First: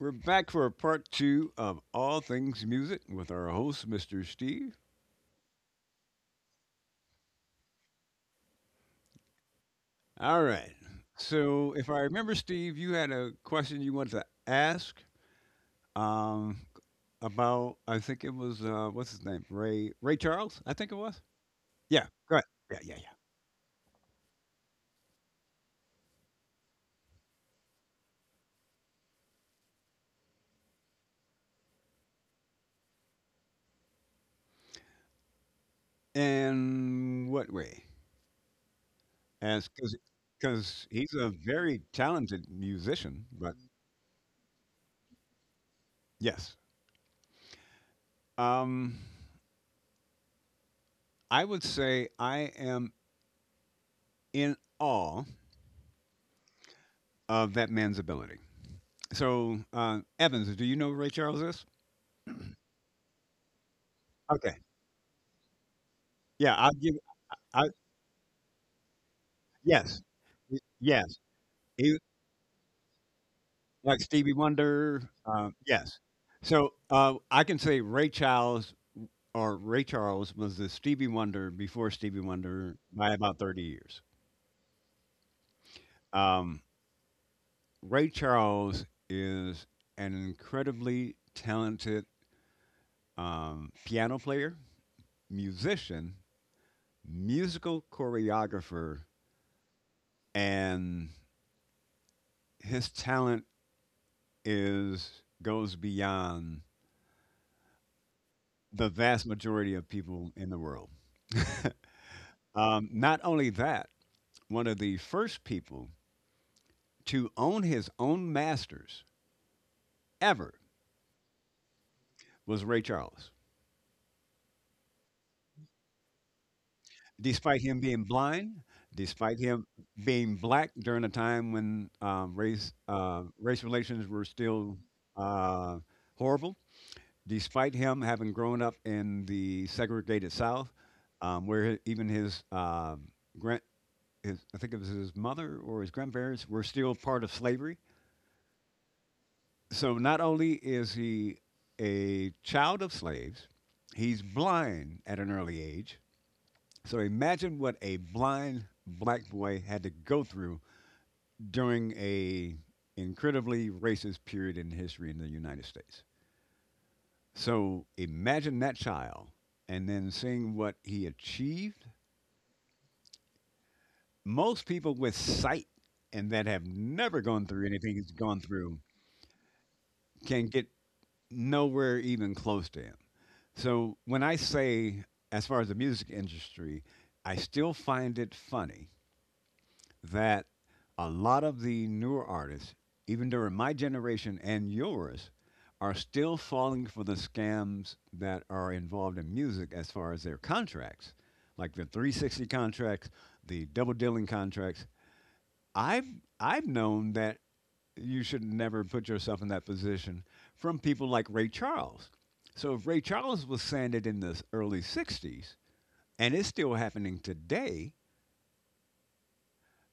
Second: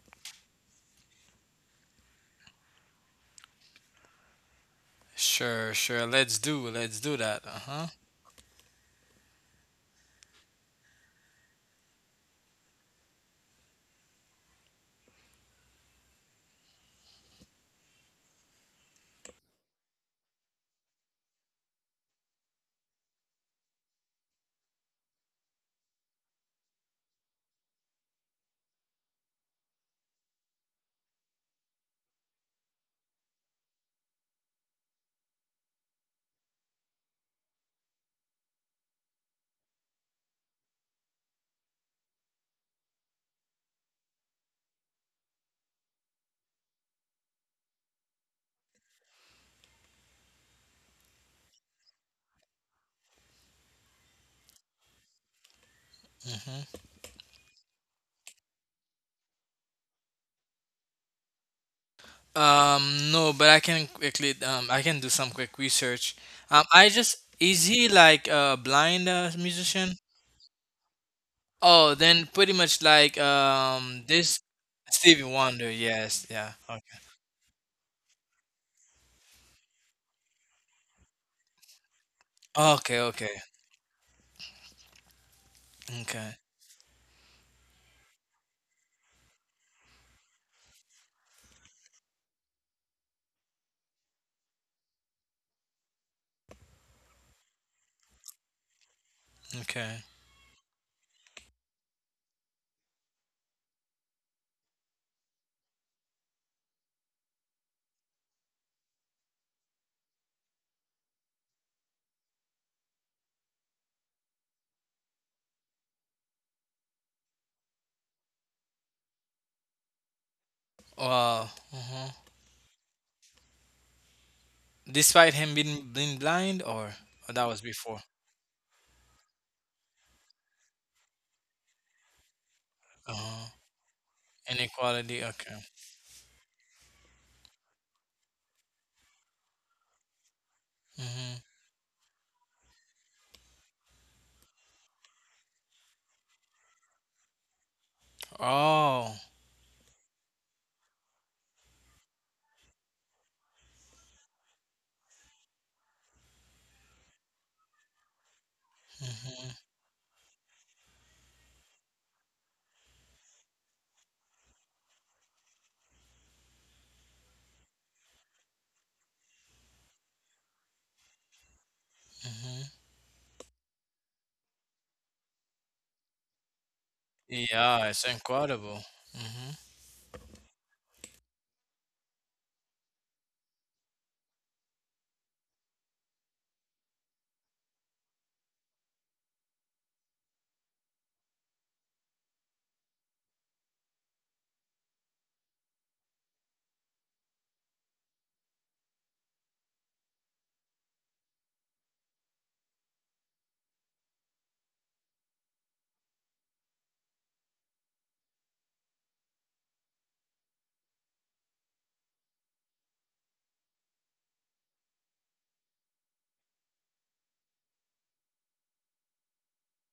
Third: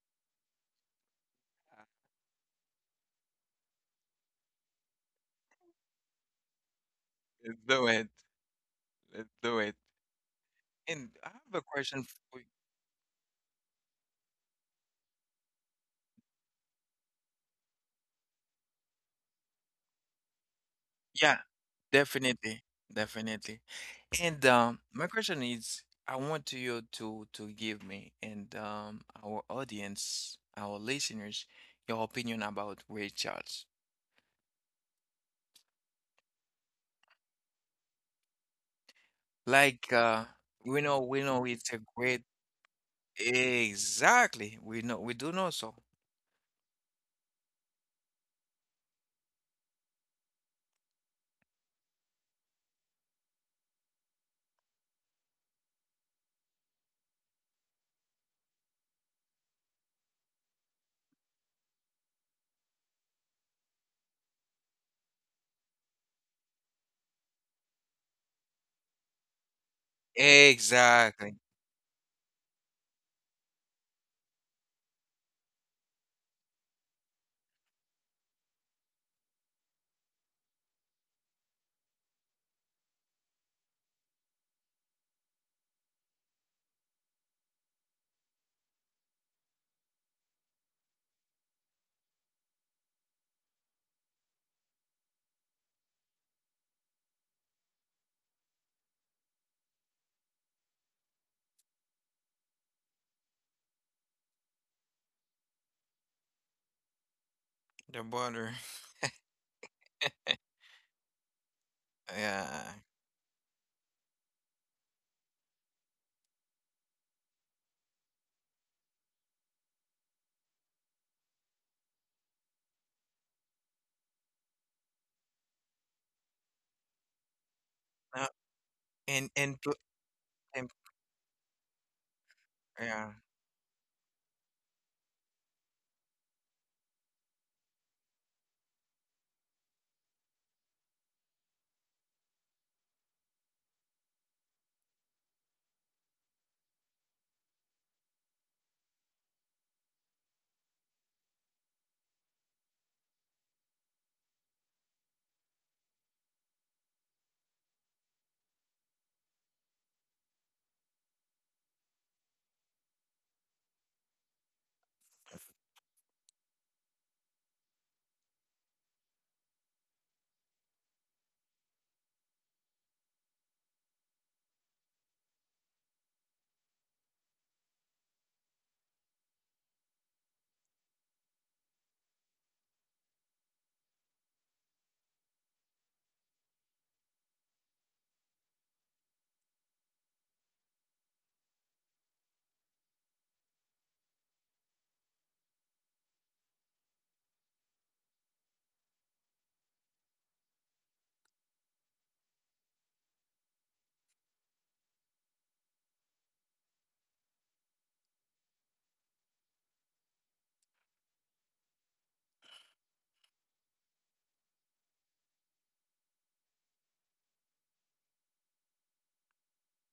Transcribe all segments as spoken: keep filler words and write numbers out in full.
We're back for a part two of All Things Music with our host, mister Steve. Sure, sure. Let's do, let's do that. Uh Let's huh. do it. Let's do it. All right. And I have a So, if I question remember, for you. Steve, you had a question you wanted to ask um, about, I think it was, uh, what's his name? Ray Ray Charles, I think it was. Yeah, Yeah. Go ahead. definitely. Yeah, yeah, yeah. Definitely. And um, My question is, I want you to to give me and um, our audience, our listeners, your opinion about Ray Charles. And what way? As Like uh, we because know, he's we a know it's a very great. talented musician, but Exactly. We know, we do know so. yes. Um, I would say I am in awe Hmm. of that man's ability. So, uh, Evans, do you know who Ray Charles is? Um, no, but I can quickly, Okay. um, I can do some quick research. Yeah, Um, I'll I give. just is I he like a blind uh, musician? yes, Y- yes. Exactly. Oh, He then pretty much like like um Stevie this Wonder. Stevie Um, Wonder. yes. Yes, yeah. So Okay. uh, I can say Ray Charles or Ray Charles was the Stevie Wonder before Stevie Wonder Okay, by okay, about thirty years. okay, Um, Ray Charles is an incredibly talented um, piano player, musician, musical choreographer, okay. and his talent is goes beyond The border. the vast majority of people in the world. Yeah. Um, not only that, one of the first people to own his own masters ever Wow. Uh-huh. was Ray Charles. Despite him being being blind, or, or that was Despite him before. being Uh, blind, and despite and him to being Temp black during a time when um, race yeah. uh, Uh-huh. race relations were still Inequality. Okay. uh, horrible, despite him having grown up in the segregated South, Mm-hmm. um, where even his uh, gran- his, I think it was his mother or his grandparents were still part of slavery. Oh. So not only is he a child of slaves, he's blind at an early age. So imagine what a blind black Hmm. boy had to go through during a incredibly racist period in history in the United States. So imagine that child and then seeing what he achieved. Hmm. Most people with sight and that have never gone through Yeah, anything it's he's gone through incredible. Hmm. can get nowhere even close to him. So when I say, as far as the music industry, I still find it funny that a lot of the newer artists, even during my generation and yours, are still falling for the scams that are involved in music as far as their contracts, like the three sixty contracts, the double dealing contracts. I've I've known that you should never put yourself in that position from people like Ray Charles. So if Ray Charles was sanded in the early sixties and it's still happening today,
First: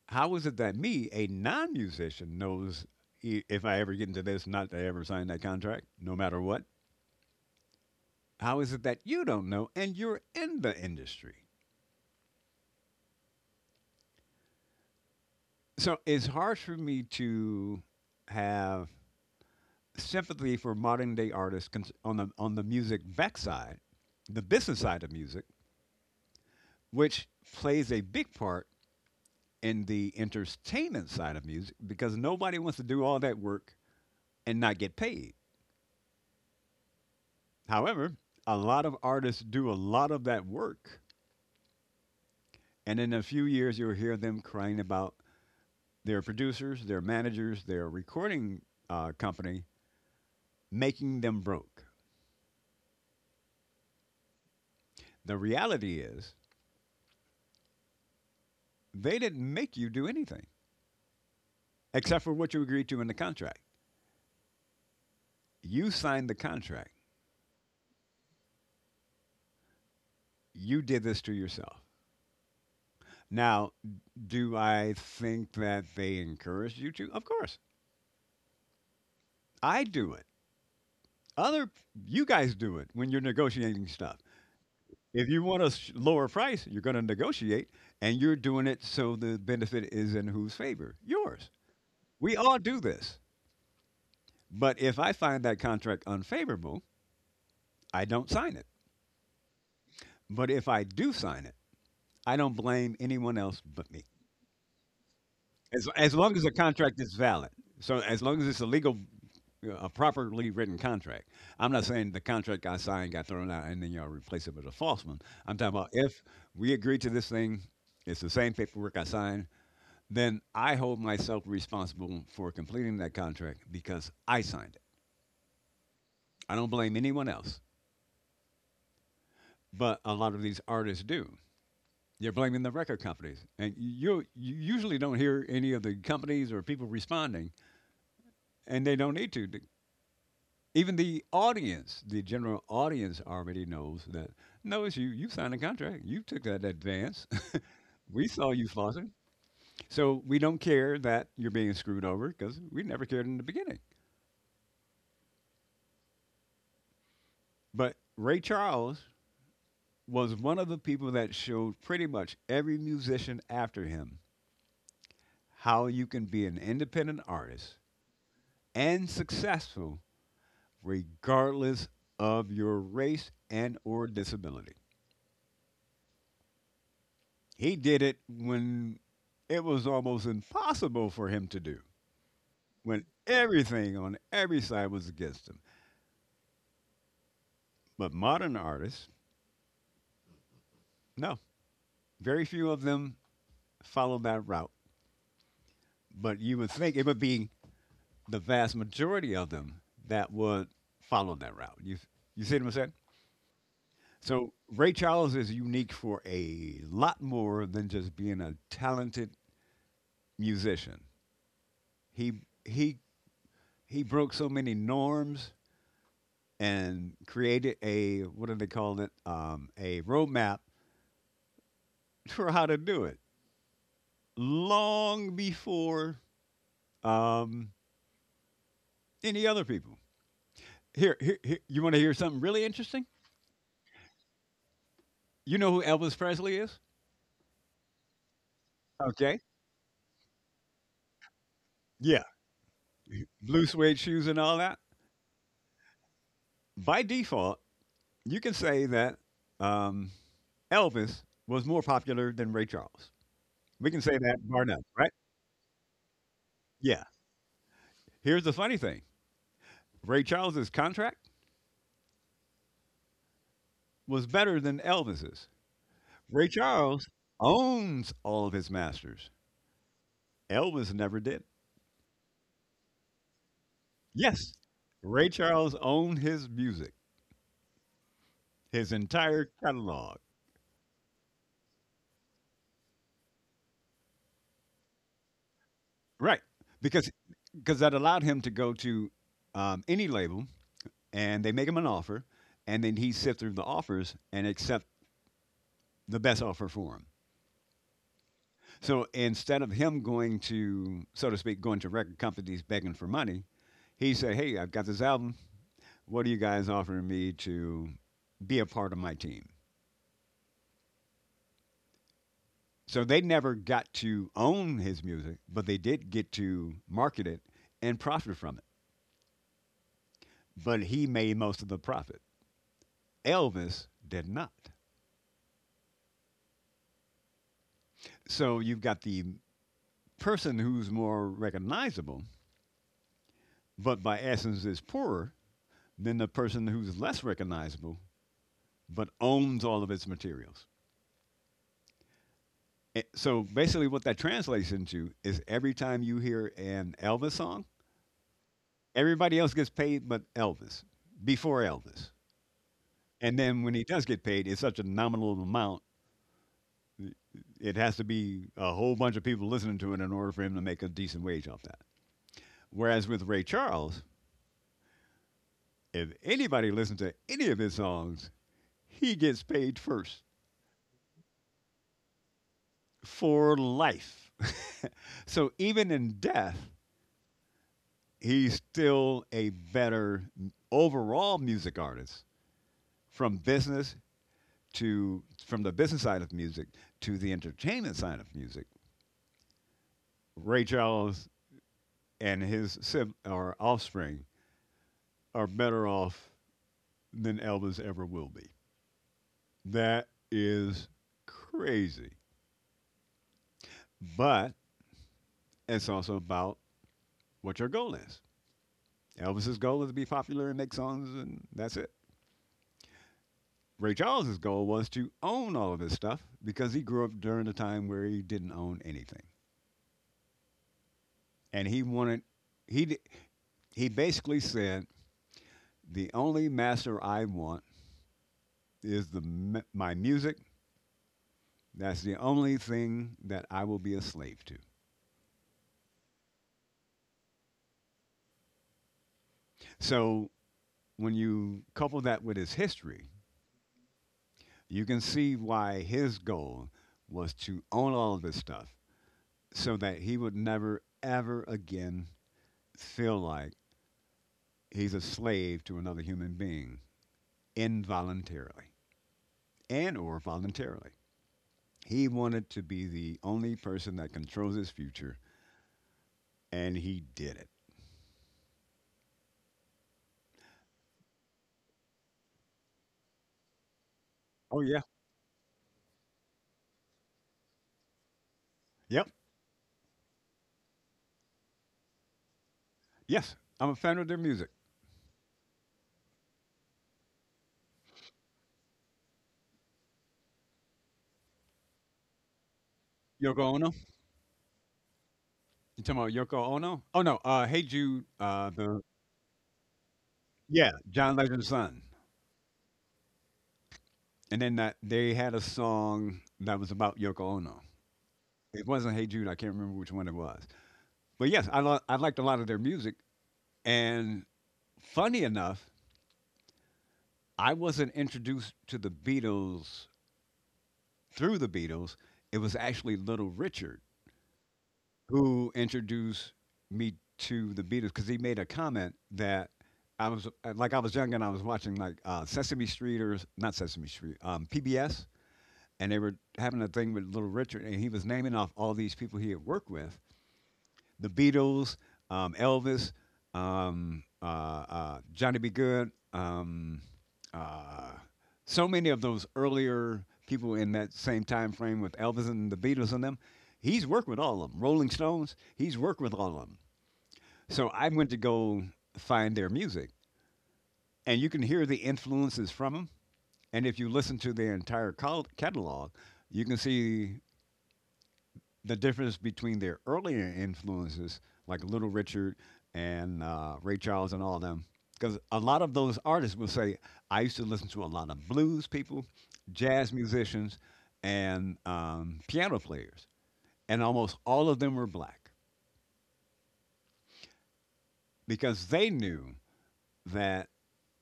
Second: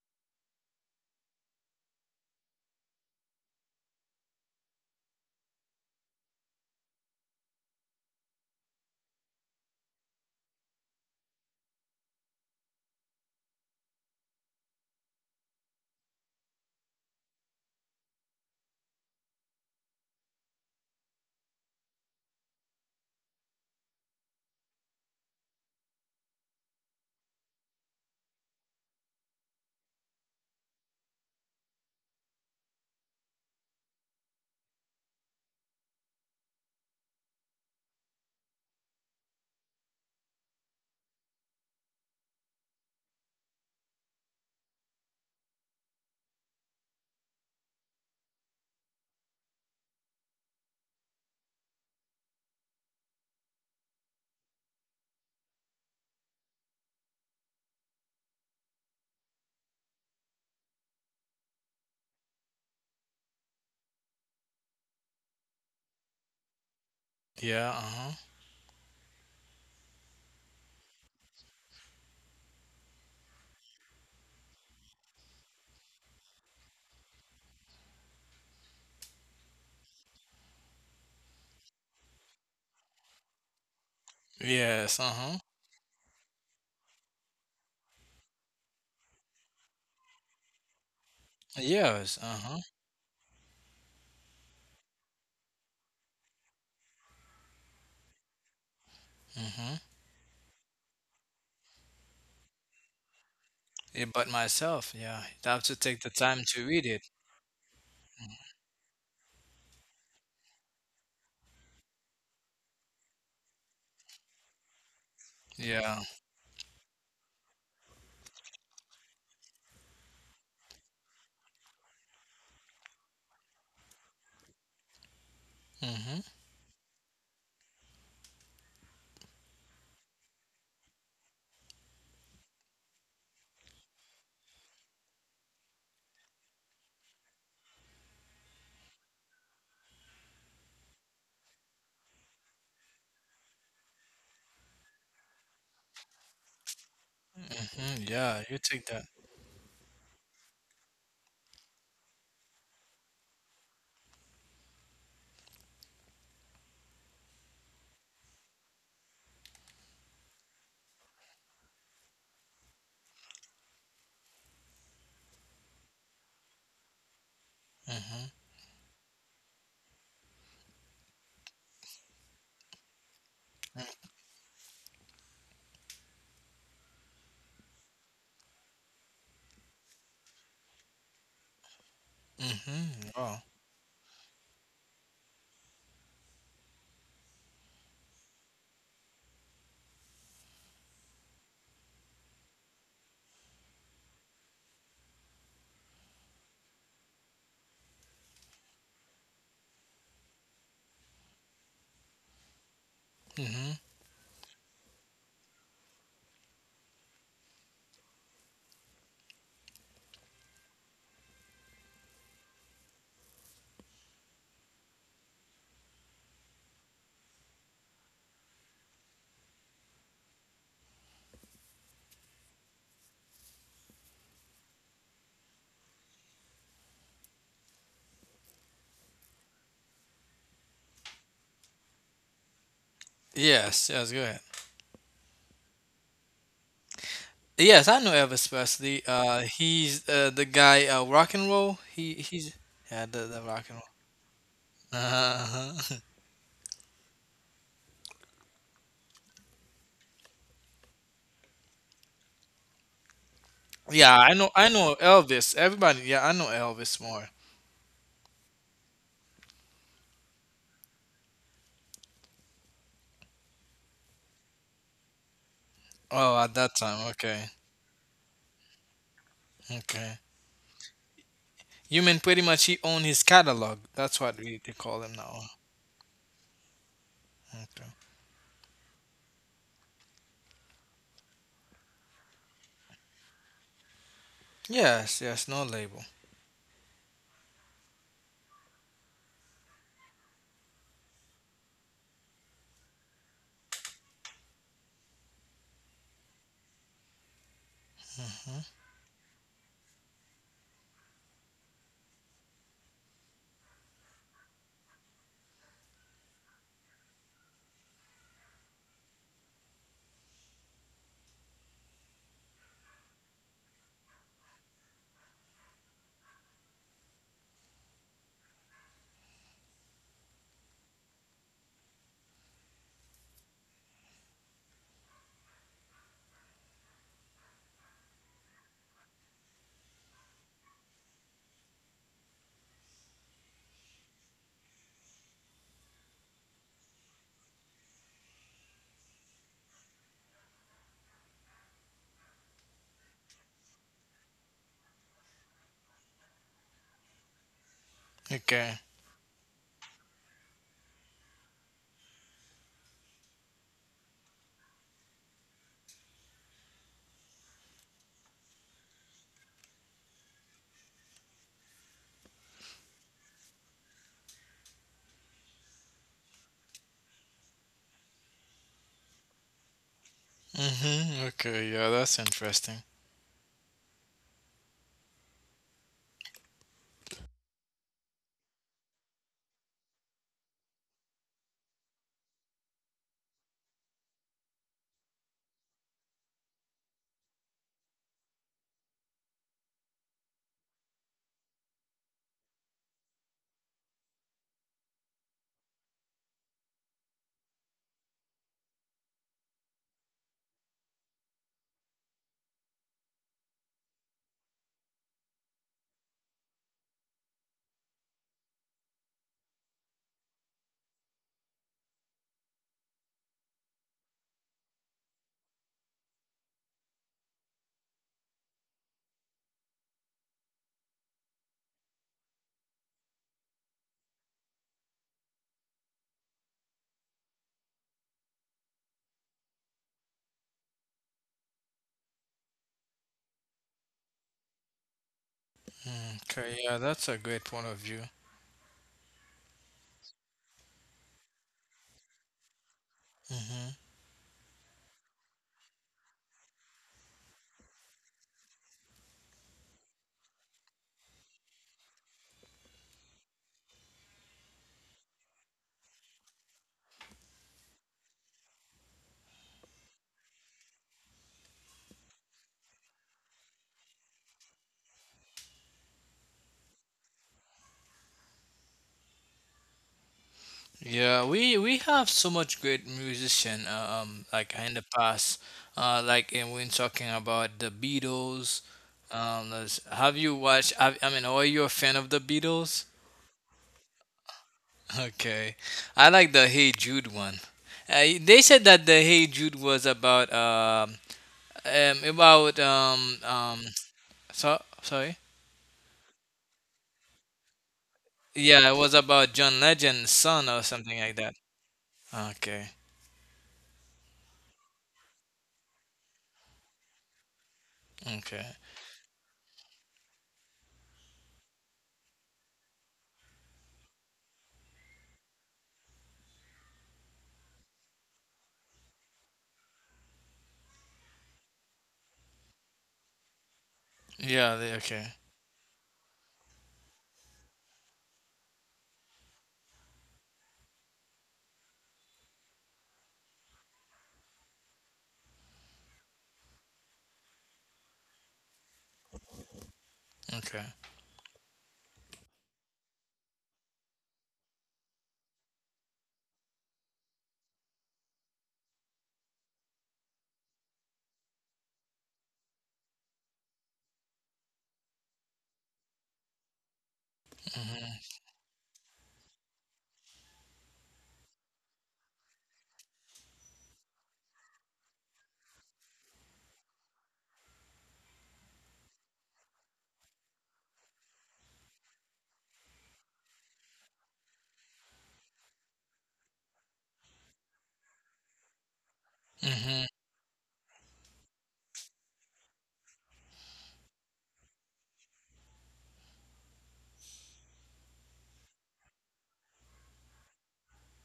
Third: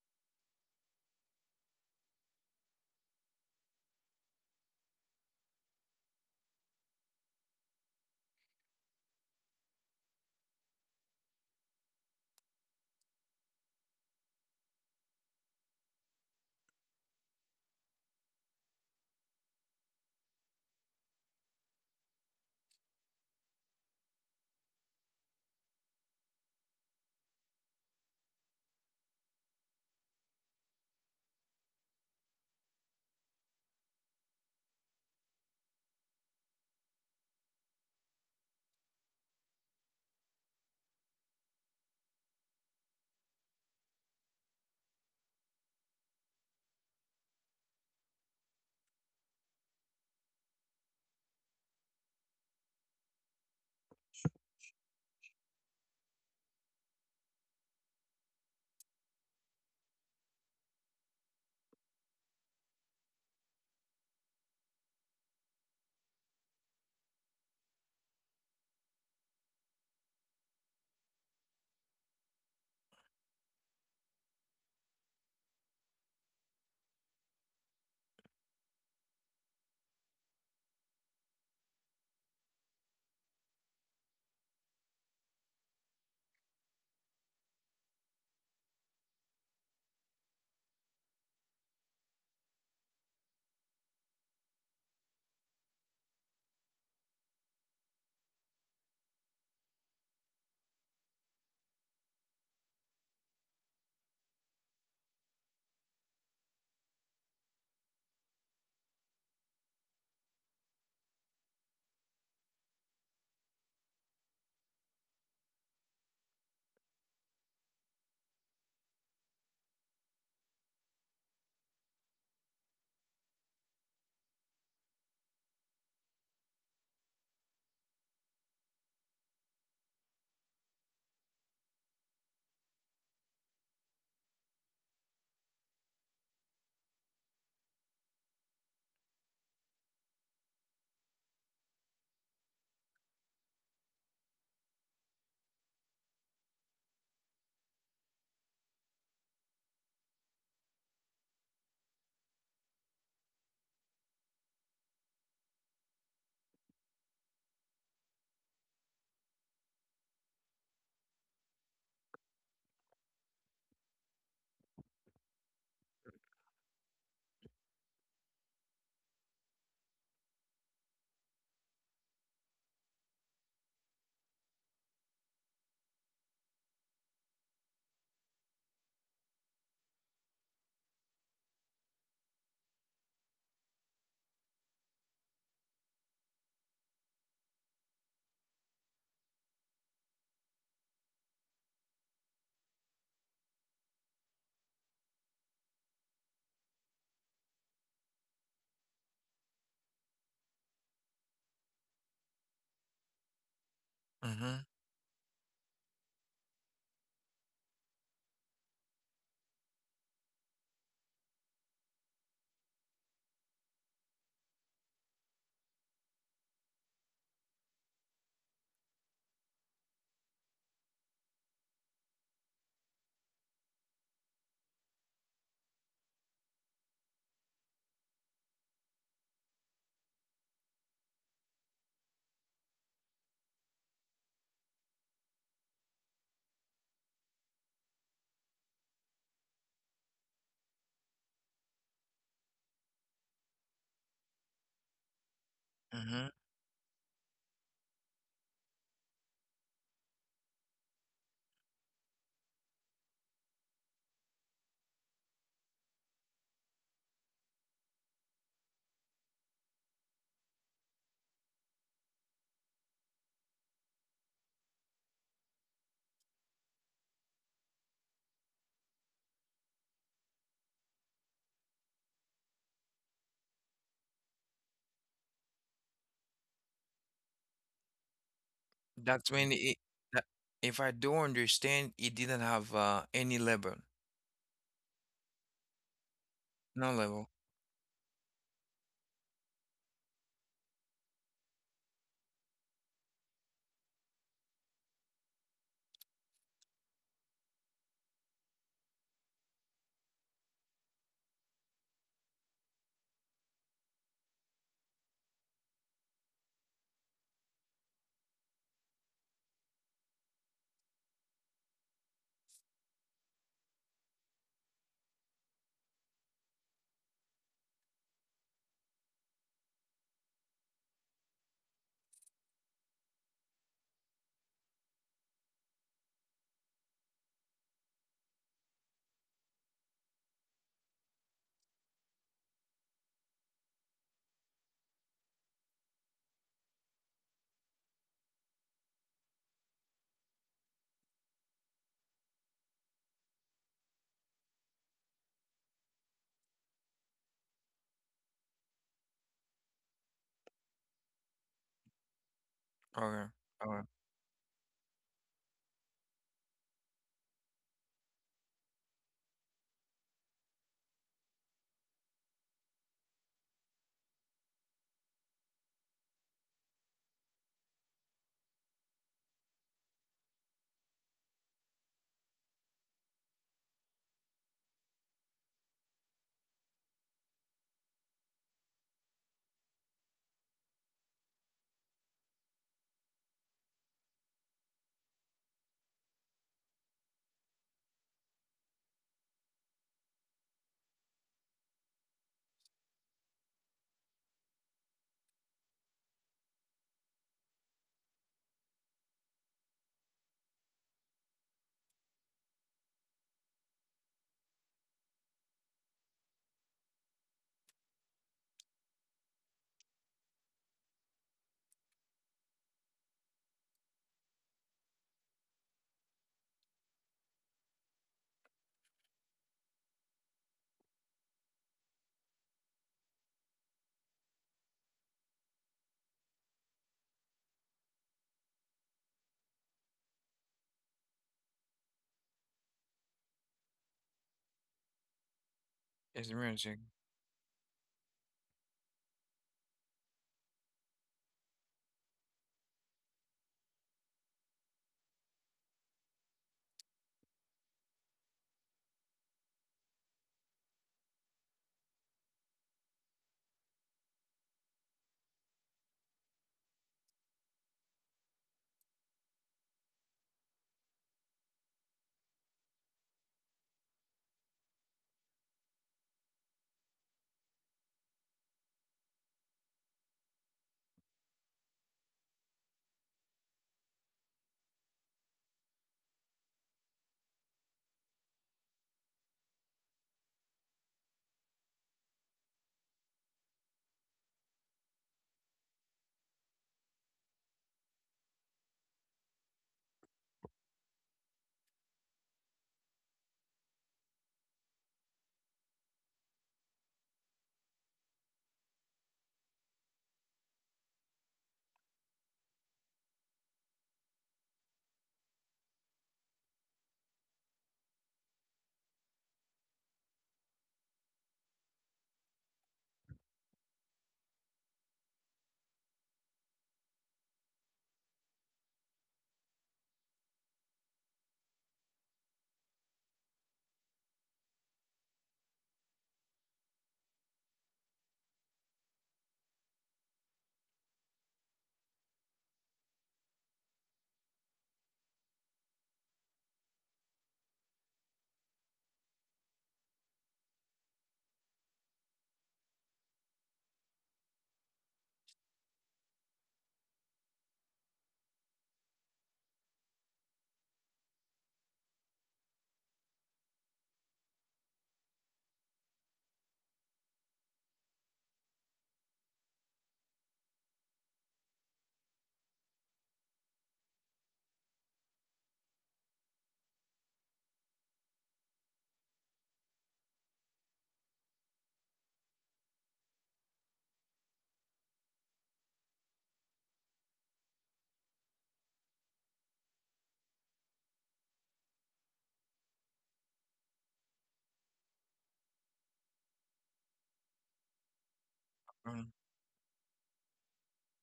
how is it that me, a non musician, knows i- if I ever get into this, not to ever sign that contract, no matter what? How is it that you don't know and you're in the industry? So it's hard for me to have sympathy for modern day artists cons- on the on the music backside, the business side of music, which plays a big part in the entertainment side of music because nobody wants to do all that work and not get paid. However, a lot of artists do a lot of that work, and in a few years, you'll hear them crying about their producers, their managers, their recording uh, company making them broke. The reality is, they didn't make you do anything except for what you agreed to in the contract. You signed the contract, Yeah, uh-huh. you did this to yourself. Now, do I think that they encourage you to? Of course, I do it. Other you guys do it when you're negotiating stuff. Yes, If uh-huh. you want a lower price, you're going to negotiate, and you're doing it so the benefit is in whose favor? Yours. Yes, We all uh-huh. do this. But if I find that contract unfavorable, I don't sign it. Hmm. But if I do sign it, I don't blame anyone else but me. Yeah, but myself, yeah. I have to As take the as long as time the to read contract it. is valid. So as long as it's a legal, uh, a properly written contract. I'm not saying the contract I signed got thrown out and then y'all replace it with a false one. I'm talking about Yeah. if we agree to this thing, it's the same paperwork I signed. Then I hold myself responsible for completing that contract because I signed it. Hmm. I don't blame anyone else, but a lot of these artists do. You're blaming the record companies, and you you usually don't hear any of the companies or people responding, and they don't need to even the audience, the general audience already knows that no, it's you. You signed a contract. You took that advance. Hmm. We Yeah, saw you you take that. flossing. So we don't care that you're being screwed over because we never cared in the beginning. But Ray Charles was one of the people that showed pretty much every musician after him how you can be an independent artist Hmm. and successful regardless of your race and or disability. He did it when it was almost impossible for him to do, when Hmm. Oh. everything on every side was against him. But modern artists, no, very few of them follow that route. But you would think it would be the vast majority of them that would follow that route. You, you see what I'm saying? Hmm. So Mm-hmm. Ray Charles is unique for a lot more than just being a talented musician. He he he broke so many norms and created a what are they calling it? Um, a roadmap for how to do it long before um, any other people. Here, here, here you want to hear something really interesting? Yes, yes, go ahead. You know who Elvis Presley is? Yes, I know Elvis Presley. Uh, Okay. He's uh, the guy uh, rock and roll. He Yeah. he's yeah, the, the rock Blue and suede shoes and all that. roll. Mm-hmm. By default, you can say that um, Elvis was more popular than Ray Charles. We can Yeah, say I that know, I bar none, know right? Elvis. Everybody, yeah, I know Elvis Yeah. more. Here's the funny thing Ray Charles's contract was better than Elvis's. Oh, at Ray that time, Charles okay, owns all of his masters. okay. Elvis never did. You mean pretty much he owned his catalog. That's what Yes, we they call him Ray now. Charles owned his music, Okay. his That's entire when it, catalog. that, If I do understand, it didn't have uh any level. Yes, yes, no label. Right, No because level. because that allowed him to go to um, any label and they make him an offer, and then he sift through the offers and accept the best offer for him. So instead of him going to, so to speak, going to record companies begging for money, he said, "Hey, I've got this album. What are you guys offering me to be a part of my team?" So they never got to own his music, but they did get to market it and profit from it. But he made most of the profit. Elvis did not. So you've got the person who's more recognizable, but by essence is poorer than the person who's less recognizable, but owns all of its materials. Eh, So basically, what that translates into is every time you hear an Elvis song, Okay. everybody else gets paid but Elvis, before Elvis. Okay. And then when Okay. he does get paid, it's such a nominal amount. i- It has to be a whole bunch of people listening to it in order for him to make a decent wage off that. Whereas with Ray Charles, if anybody listens to any of his songs, he gets paid first Mhm. Okay. Yeah, that's interesting. for life. So even in death, he's still a better m- overall music artist from business to from the business side of music to the entertainment side of music. Ray Charles and his sib- or offspring are better off than Elvis ever will be. That is crazy. But it's also about what your goal is. Elvis's goal was to be popular and make songs, and that's it. Ray Charles's goal was to own all of his stuff because he grew up during a time where he didn't own anything, and he wanted he he basically said the only master I want is the my music. That's the only thing that I will be a slave to. Mm, It's Okay. Yeah, music. that's a great point of view. So when you couple that with his history, Mhm. you can see why his goal was to own all of this stuff so that he would never, ever again feel like he's a slave to another human being involuntarily and or voluntarily. He wanted to be the only person that controls his future, and he did it. Yeah, we we have so much great musician uh, um like Oh, in the yeah. past, uh like and when talking about the Beatles, Yep. um let's- have you watched? Have, I mean, are you a fan of the Beatles? Yes. I'm a fan of their music. Okay, I like the Hey Jude one. Uh, they said that the Hey Jude was about um um about um Yoko um Ono? so sorry. You talking about Yoko Ono? Oh no, uh, Hey Jude. Uh, yeah, it the was about John Legend's son or Yeah, something like John that. Legend's son. Okay, And then that they had a song that was about Yoko Ono. okay, It wasn't Hey Jude. I can't remember which one it was. But yes, I lo- I liked a lot of their music. And funny enough, I wasn't introduced to the Beatles through the Beatles. It was actually Little Richard yeah, they- okay, who introduced me to the Beatles because he made a comment that I was like I was young and I was watching like uh, Sesame Street or not Sesame Street, um, P B S, and they were having a thing with Little Richard, and he was naming off all these people he had worked with, okay. the Beatles, um, Elvis, um, uh, uh, Johnny B. Good, um, uh, so many of those earlier people in that same time frame with Elvis and the Beatles and them. He's worked with all of them. Rolling Stones, he's worked with all of them. So I went to go find their music, and you can hear the influences from them. And if you listen to their entire col- catalog, you can see the difference between their earlier influences, like Little Richard and uh, Ray Charles and all of them, because a lot of those artists will say, I used to listen to a lot of blues people, Hmm. jazz musicians, and um, piano players. And almost all of them were black because they Mm. knew that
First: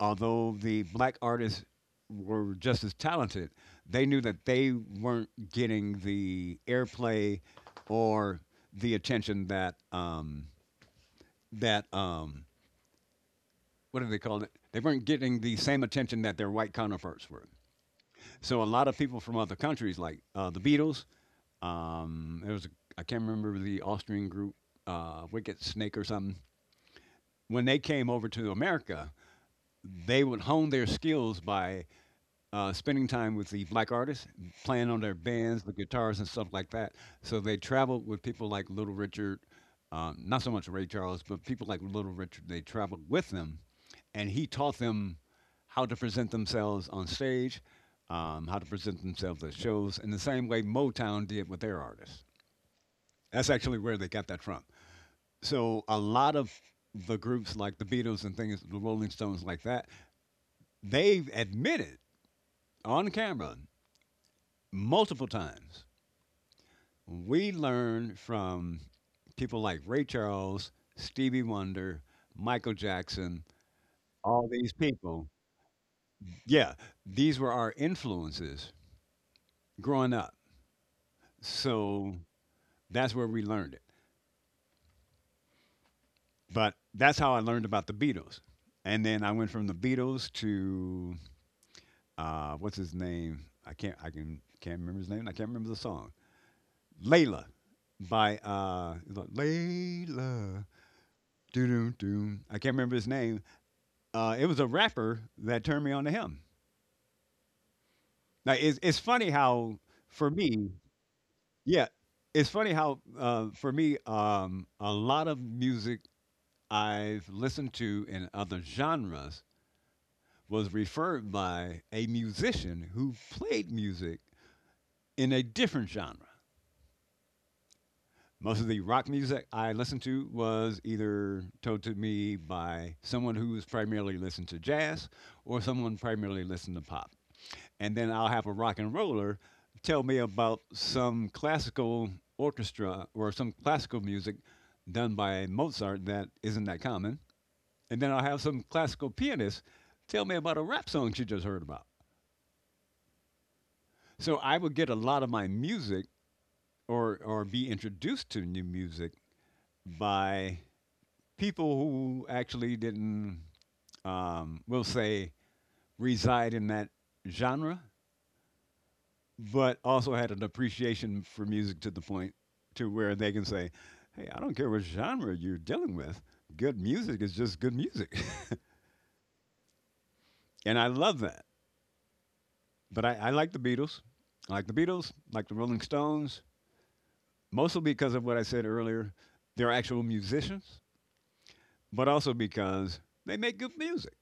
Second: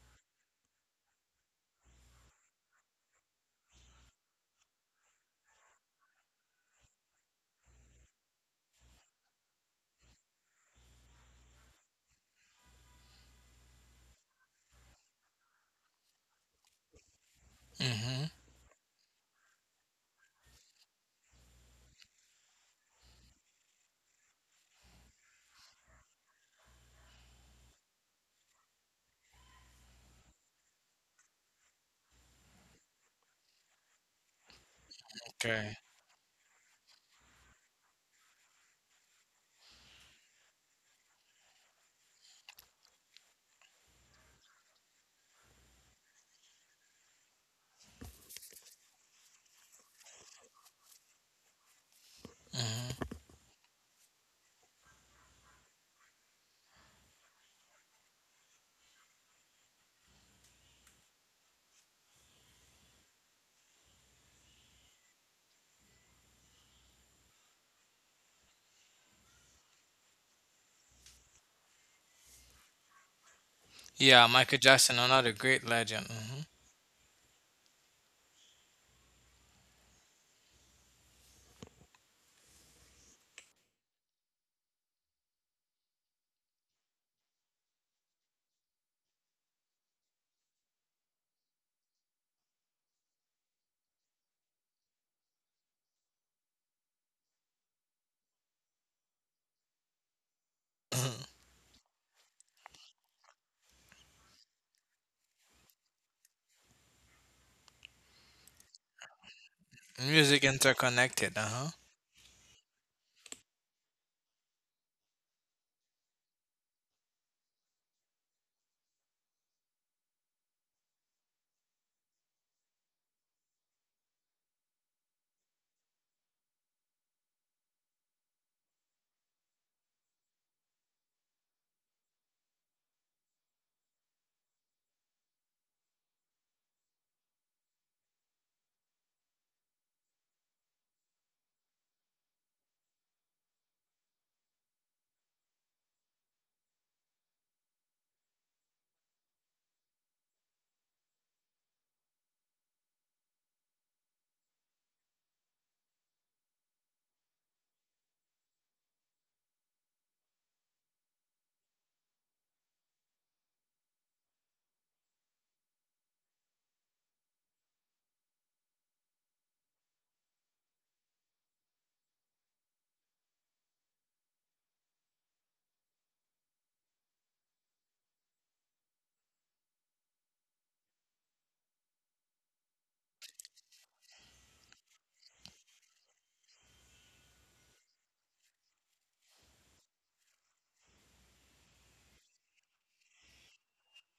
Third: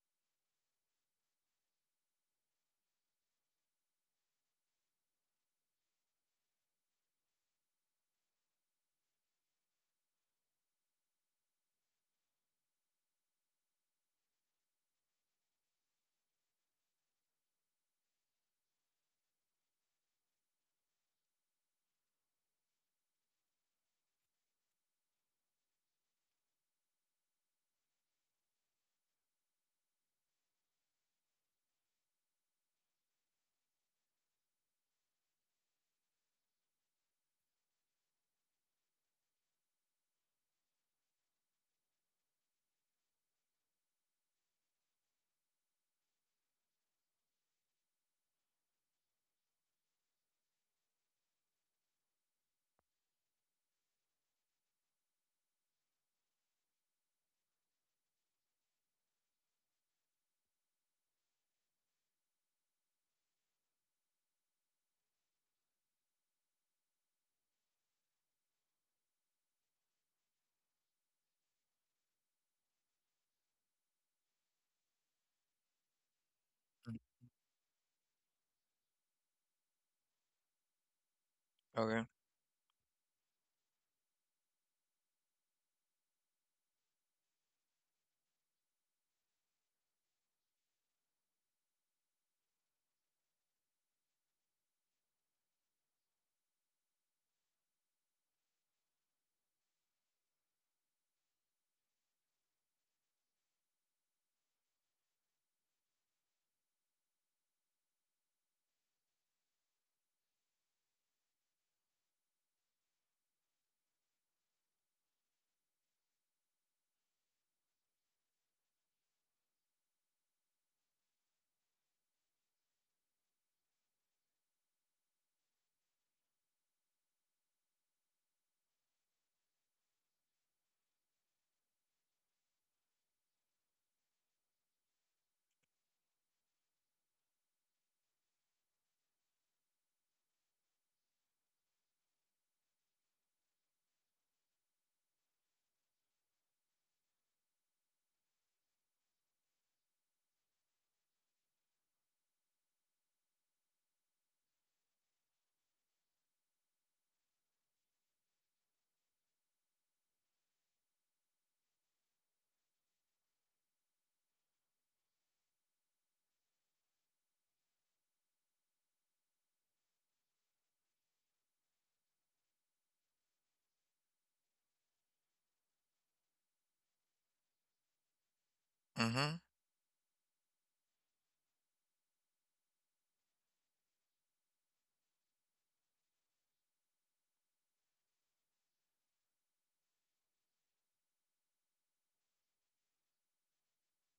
although the black artists were just as talented, they knew that they weren't getting the airplay or the attention that um, that um, what do they call it? They weren't getting the same attention that their white counterparts were. Mm-hmm. So a lot of people from other countries, like uh, the Beatles, um, there was a, I can't remember the Austrian group, uh, Wicked Snake or something. When they came over to America, they would hone their skills by uh, spending time with the black artists, playing on their bands, the Okay. guitars, and stuff like that. So they traveled with people like Little Richard, um, not so much Ray Charles, but people like Little Richard. They traveled with them, and he taught them how to present themselves on stage, um, how to present themselves at shows, in the same way Motown did with their artists. Mm-hmm. That's actually where they got that from. So a lot of the groups like the Beatles and things, the Rolling Stones, like that, they've admitted on camera multiple times. We learned from people like Ray Charles, Stevie Wonder, Michael Jackson, Yeah, all Michael these Jackson, people. another great legend. Yeah, Mm. these were our influences growing up. Okay. So that's where we learned it. But that's how I learned about the Beatles. And then I went from the Beatles to uh, what's his name? I can't I can can't remember his name. And I can't remember the song. Layla by uh it's like, Layla. Mm-hmm. Doo doo doo. I can't remember his name, uh, it was a rapper that turned me on to him. Now it's it's funny how for Music me, interconnected. Uh huh. yeah, it's funny how uh, for me, um, a lot of music I've listened to in other genres was referred by a musician who played music in a different genre. Most of the rock music I listened to was either told to me by someone who was primarily listened to jazz or someone primarily listened to pop. And then I'll have a rock and roller tell me about some classical orchestra or some classical music done by Mozart that isn't that common, and then I'll have some classical pianist tell me about a rap song she just heard about. So I would get a lot of my music or or be introduced to new music by people who actually didn't um, we'll say reside in that genre but also had an appreciation for music to the point to where they can say, "Hey, I don't care what genre you're dealing with. Good music is just good music," Mm-hmm. and I love that. But I, I like the Beatles. I like the Beatles. Like the Rolling Stones, mostly because of what I said earlier. They're actual musicians, but also because they make good music.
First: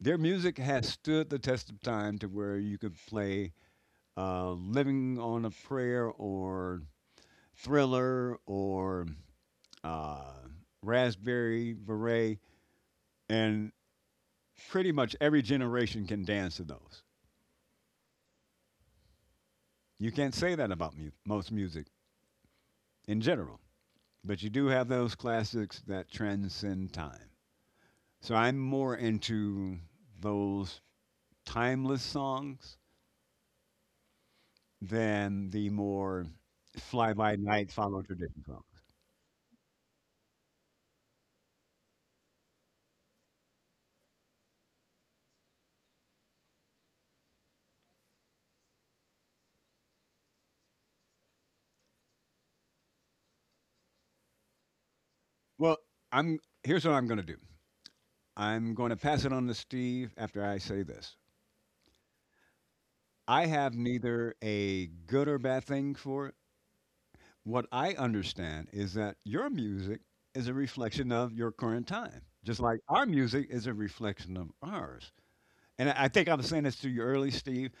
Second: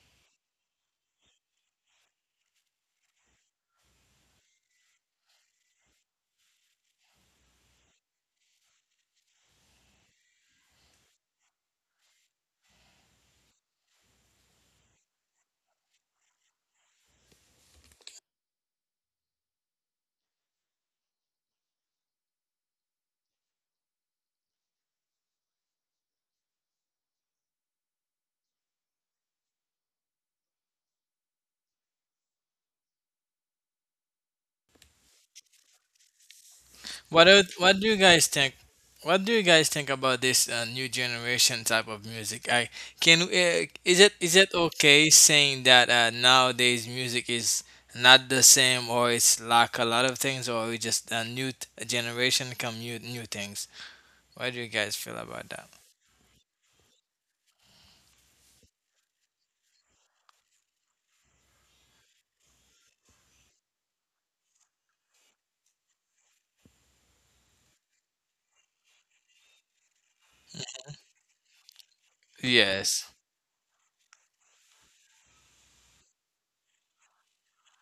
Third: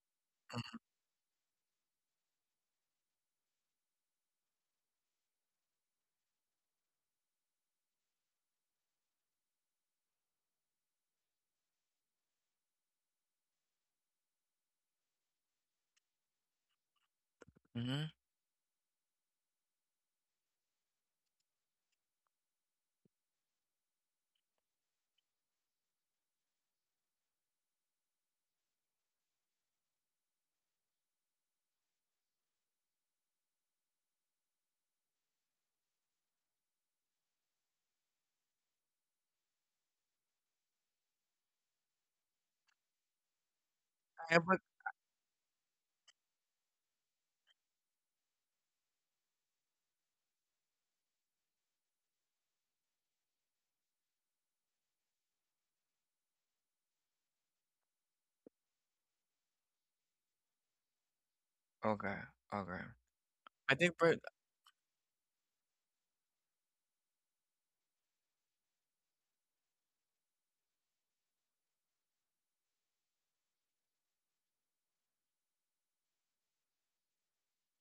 Their music has stood the test of time to where you could play uh, "Living on a Prayer" or "Thriller" or uh, raspberry beret, and pretty much every generation can dance to those. Mm-hmm. You can't say that about mu- most music in general, but you do have those classics that transcend time. So I'm more into those timeless songs than the more fly What by else, night What do you follow guys tradition think? songs. What do you guys think about this uh, new generation type of music? I can. Uh, is it is Yeah, it but okay saying that uh, nowadays music is not the same, or it's lack a lot of things, or we just a new t- generation come new new things? What do you guys feel about that? Well, I'm here's what I'm going to do. I'm going to pass it on to Steve after I say this. okay. Okay. I I have think, but neither a good or bad thing for what I understand is that your music is a reflection of your current time, just like our Yes. music is a reflection of ours. And I I think I was saying this to you early, Steve.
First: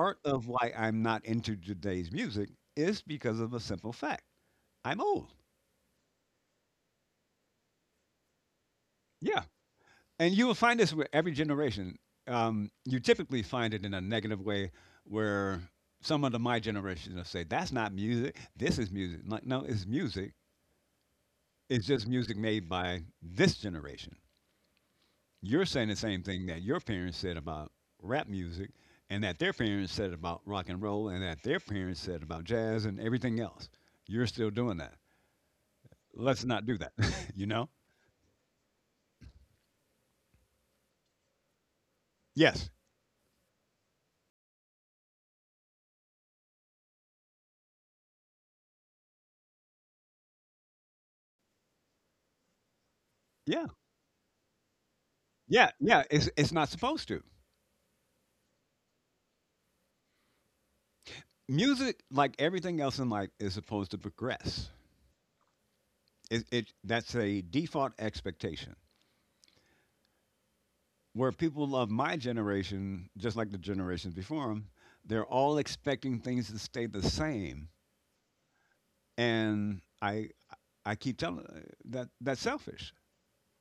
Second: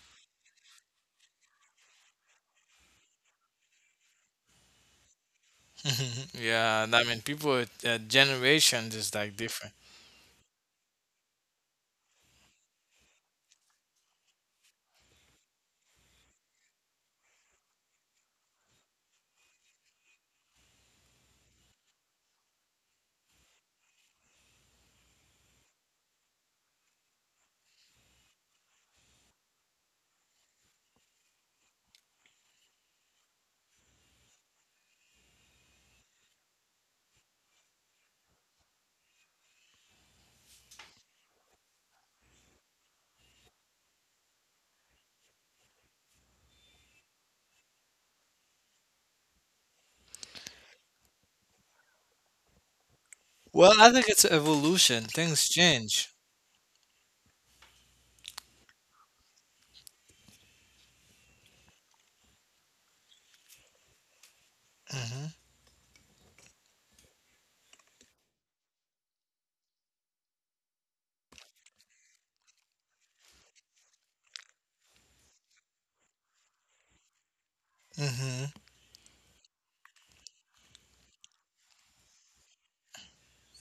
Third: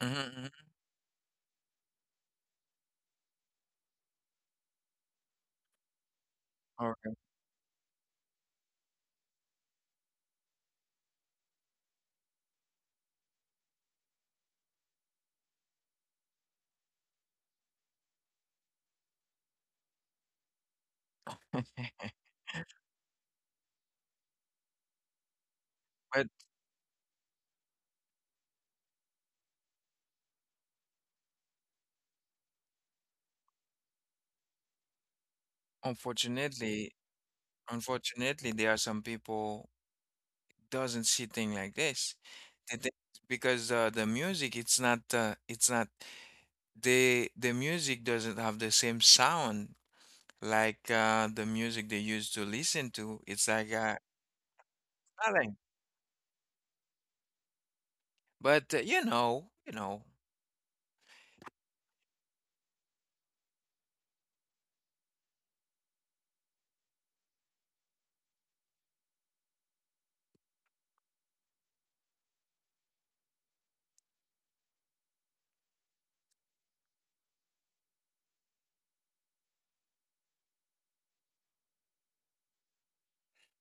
Mm-hmm. of Mm-hmm. why I'm not into today's music is because of a simple fact I'm old. Yeah, and I Okay. mean, people, uh, generations is like Yeah. different. And you will find this with every generation. Um, you typically find it in a negative way where someone of my generation will say, That's not music. This is music. Like, no, it's music. It's just music made by this generation. You're saying the same But thing that your parents said about rap music, and that their parents said about rock and roll, and that their parents said about jazz and everything else. You're still doing that. Let's not do that. unfortunately, you know? unfortunately, there are some people doesn't see things like this. Yes. They think because uh, the music, it's not, uh, it's not the the music doesn't have the same sound like uh, the music they used to listen to. It's Yeah. like Well, I uh, think it's evolution. Things nothing. Yeah. Yeah. change. It's it's not supposed to. But uh, you know, you know. Music, like everything else in life, is supposed to progress. Hmm. It, it that's a default expectation. Where people of my generation, just like the generations before them, they're all expecting things to stay the same. Hmm. And I I keep telling uh, that that's selfish.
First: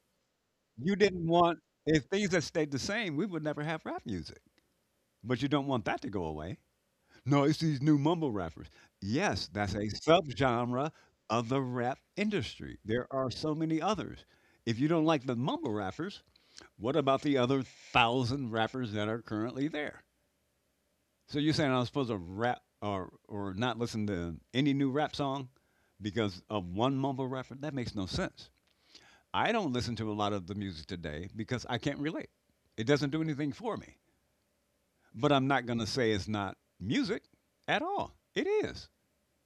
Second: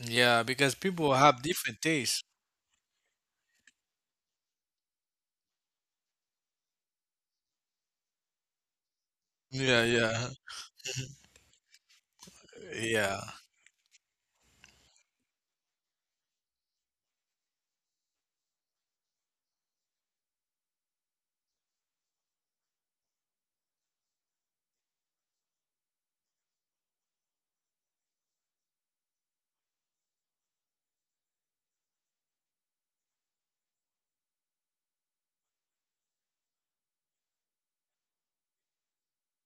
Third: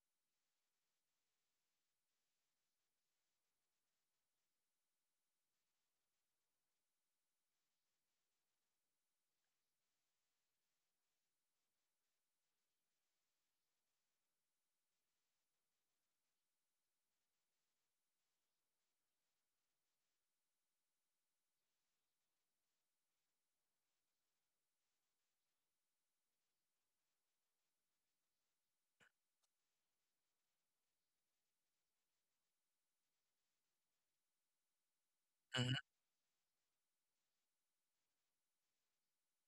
Yeah, because You people didn't have want different if tastes. things had stayed the same, we would never have rap music. But you don't want that to go away. No, it's these new mumble rappers. Yes, that's Yeah, a yeah, subgenre of the rap industry. There yeah, are so many others. If you don't like the mumble rappers, what about the other thousand rappers that are currently there? So you're saying I'm supposed to rap or or not listen to any new rap song because of one mumble rapper? That makes no sense. I don't listen to a lot of the music today because I can't relate. It doesn't do anything for me. But I'm not Mhm. going to say it's not music at all. It is.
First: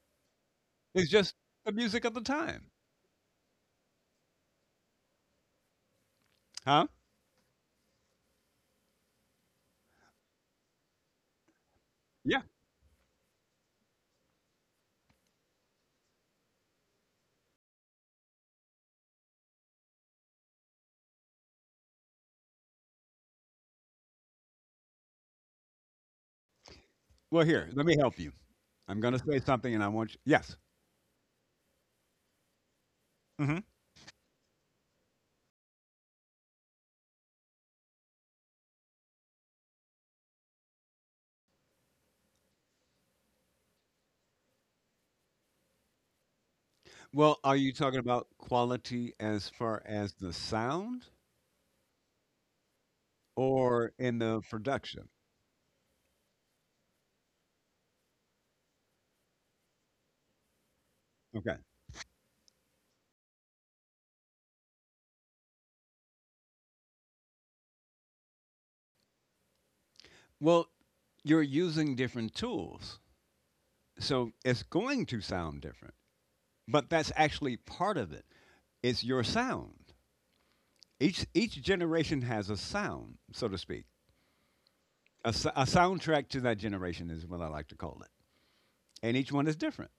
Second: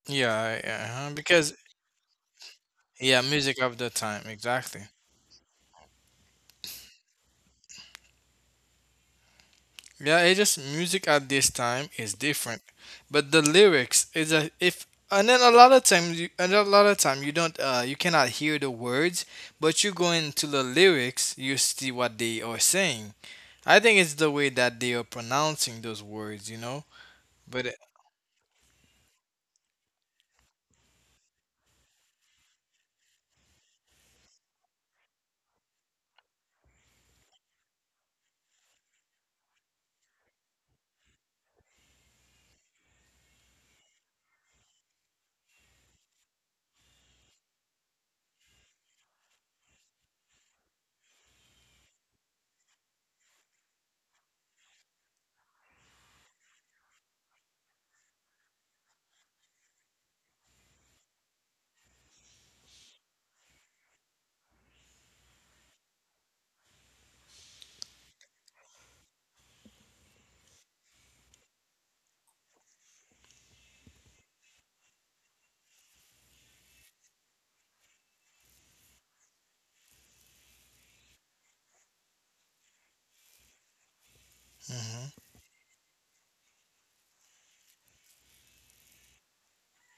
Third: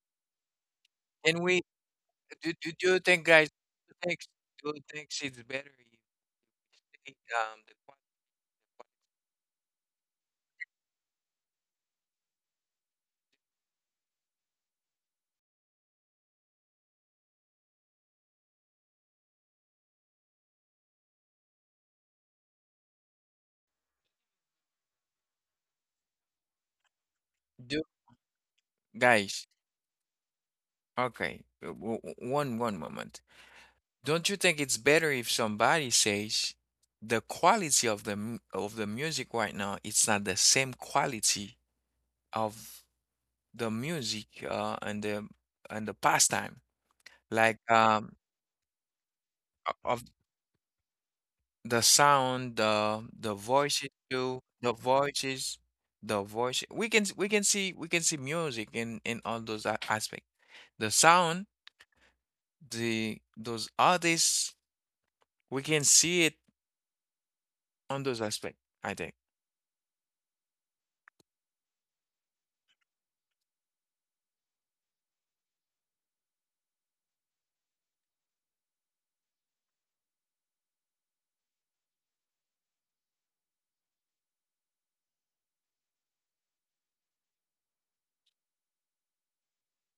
yeah, yeah. Uh-huh. It's just And Because we the music of the do, time. do, do you yeah, think, guys? music of the Do you think, time, Do you exactly. think it's better if Huh? they, um the qua- Yeah, it just music at this time is Yeah. different, but the lyrics is a if and then a lot of times you and a lot of time you don't uh you cannot hear the words, but you go into the lyrics, you see what they are saying. I think it's the way that they are pronouncing those words, you know? Well, But here, it. do let me help you. I'm going to say guys? something and I want you. Yes. Okay, uh, w- w- one one moment. Hmm. Don't you think it's better if somebody says the quality of the mu- of the music right now? It's not the same quality of the music uh, and the and the pastime Well, are like you talking um about quality as far o- of as the sound The sound, the the voices or in the too, the production? voices, the voice. We can s- we can see we can see music in in all those a- aspects. The sound, Okay. the those artists, we can see it on those aspects, I think. Well, you're using different tools. So it's going to sound different, but that's actually part of it. It's your sound. Each each generation has a sound, so to speak. Mhm. A a soundtrack to that generation is what I like to call it, and each one is different.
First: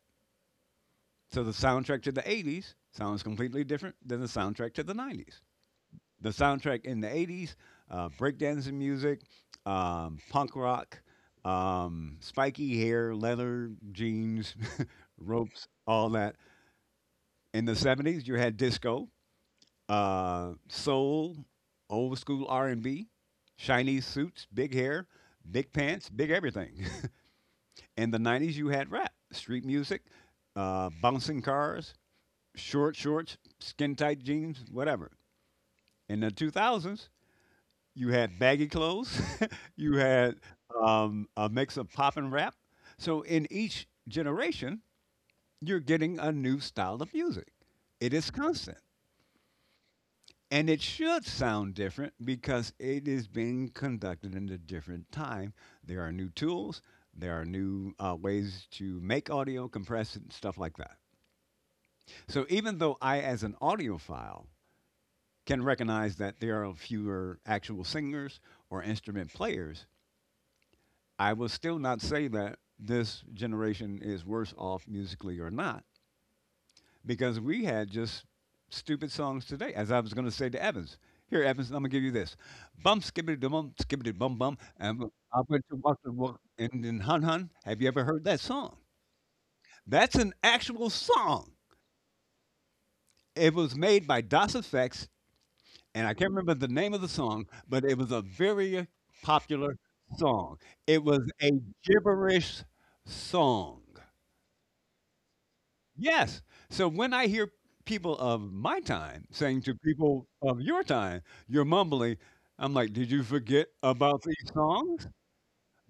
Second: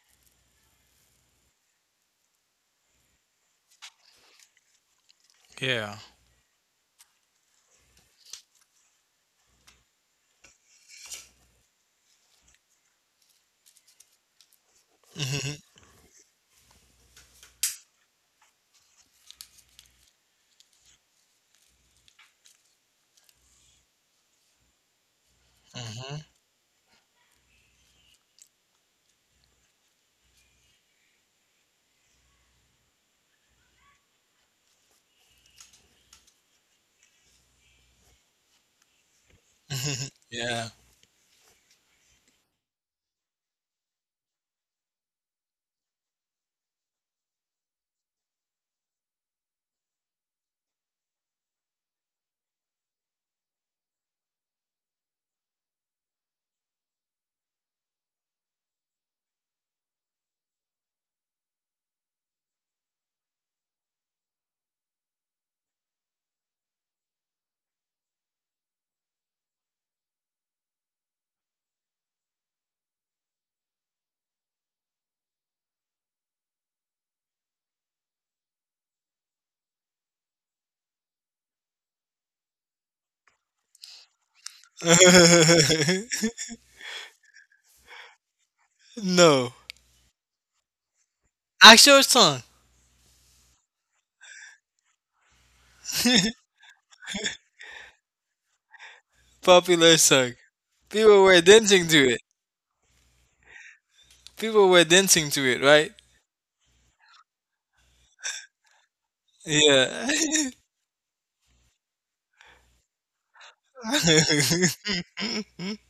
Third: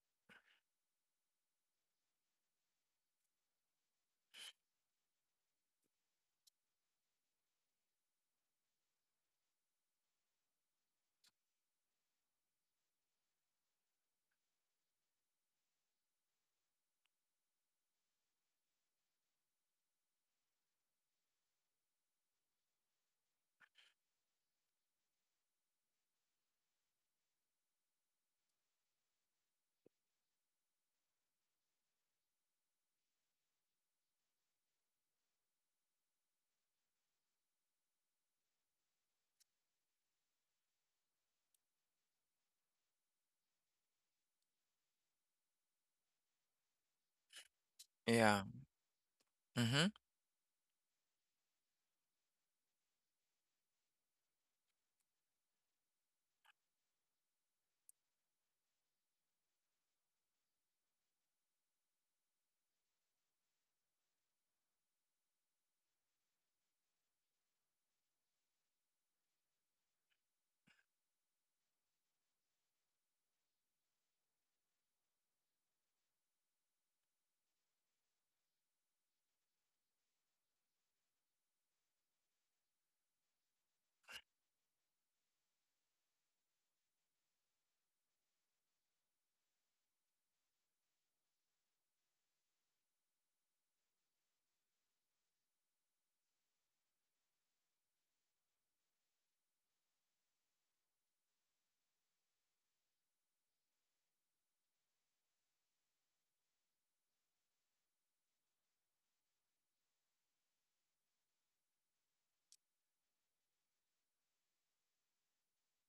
So the soundtrack to the eighties sounds completely different than the soundtrack to the nineties. Yeah. The soundtrack in the eighties, uh, breakdancing music, um, punk rock, um, spiky hair, leather jeans, ropes, all that. In the seventies, you had disco, uh, soul, old school R and B, shiny suits, big hair, big pants, Hmm. big everything. In the nineties, you had rap, street music, uh, bouncing cars, short shorts, skin tight jeans, whatever. In the two thousands, you had baggy clothes, you had Yeah. um, a mix of pop and rap. So in each generation, you're getting a new style of music. It is Yeah. constant. Mm-hmm. And it should sound different because it is being conducted in a different time. There are new tools, there are new uh, ways to make audio, compress it, and stuff like that. So even though I, as an audiophile, can recognize that there are fewer actual singers or instrument players, I will still not say that this generation is worse off musically or not because we had just stupid songs today, as I was going to say to Evans. Here, Evans, I'm going to give you this. Bum, skibbity dum bum, skibbity bum bum, and I went to walk the walk in, in Hun Hun. Have you ever heard that song? No. That's an actual song. Actual song. It was made by DOS Effects, and I can't remember the name of the song, but it was a very popular Popular song. song. It People was were a dancing to it. gibberish song. People were dancing to it, right? Yes. So when I hear people of my time saying to Yeah. people of your time, "You're mumbling," I'm like, "Did you forget about these songs?"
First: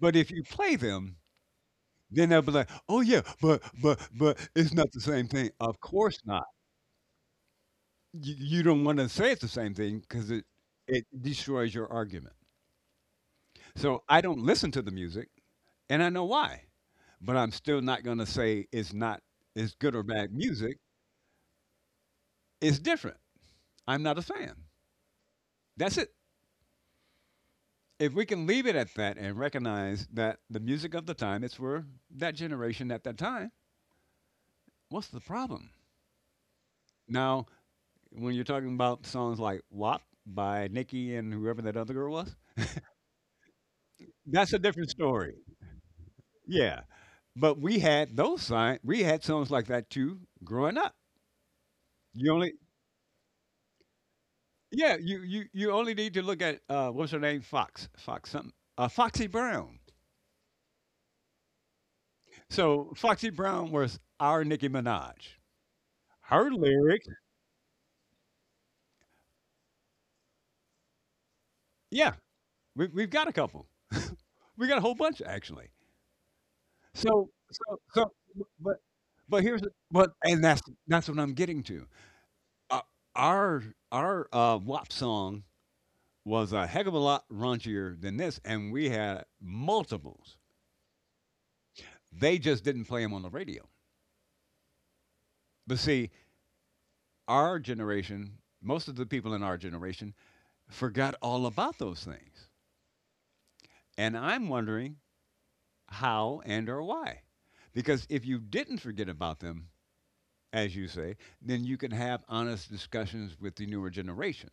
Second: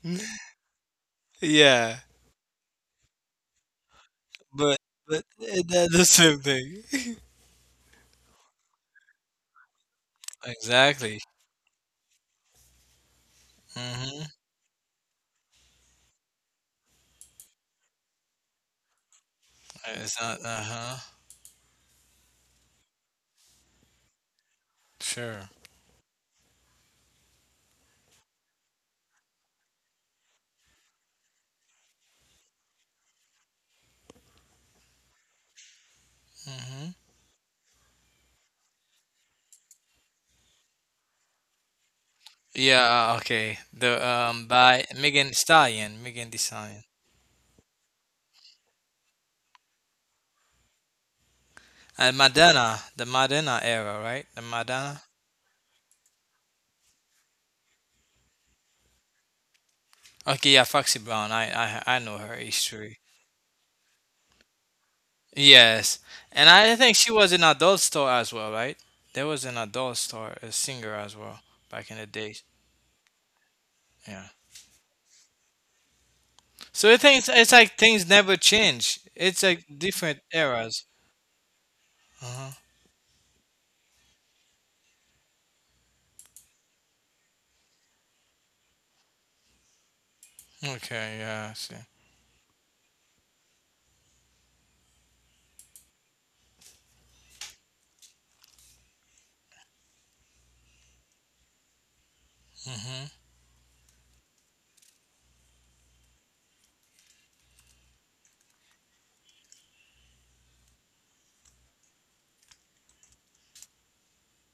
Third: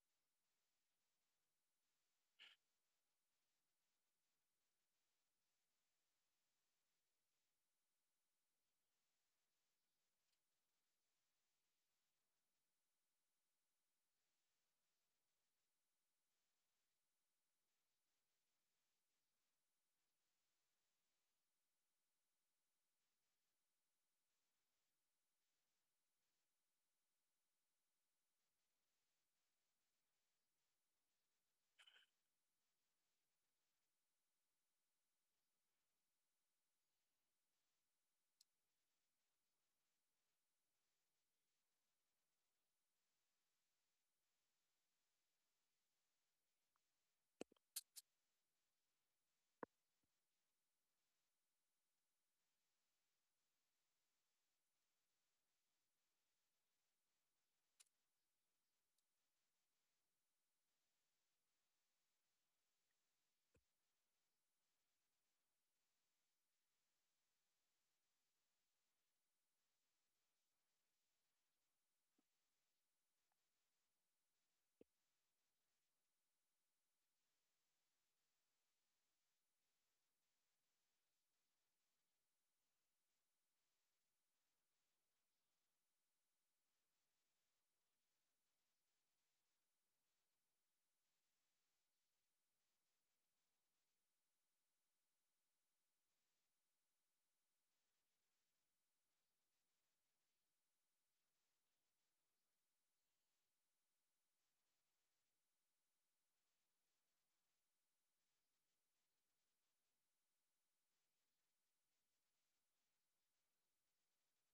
But if you play them, Yeah. then they'll be like, "Oh yeah, but but but it's But not the but same thing." it, Of that's the course same not. thing. You, you don't want to say it's the same thing because it it Exactly. destroys your argument. So I don't Hmm. listen to the music, and I know why. But I'm still not going to say it's not it's good or It's bad not uh music. huh. It's different. I'm not a fan. Sure. That's it. If we can leave it at that and recognize that the music of the time, it's for that generation at that time, what's the problem? Mm-hmm. Now, when you're talking about songs like WAP by Nicki and whoever that other girl was, Yeah, uh, okay. The um that's a by different story. Megan Stallion, Megan Thee Yeah. Stallion. But we had those signs, we had songs like that too growing up. And You only, Madonna, the Madonna era, right? The yeah, Madonna. you, you, you only need to look at, uh, what's her name? Fox, Fox something, uh, Foxy Brown. Okay, yeah, Foxy Brown. I I I know her So history. Foxy Brown was our Nicki Minaj. Yes. And Her I think lyrics, she was an adult star as well, right? There was an adult star, a singer as well back in the yeah, days. We we've got a couple. Yeah. We got a whole bunch actually. So it things So it's it's like so things so never but change. It's but here's like but different and that's eras. that's what I'm getting to. Uh-huh. Uh, our our uh, WAP song was a heck of a lot raunchier than this, and we had multiples. Okay, yeah, I see. They just didn't play them on the radio. But see, our generation, most of the people in our generation, forgot all about those things. Mm-hmm. And I'm wondering how and or why. Because if you didn't forget about them, as you say, then you can have honest discussions with the newer generation.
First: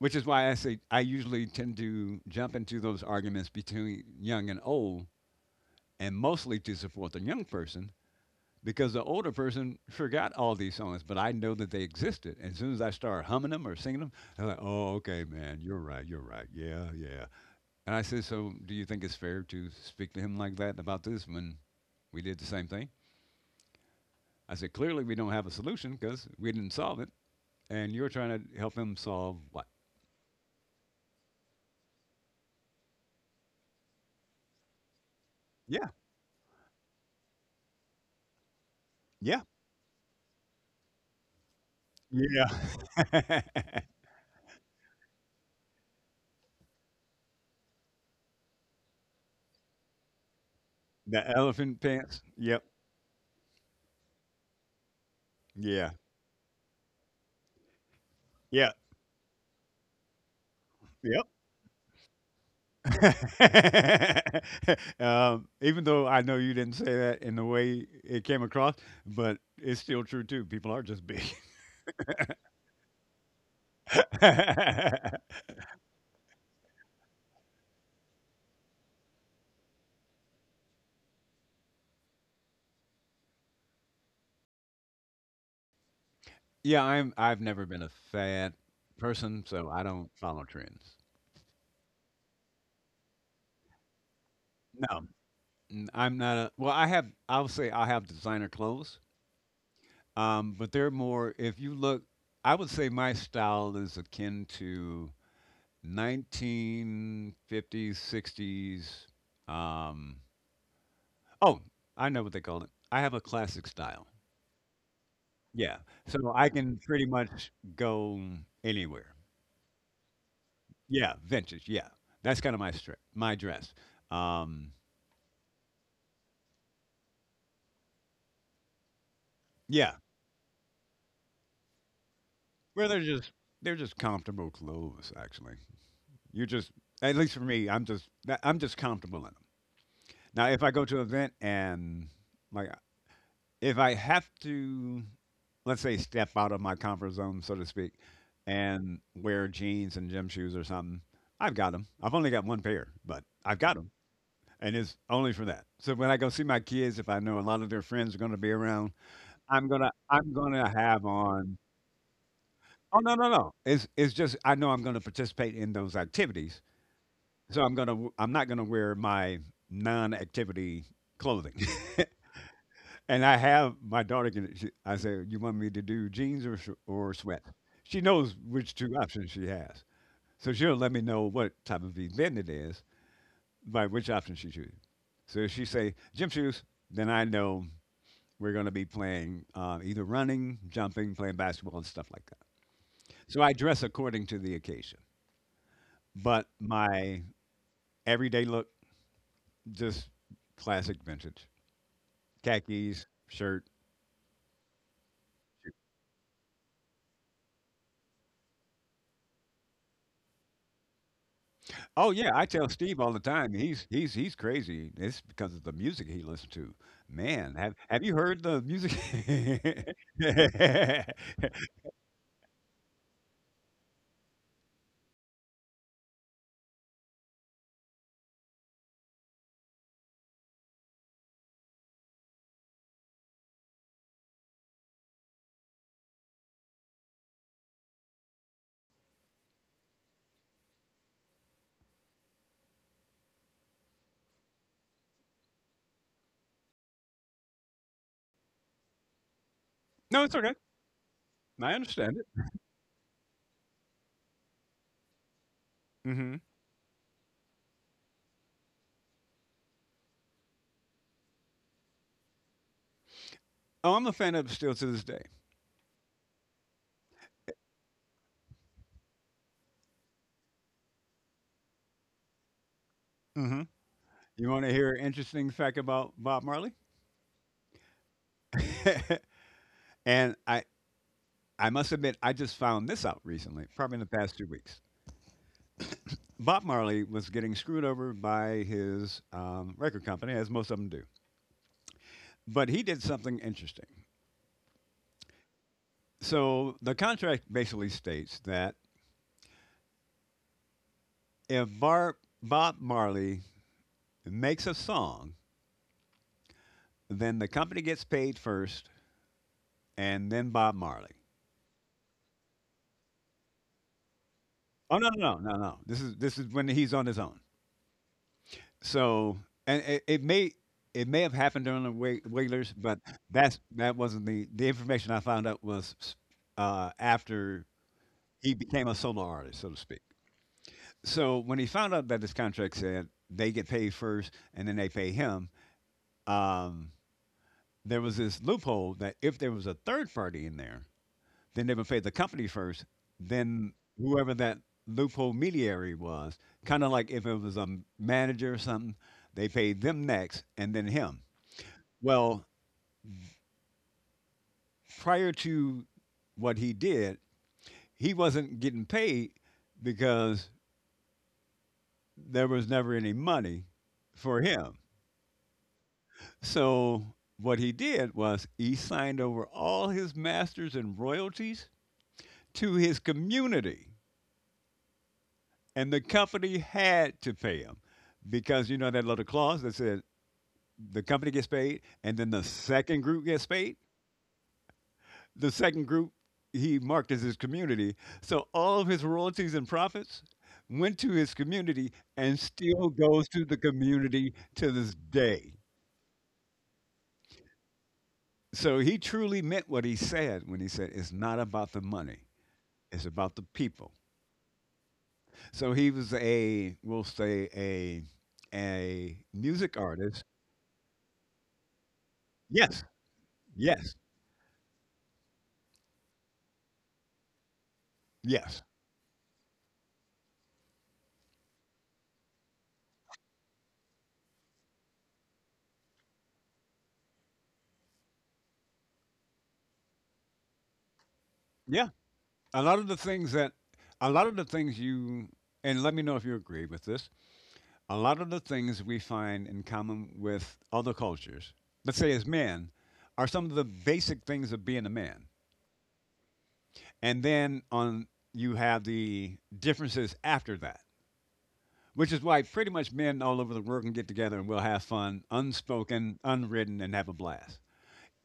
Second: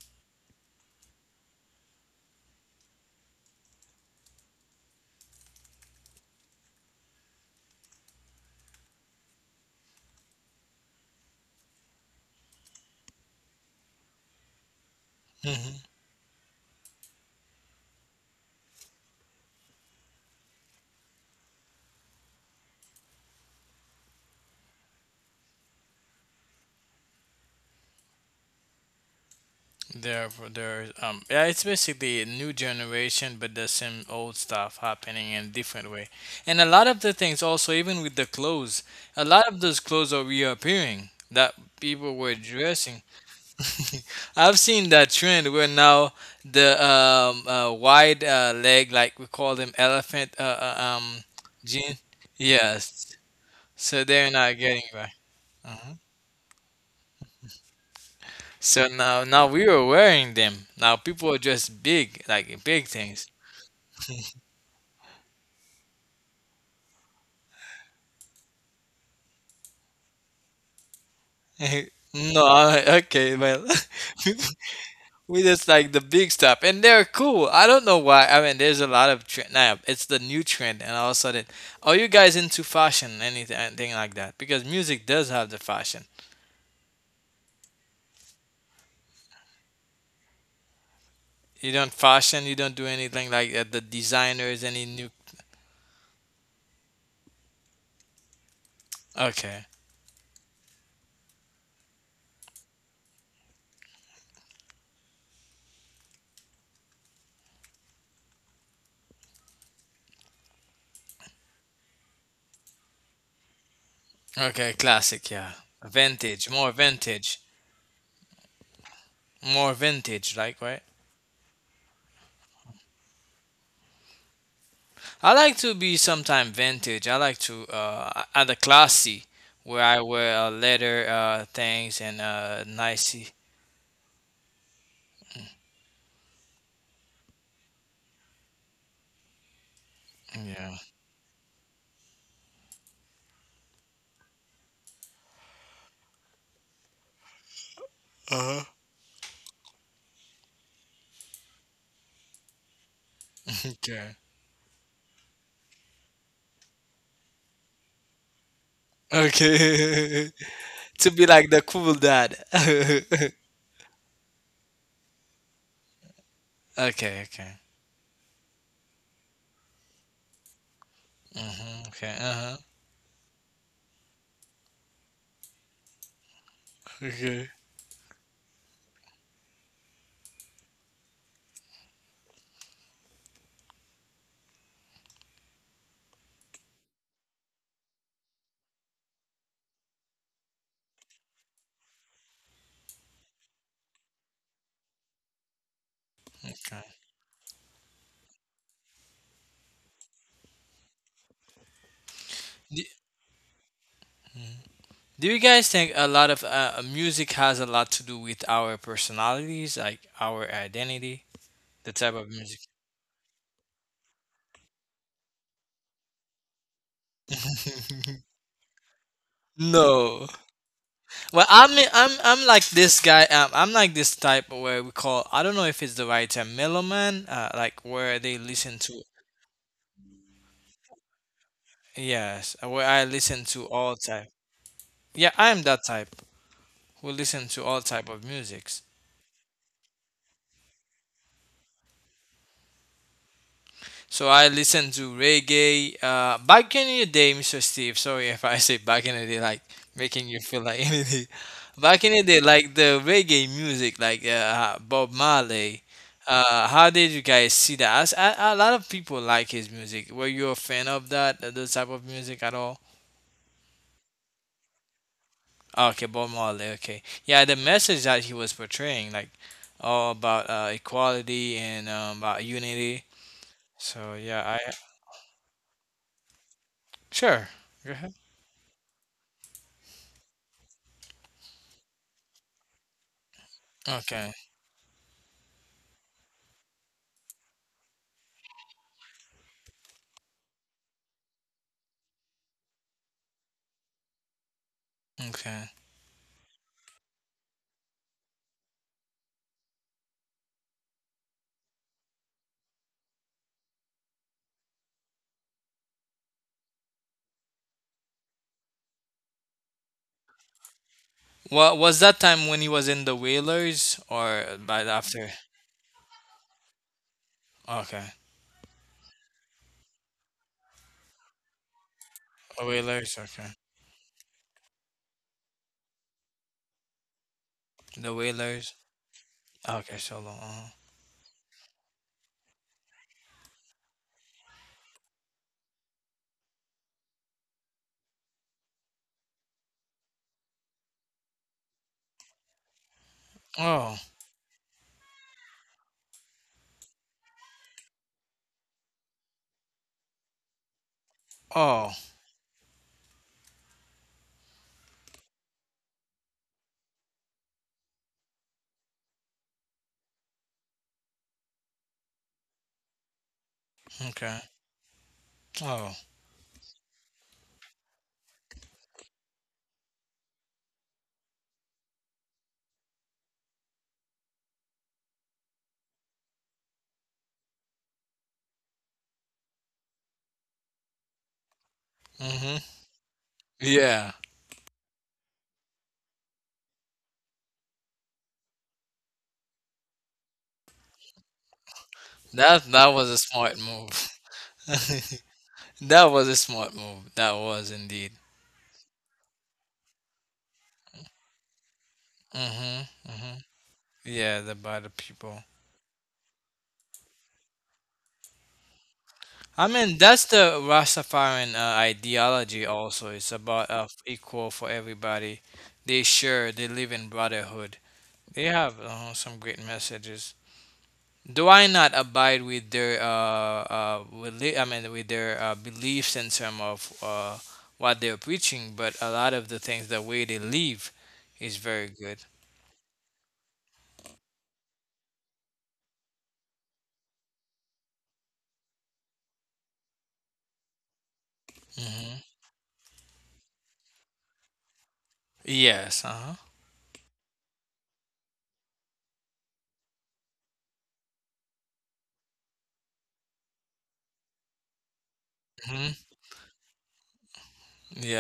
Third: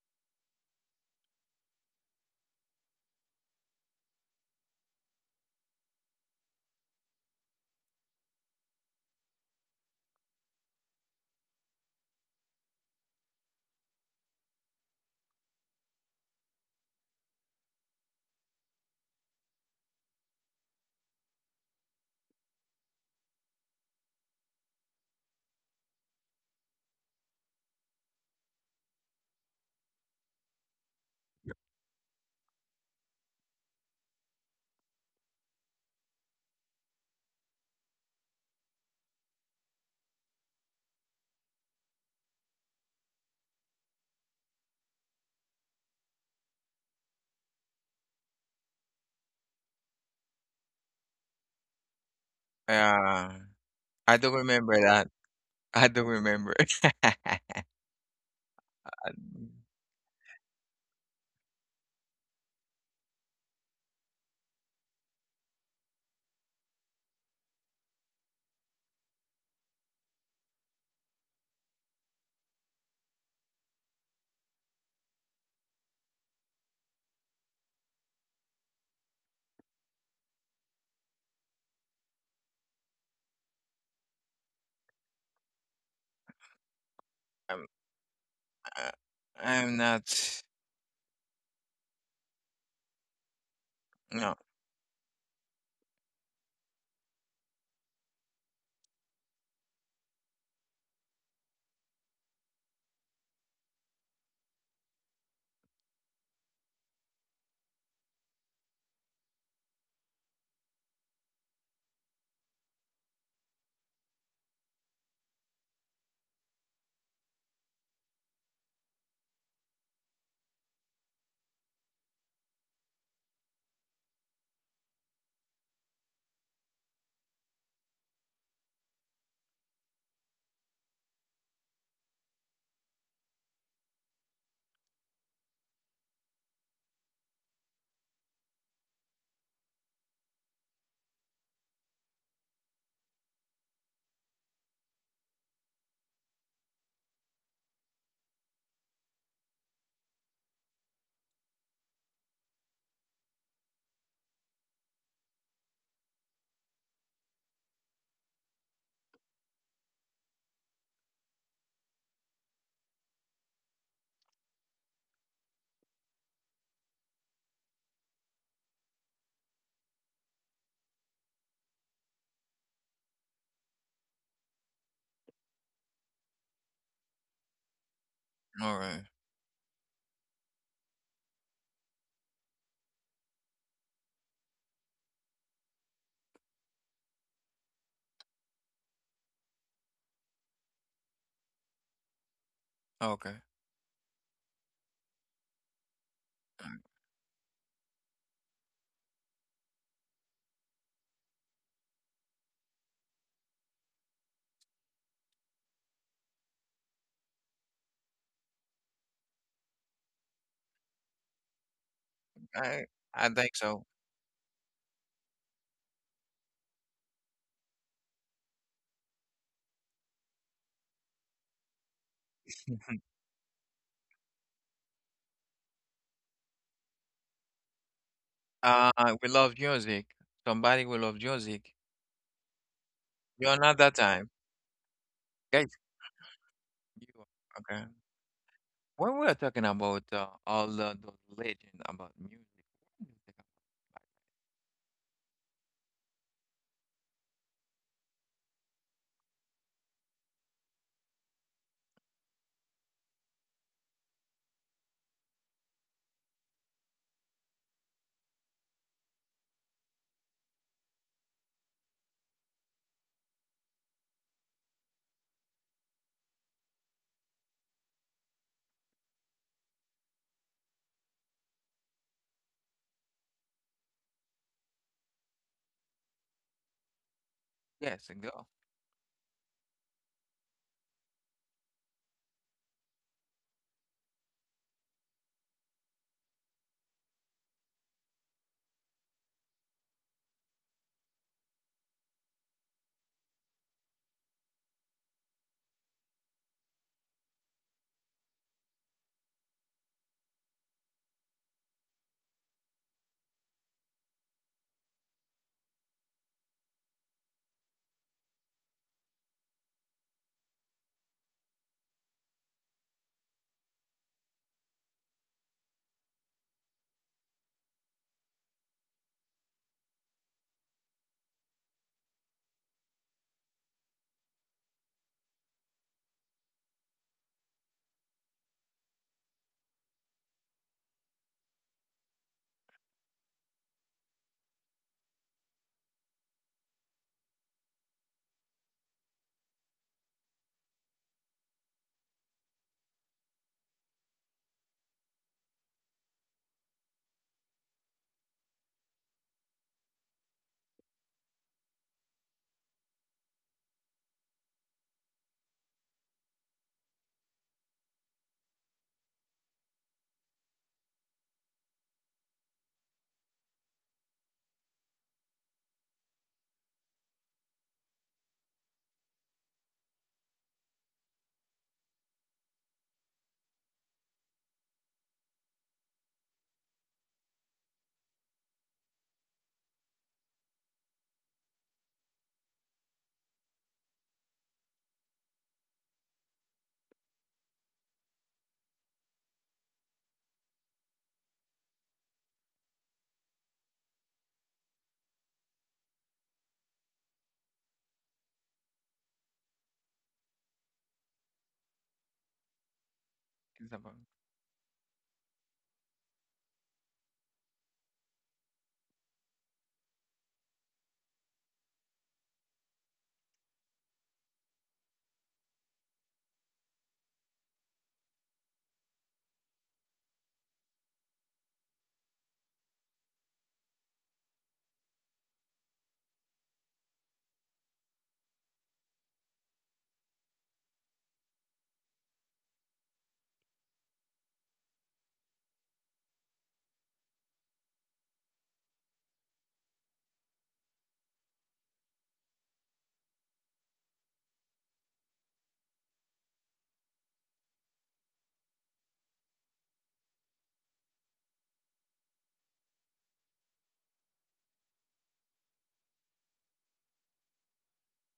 Which is why I say I usually tend to jump into those arguments between young and old, and mostly to support the young person because the older person forgot all these songs, but I know that they existed. And as soon as I start humming them or singing them, they're like, "Oh, okay, man, you're Mm-hmm. right, you're right, yeah, yeah." And I said, "So, do you think it's fair to speak to him like that about this when we did the same thing?" I said, "Clearly, we don't have a solution because we didn't solve it." And you're trying to help him solve what? There, there. Um, yeah, it's basically a new generation, but the same old stuff happening in Yeah, different way. And a lot of the things also, even with the clothes, a yeah, lot of those clothes are reappearing that people were dressing. yeah. I've seen that trend where now the um uh, wide uh, leg, like we call them elephant uh, uh, um The elephant jean. pants? Yep. Yes, Yeah. so I they're don't not remember getting that. back. I Yeah. don't remember. Yeah. So now, now we are wearing them. Now Yep. people are just big, like big things. Um, even though I know you didn't say that in the way it came across, but it's still true too. People are just big. No, I- okay, well, Yeah, we just like the big stuff, and they're cool. I don't know why. I mean, there's a lot of trend now. It's the new trend, and all of a sudden, are you guys into fashion, anything, anything like that? Because music does have the fashion. I'm. I've never I'm been a fad I, person, so I'm I not don't follow trends. You don't fashion. You don't do anything like uh, the no. designers. Any No. new? N- I'm not a. Well, I have. I'll say I have designer clothes. Okay, Um, but they're more, if you look, I would say my style is akin to nineteen fifties, sixties. Um, oh, I know what they call it. I have a classic style. okay, classic, yeah, Yeah. So I vintage, more can pretty vintage, much go anywhere. more vintage, like right? Yeah. Vintage. Yeah. That's kind of my stri- my dress. Um, I like to be sometime vintage. I like to uh at classy where yeah. I wear uh, leather uh things and uh Where they're just, nicey. they're just comfortable clothes, actually. You're just, at least for me, I'm just, I'm just comfortable in 'em. Now, if I Yeah. go to an event and like if I have to, let's say, step out of my comfort zone, so to speak, Uh-huh. and wear jeans and gym shoes or something, I've got them. I've only got one pair, but I've got them, Okay. and it's only for that. So when I go see my kids, if I know a lot of their friends are going to be around, I'm gonna I'm Okay. gonna have To be like on. the cool dad. Oh no no Okay, no! It's it's just I know I'm going to participate in those activities, okay. so I'm gonna w- I'm not going to wear my non-activity clothing. Hmm. Okay. Uh-huh. And I have my daughter can. She, I say, "You want me to do jeans or sh- or sweats?" Okay. She knows which All two right. options she has, so she'll let me know what type of event it is by which option she chooses. So if she say gym shoes, then I know we're going to be playing uh, either running, jumping, playing basketball, and stuff like that. Okay. So I dress according to the occasion, but Okay. my everyday look just classic vintage Do, khakis, shirt. mhm. Do you guys think a lot of uh, music has a lot to do with our personalities, like our identity, the Oh type yeah, of I music? tell I Steve all the I time. think He's so. he's he's crazy. It's because of the music he listens to. Man, have have you heard the music? No. Well, I'm I'm I'm like this guy. Um, I'm like this type where we call. I don't know if it's the right term, meloman. Uh, like where they listen Uh, to. we love music. Somebody will love music. Yes, where I listen You are to not that all type. time. Yeah, I'm Guys, that type who you are- listen to all okay. type of music. When we are talking about uh, all the, the legend about music, what is it about? So I listen to reggae. Uh, back in the day, mister Steve. Sorry if I say back in the day, like No, making it's you okay. feel like anything. I Back in understand the day, it. like the reggae music, like uh, Bob Marley. Hmm. Uh, how did you guys see that? As- A, a lot of people like his music. Were you a fan of that, uh, those type of music at all? Oh, I'm a fan of still to this day. Ah, okay, Bob Marley. Okay, yeah, the message that he was portraying, like all about uh, equality and um, about unity. Hmm. So You yeah, want to I hear an interesting fact about Bob Marley? sure. Go Yes, ahead. and go. and I I must admit, I just found this out recently, probably in the Okay. past two weeks. Bob Marley was getting screwed over by his um, record company, as most of them do. But he did something interesting. Okay. So the contract basically states that if Bar- Bob Marley makes a song, then the company gets paid first, and then Bob Marley. Well, was that time when he was in the Whalers or by the Oh no, after? no, no, no, no. This is this is when he's on his own. Okay. So and it, it may it may have happened during the Wai- The Wailers, but Whalers. Okay. that's that wasn't the the information I found out was uh, after The he Whalers. became a solo artist, so to Okay. speak. So long. Uh-huh. So when he found out that his contract said they get paid first and then they pay him, um, there was this loophole that if there was a third party in there, then they would pay the company first, then Oh. whoever that loophole mediary was, kind of like if it was a m- manager or something, they paid them next and then him. Oh. Well, prior to what he did, he wasn't getting paid because there was never any money Okay. for him. Oh. So what he did was he signed over all his masters and royalties to his community. And the company had to pay him because you know that little clause that said the company gets paid and then the Mhm. second group gets paid. Yeah. The second group he marked as his community, so all of his royalties and profits went to his community and That that still was a goes to the smart move. community to this day. That was a smart move. That was indeed. So he truly meant what he said when he said it's not about the money, Mhm. it's about the Mhm. It's people. about Yeah. The By the people. So he was a we'll say a a I music mean, artist. that's the Rastafarian uh, ideology. Yes, Also, it's about uh, yes. equal for everybody. They share. They live in brotherhood. They Yes. have uh, some great messages. Do I not abide with their uh, uh, reli- I mean with their uh, beliefs in terms of uh, what they're preaching, but a lot of the things the way they live is Yeah. very good. A lot of the things that, a lot of the things you, and let me know if you agree with this, a lot of the things we find in common with other cultures, let's say Hmm. as men, are some of the basic things of being a man. Yes. Uh-huh. And then on, you have the differences after that, which is why pretty much men all over the world can get together and we'll have fun, Hmm. unspoken, unwritten, and have a blast.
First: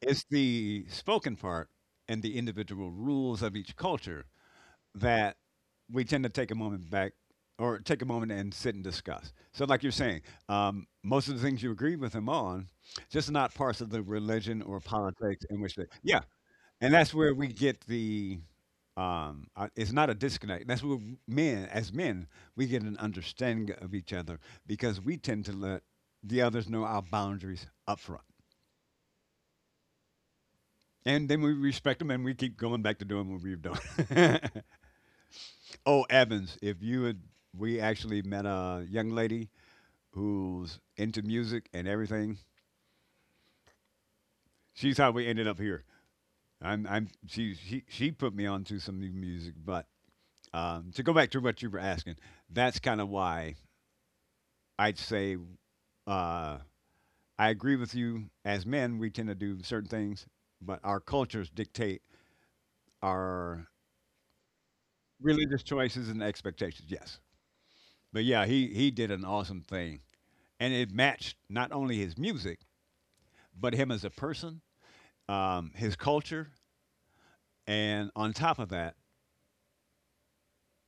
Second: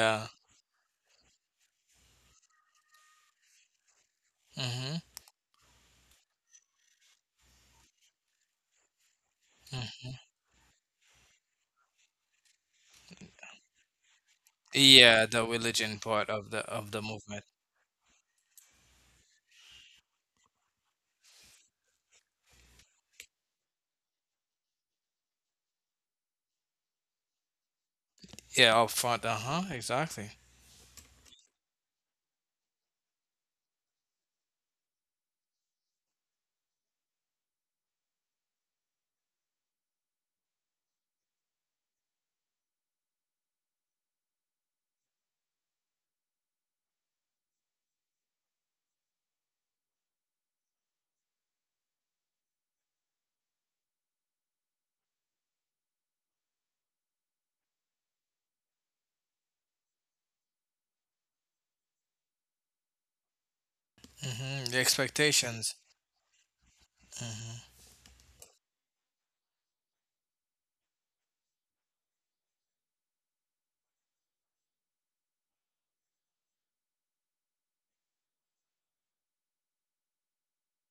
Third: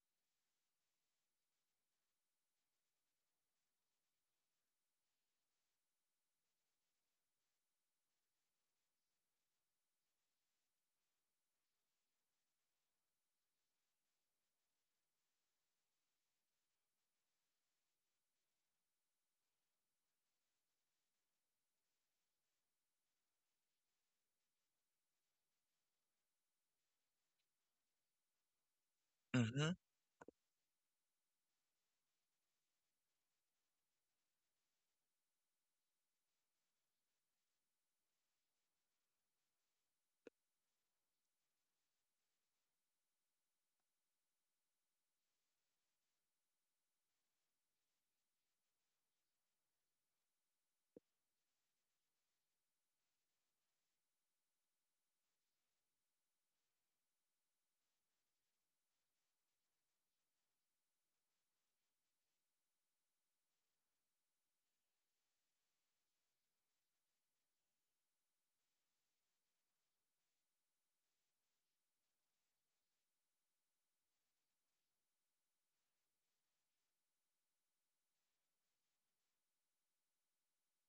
It's the spoken part and the individual rules of each culture Hmm. that we tend to take a moment back or take a moment and sit and discuss. So, like you're saying, um, most of the things you agree with him on, just not parts of the religion or Yeah, politics the in which they, religion yeah. part of the of And the that's where movement. we get the, um, uh, it's not a disconnect. That's where men, as men, we get an understanding of each other because we tend to let the others know our boundaries up front. Yeah, up front. Uh-huh. mm-hmm. Exactly. And then we respect them and we keep going back to doing what we've done. Oh, Evans, if you had, we actually met a young lady who's into music and everything. She's how we ended up here. I'm, I'm, she, she, she put me onto some new music. But um, to go back to what you were asking, that's kind of why I'd say uh, I agree with you. As men, we tend to do certain things, but our cultures dictate our Hmm. The religious expectations. choices and expectations. Yes, Hmm. but yeah, he he did an awesome thing, and it matched not only his music, but him as a person, um, his culture, and on top of that,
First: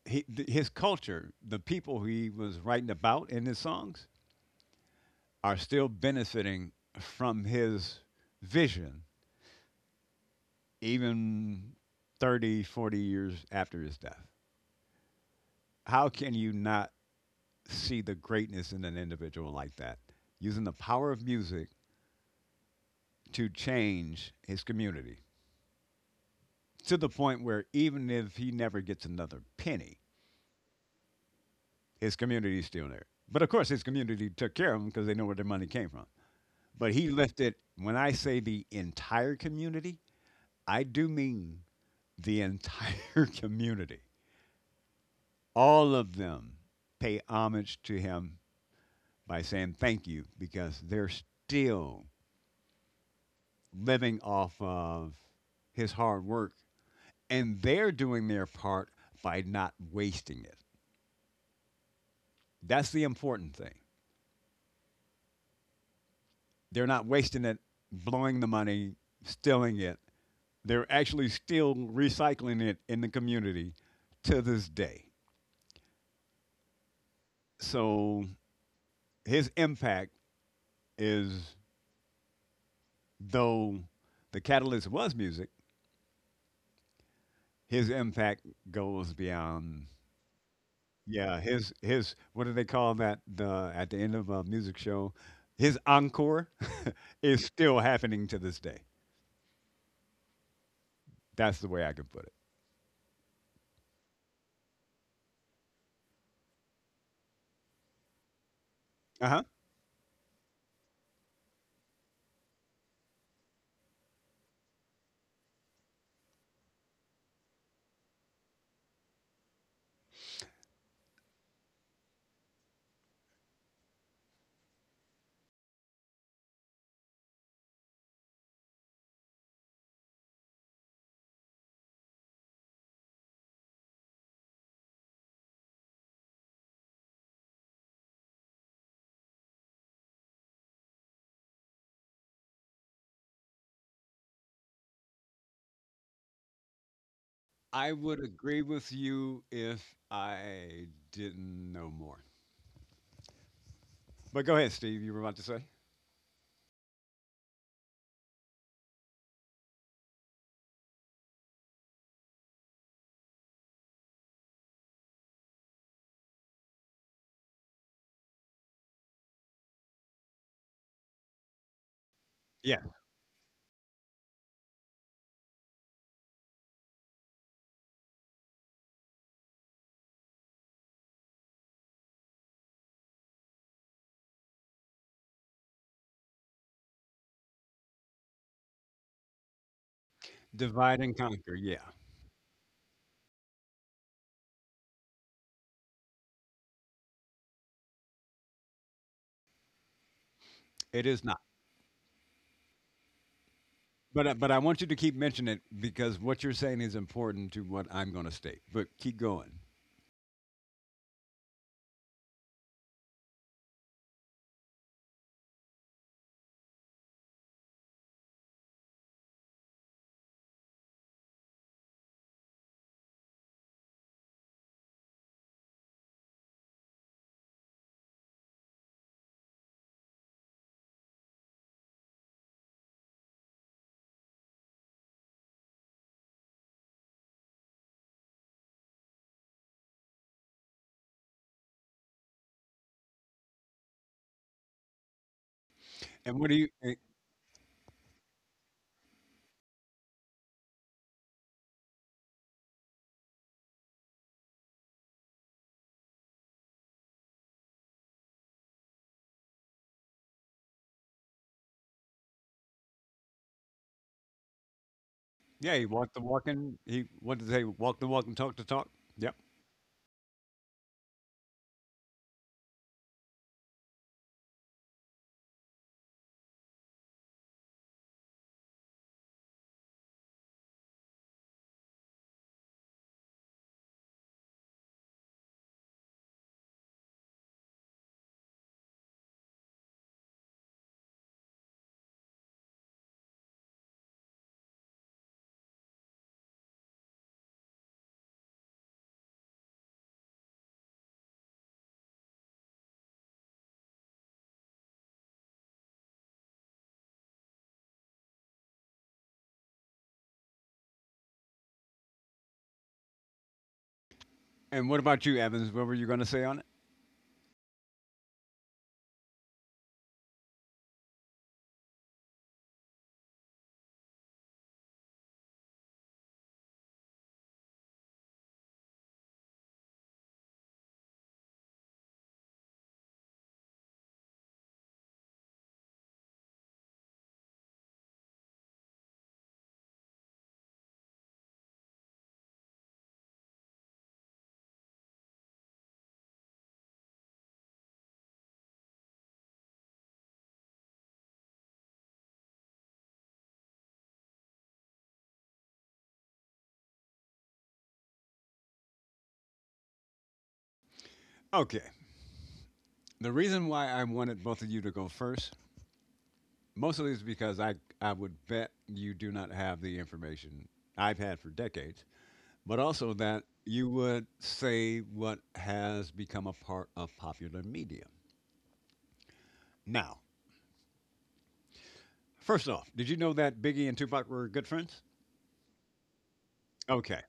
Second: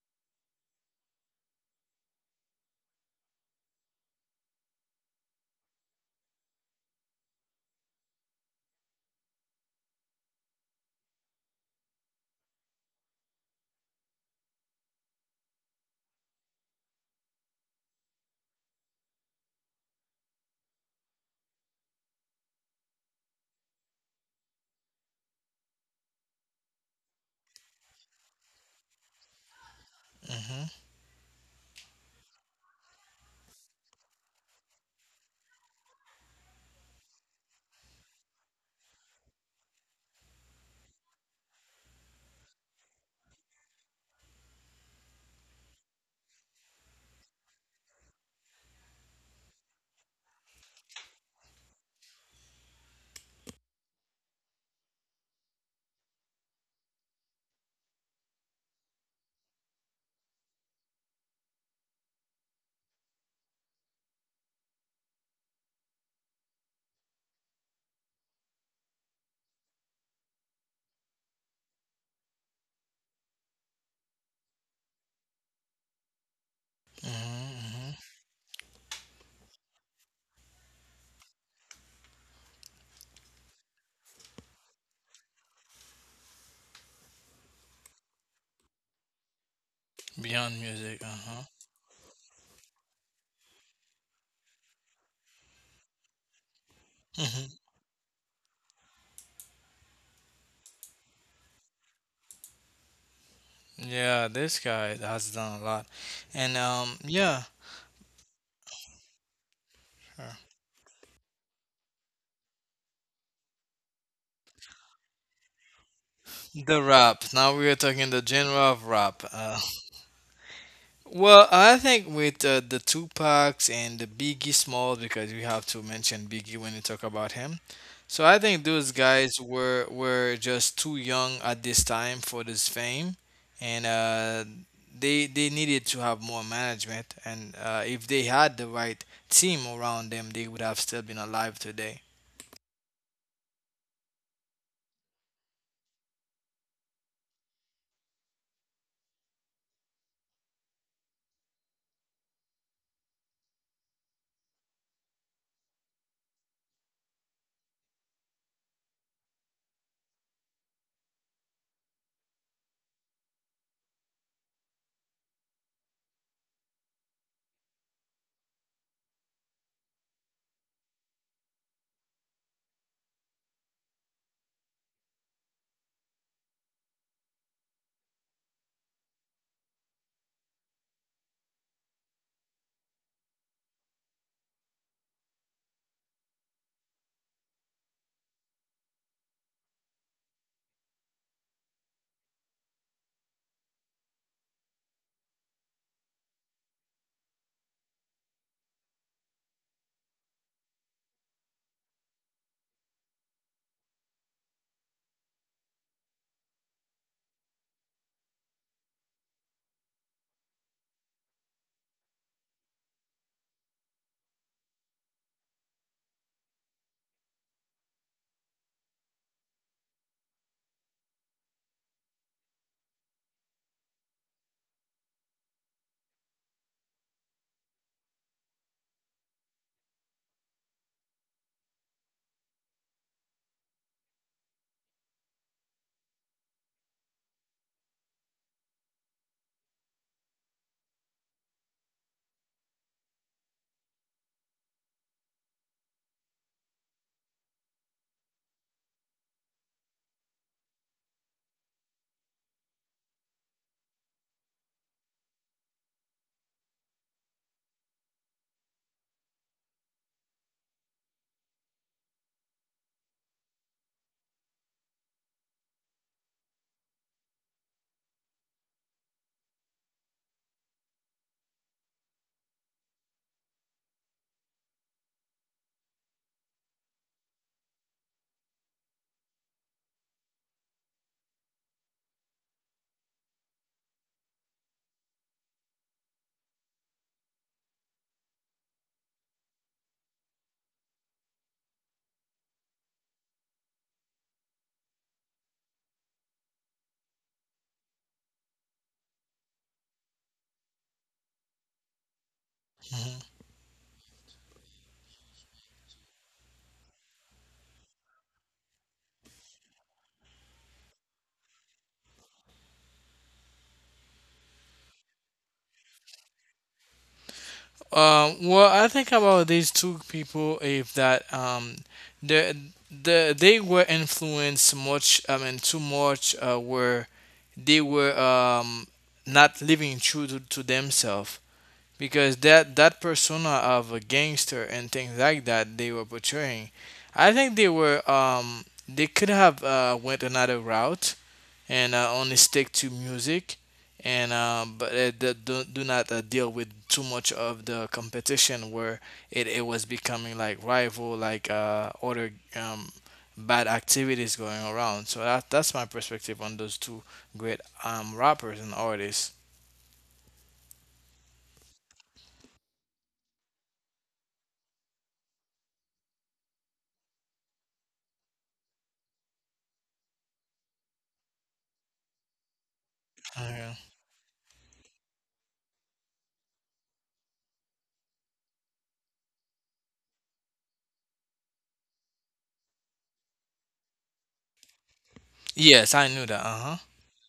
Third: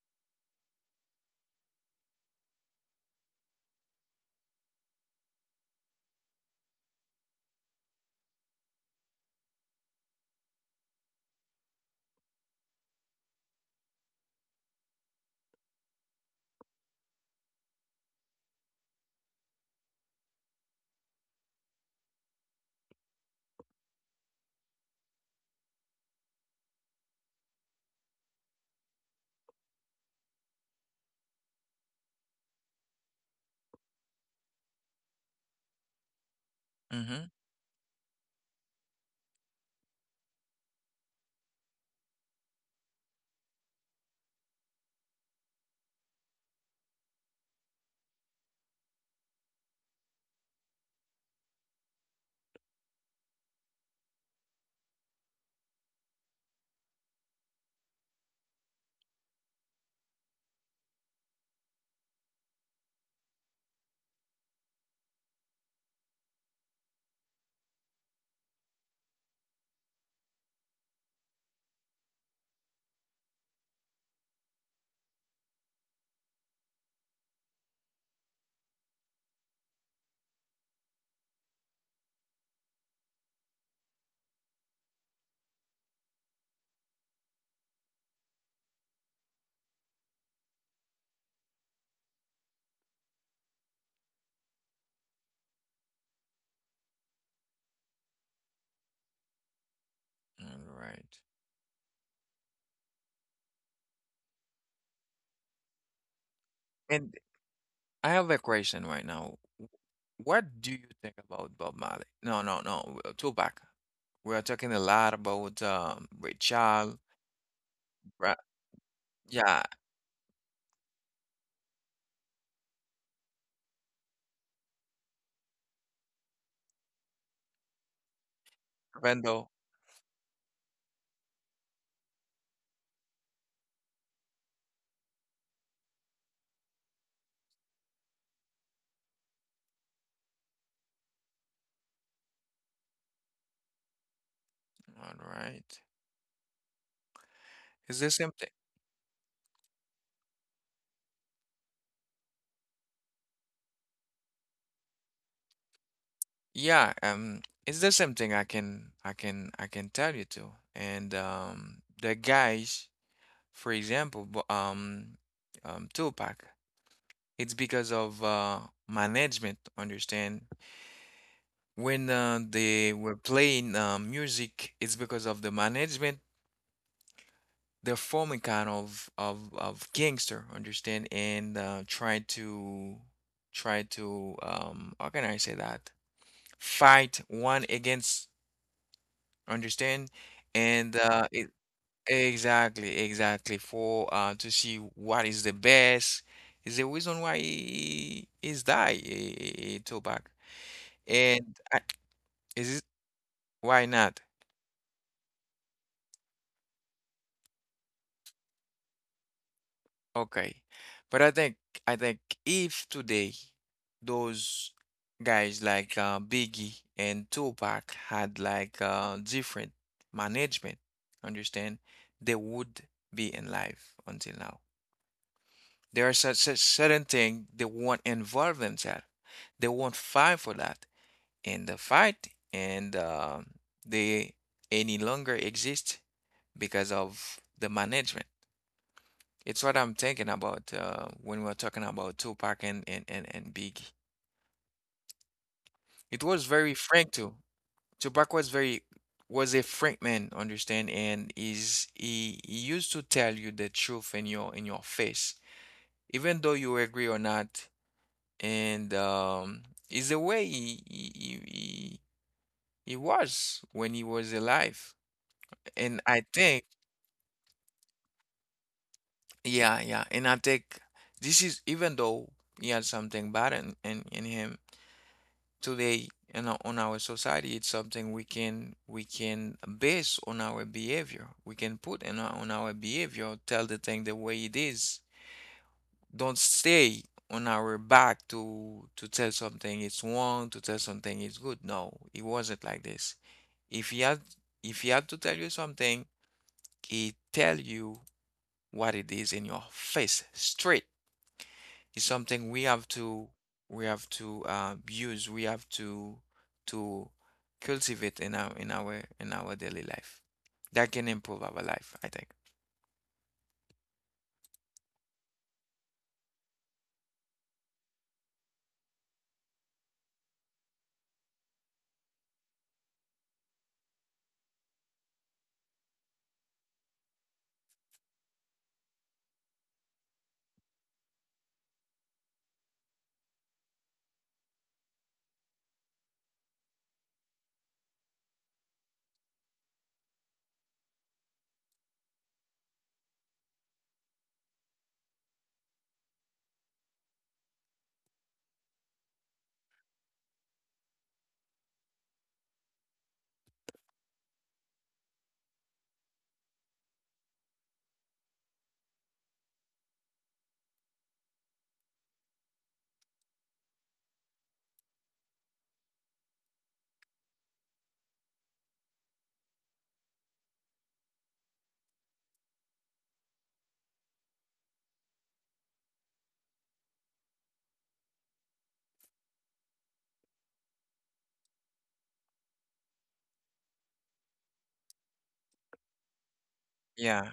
he, th- his culture, the people he was writing about in his songs, are still benefiting from his vision, even thirty, forty years after his death. How can you not see the greatness in an individual like that, using the power of music to change his community to the point where even if he never gets another penny, Hmm. his community's still there. But of course, his community took care of him because they know where their money came from. But he Mm-hmm. lifted, when I say the entire community, I do mean the entire community. All of them pay homage to him by saying thank you because they're still living off of his hard work and they're doing their part by not wasting it. That's the important thing. They're not wasting it, blowing the money, stealing it. They're actually still recycling it in the community to this day. Hmm. Hmm. So his impact is, though the catalyst was music, his impact goes beyond. Beyond music. Yeah, Uh-huh. his his what do they call that? The at the end of a music show, his encore is Mm-hmm. still happening to this day. All right. That's the way I could put it. Yeah, this guy has done a lot. And um And yeah, I have a question right Uh now. huh. What do you think about Bob Marley? No, no, no, uh, Tupac. We are talking a lot about um, Ray the Charles, rap. Now we are talking the Ra genre of rap. Uh, yeah, Well, I think with uh, the Tupacs and the Biggie Smalls because we have to mention Biggie when we talk about him. So I think those guys Randall. were were just too young at this time for this fame and uh they they needed to have more management and uh, if they had the right team around them, they would have still been alive today. All right, I it's the would same thing. agree with you if I didn't know more. But go ahead, Steve. You were about to say. Yeah, um, it's the same thing. I can, I can, I can tell you too. And um, the guys, for example, Bo- um, um, Tupac. It's because of uh, management. Understand? When uh, they were playing uh, music, it's because of the management. They're forming kind of of of gangster, understand, and uh, try to try to um, how can I say that? Fight one against, understand, and Divide and uh, it, conquer. Yeah, exactly, exactly for uh, to see what is the best. Is the reason why he is die eh, eh, eh, Tupac, it is not. and I, is it why not? But I- but I want you to keep mentioning it because what you're saying is important to what I'm going to state. But keep going. Okay. But I think I think if today those guys like uh, Biggie and Tupac had like uh, different management, understand, they would be in life until now. There are such, such certain things they won't involve themselves. They won't fight for that in the fight, and uh, they any longer exist because of the management. It's what I'm thinking about uh, when we're talking about Tupac and, and, and, and Biggie. It And was what do you? very frank too. Tupac was very was a frank man, understand, and is he, he used to tell you the truth in your in your face, even though you agree or not. And um, is the way he, he he he he was when he was alive. Yeah, he And walked the I walk think, and he what did they walk the walk and talk the talk. Yep. yeah, yeah, and I think this is even though he had something bad in, in, in him today in our, on our society, it's something we can we can base on our behavior, we can put in our, on our behavior, tell the thing the way it is. Don't stay on our back to to tell something it's wrong, to tell something it's good. No, it wasn't like this. if he had if he had to tell you something, he tell you what it is in your face straight. It's something we have to Mm-hmm. we have to uh, use. We have to to Cultivate in our in our in our daily life. That can improve our life, I think. And what about you, Evans? What were you going to say on it? Um, well, I think about these two people if that um, the the they were influenced much. I mean, too much. Uh, where they were um, not living true to, to themselves because that that persona of a gangster and things like that they were portraying. I think they were um, they could have uh, went another route and uh, only stick to music and um, but uh, do, do do not uh, deal with too much of the competition where it, it was becoming like rival like uh, other um, bad activities going around so that, that's my perspective on those two great um, rappers and artists. Okay. The reason why I wanted both of you to go first mostly is because I I would bet you do not have the information I've had for decades, but also that Okay. you would say what has become a part of popular media. Now, first off, did you know that Biggie and Tupac were good friends? Yes, I knew that. Uh huh. Okay. Yeah.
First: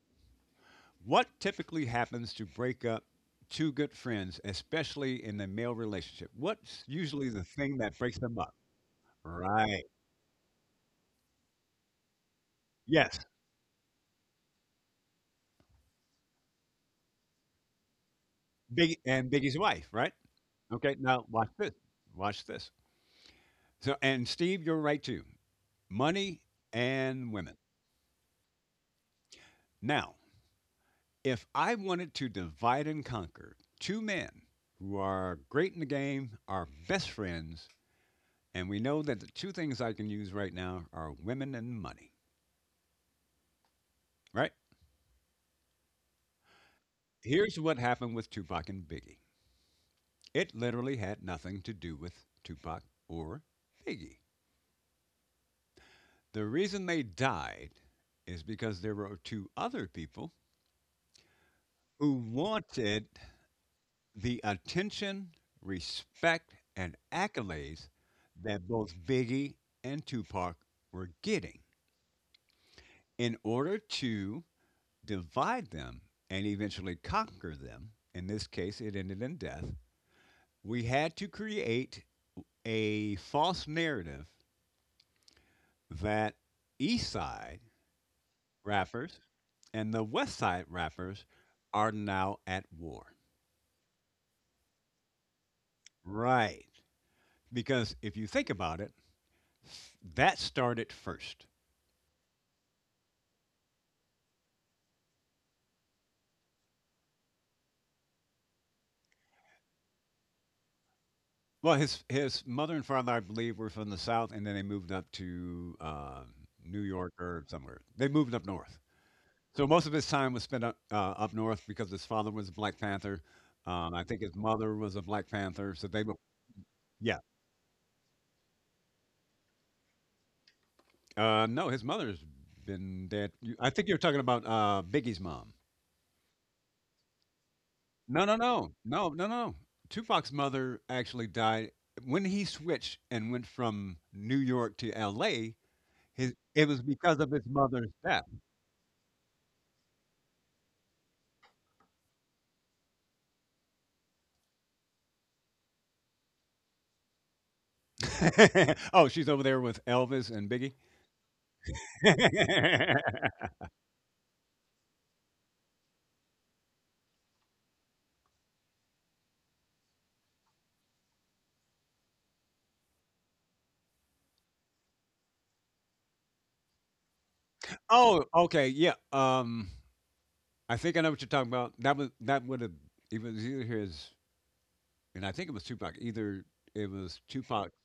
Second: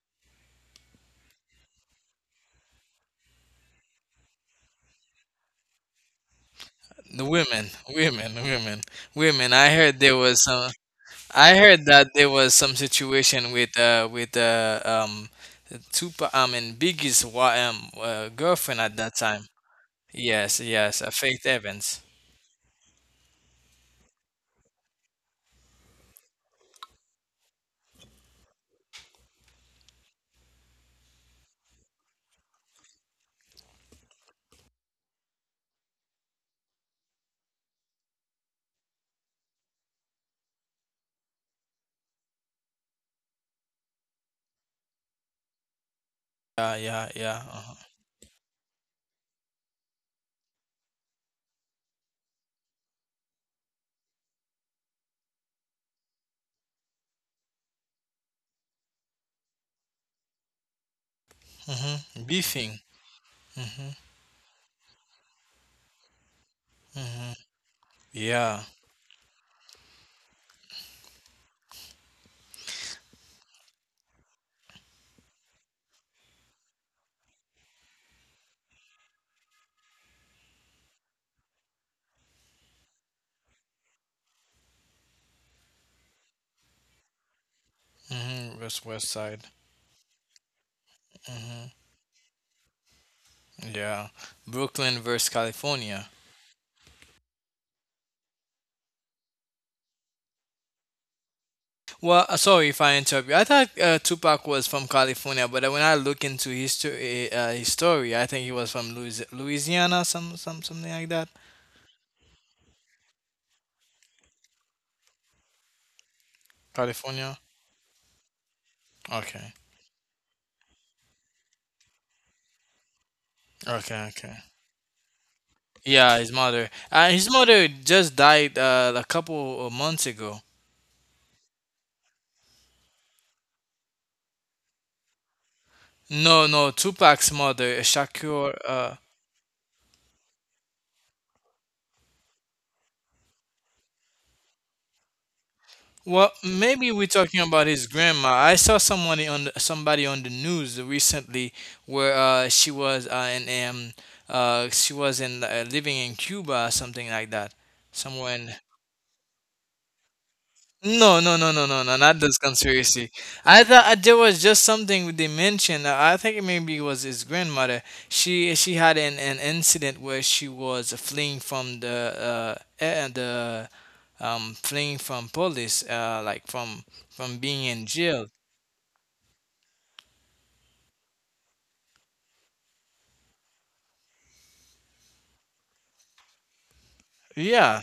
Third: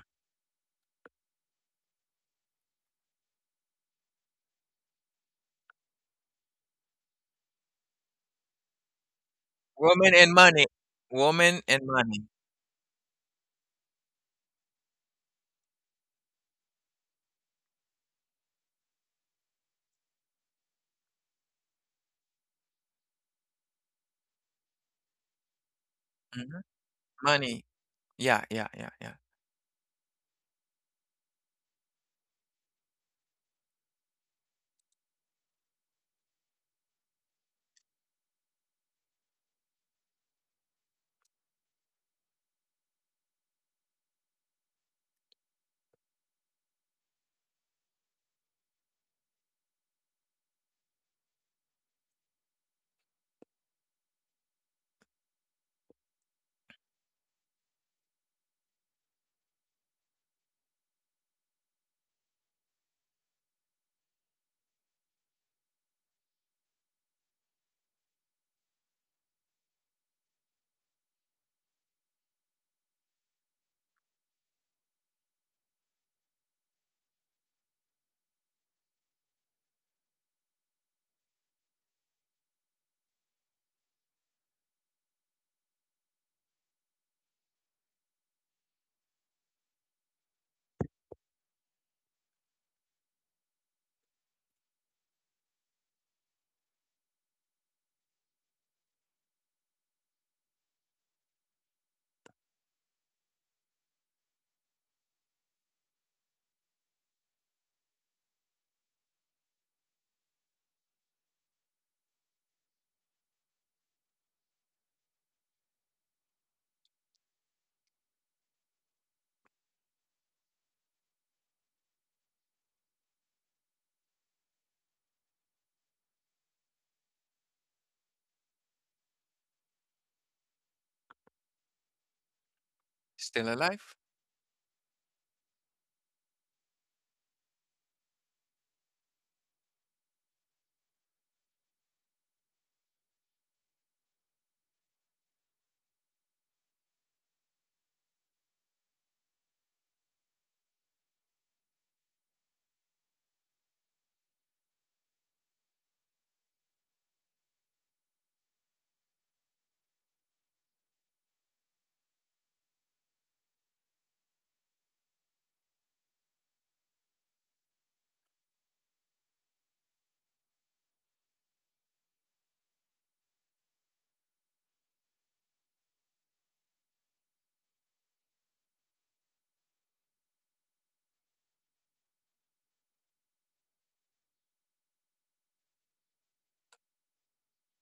What typically happens to break up two good friends, especially in the male relationship? What's The usually the women, thing that breaks women, them up? women, women. I Right. heard there Women and was money. some. I Women and heard that money. there was some Yes. situation with uh with uh um Tupac, I mean Biggie's wa- um uh, girlfriend at Big that and time. Biggie's wife, right? Yes, Okay. yes, uh, Now Faith watch this. Evans. Watch this. So and Steve, you're right too. Money Hmm. and women. Money. Yeah, yeah, yeah, yeah. Now, if I wanted to divide and conquer two men who are great in the game, are best friends, and we know that the two things I can use right now are women and money, right? Yeah, yeah, yeah. Here's Uh-huh. what happened with Tupac and Biggie. It literally had nothing to do with Tupac or Biggie. The reason they died is because there were two other people who Mm-hmm. Beefing. wanted Mm-hmm. the attention, respect, and Mm-hmm. accolades Yeah. that both Biggie and Tupac were getting in order to divide them and eventually conquer them. In this case, it ended in death. We had to create a false narrative that East Side Mm-hmm. West West rappers Side. and the West Side rappers Mm-hmm. are now at war. Yeah. Brooklyn versus California. Right. Because if you think about it, that started first. Well, uh, sorry if I interrupt you. I thought uh, Tupac was from California, but uh, when I look into his, uh, his story, I think he was from Louis- Louisiana, some, some something like that. Well, his his mother and father, I believe, were from the South, and then they moved up to um New York California? or somewhere. They moved up north. Okay. So most of his time was spent up, uh, up north because his father was a Black Panther. Um, I Okay, think his okay. mother was a Black Panther. So they were, Yeah, his mother. Uh, yeah. His mother just died uh, a couple of months ago. Uh, no, his mother's been dead. Still You- I think you're alive? talking about uh, Biggie's mom. No, no, Tupac's mother, No, no, Shakur. no, Uh, no, no, no. Tupac's mother actually died when he switched and went from New York to L A. Well, His it was maybe we're because of talking his about his mother's grandma. I saw someone on the, somebody on the news recently where uh, she was uh, in um, uh, she was in uh, living in Cuba or something like that, somewhere in. death. Oh, she's over there with Elvis and Biggie. No, no, no, no, no, no, not this conspiracy. I thought uh, there was just something they mentioned. uh, I think it maybe it was his grandmother. She she had an, an incident where she was fleeing from the uh eh, the um fleeing from police uh like from from being in Oh, jail. okay, yeah. Um, I think I know what you're talking about. That was that would have it was either his and I think it was Tupac. Either it was Tupac's Yeah,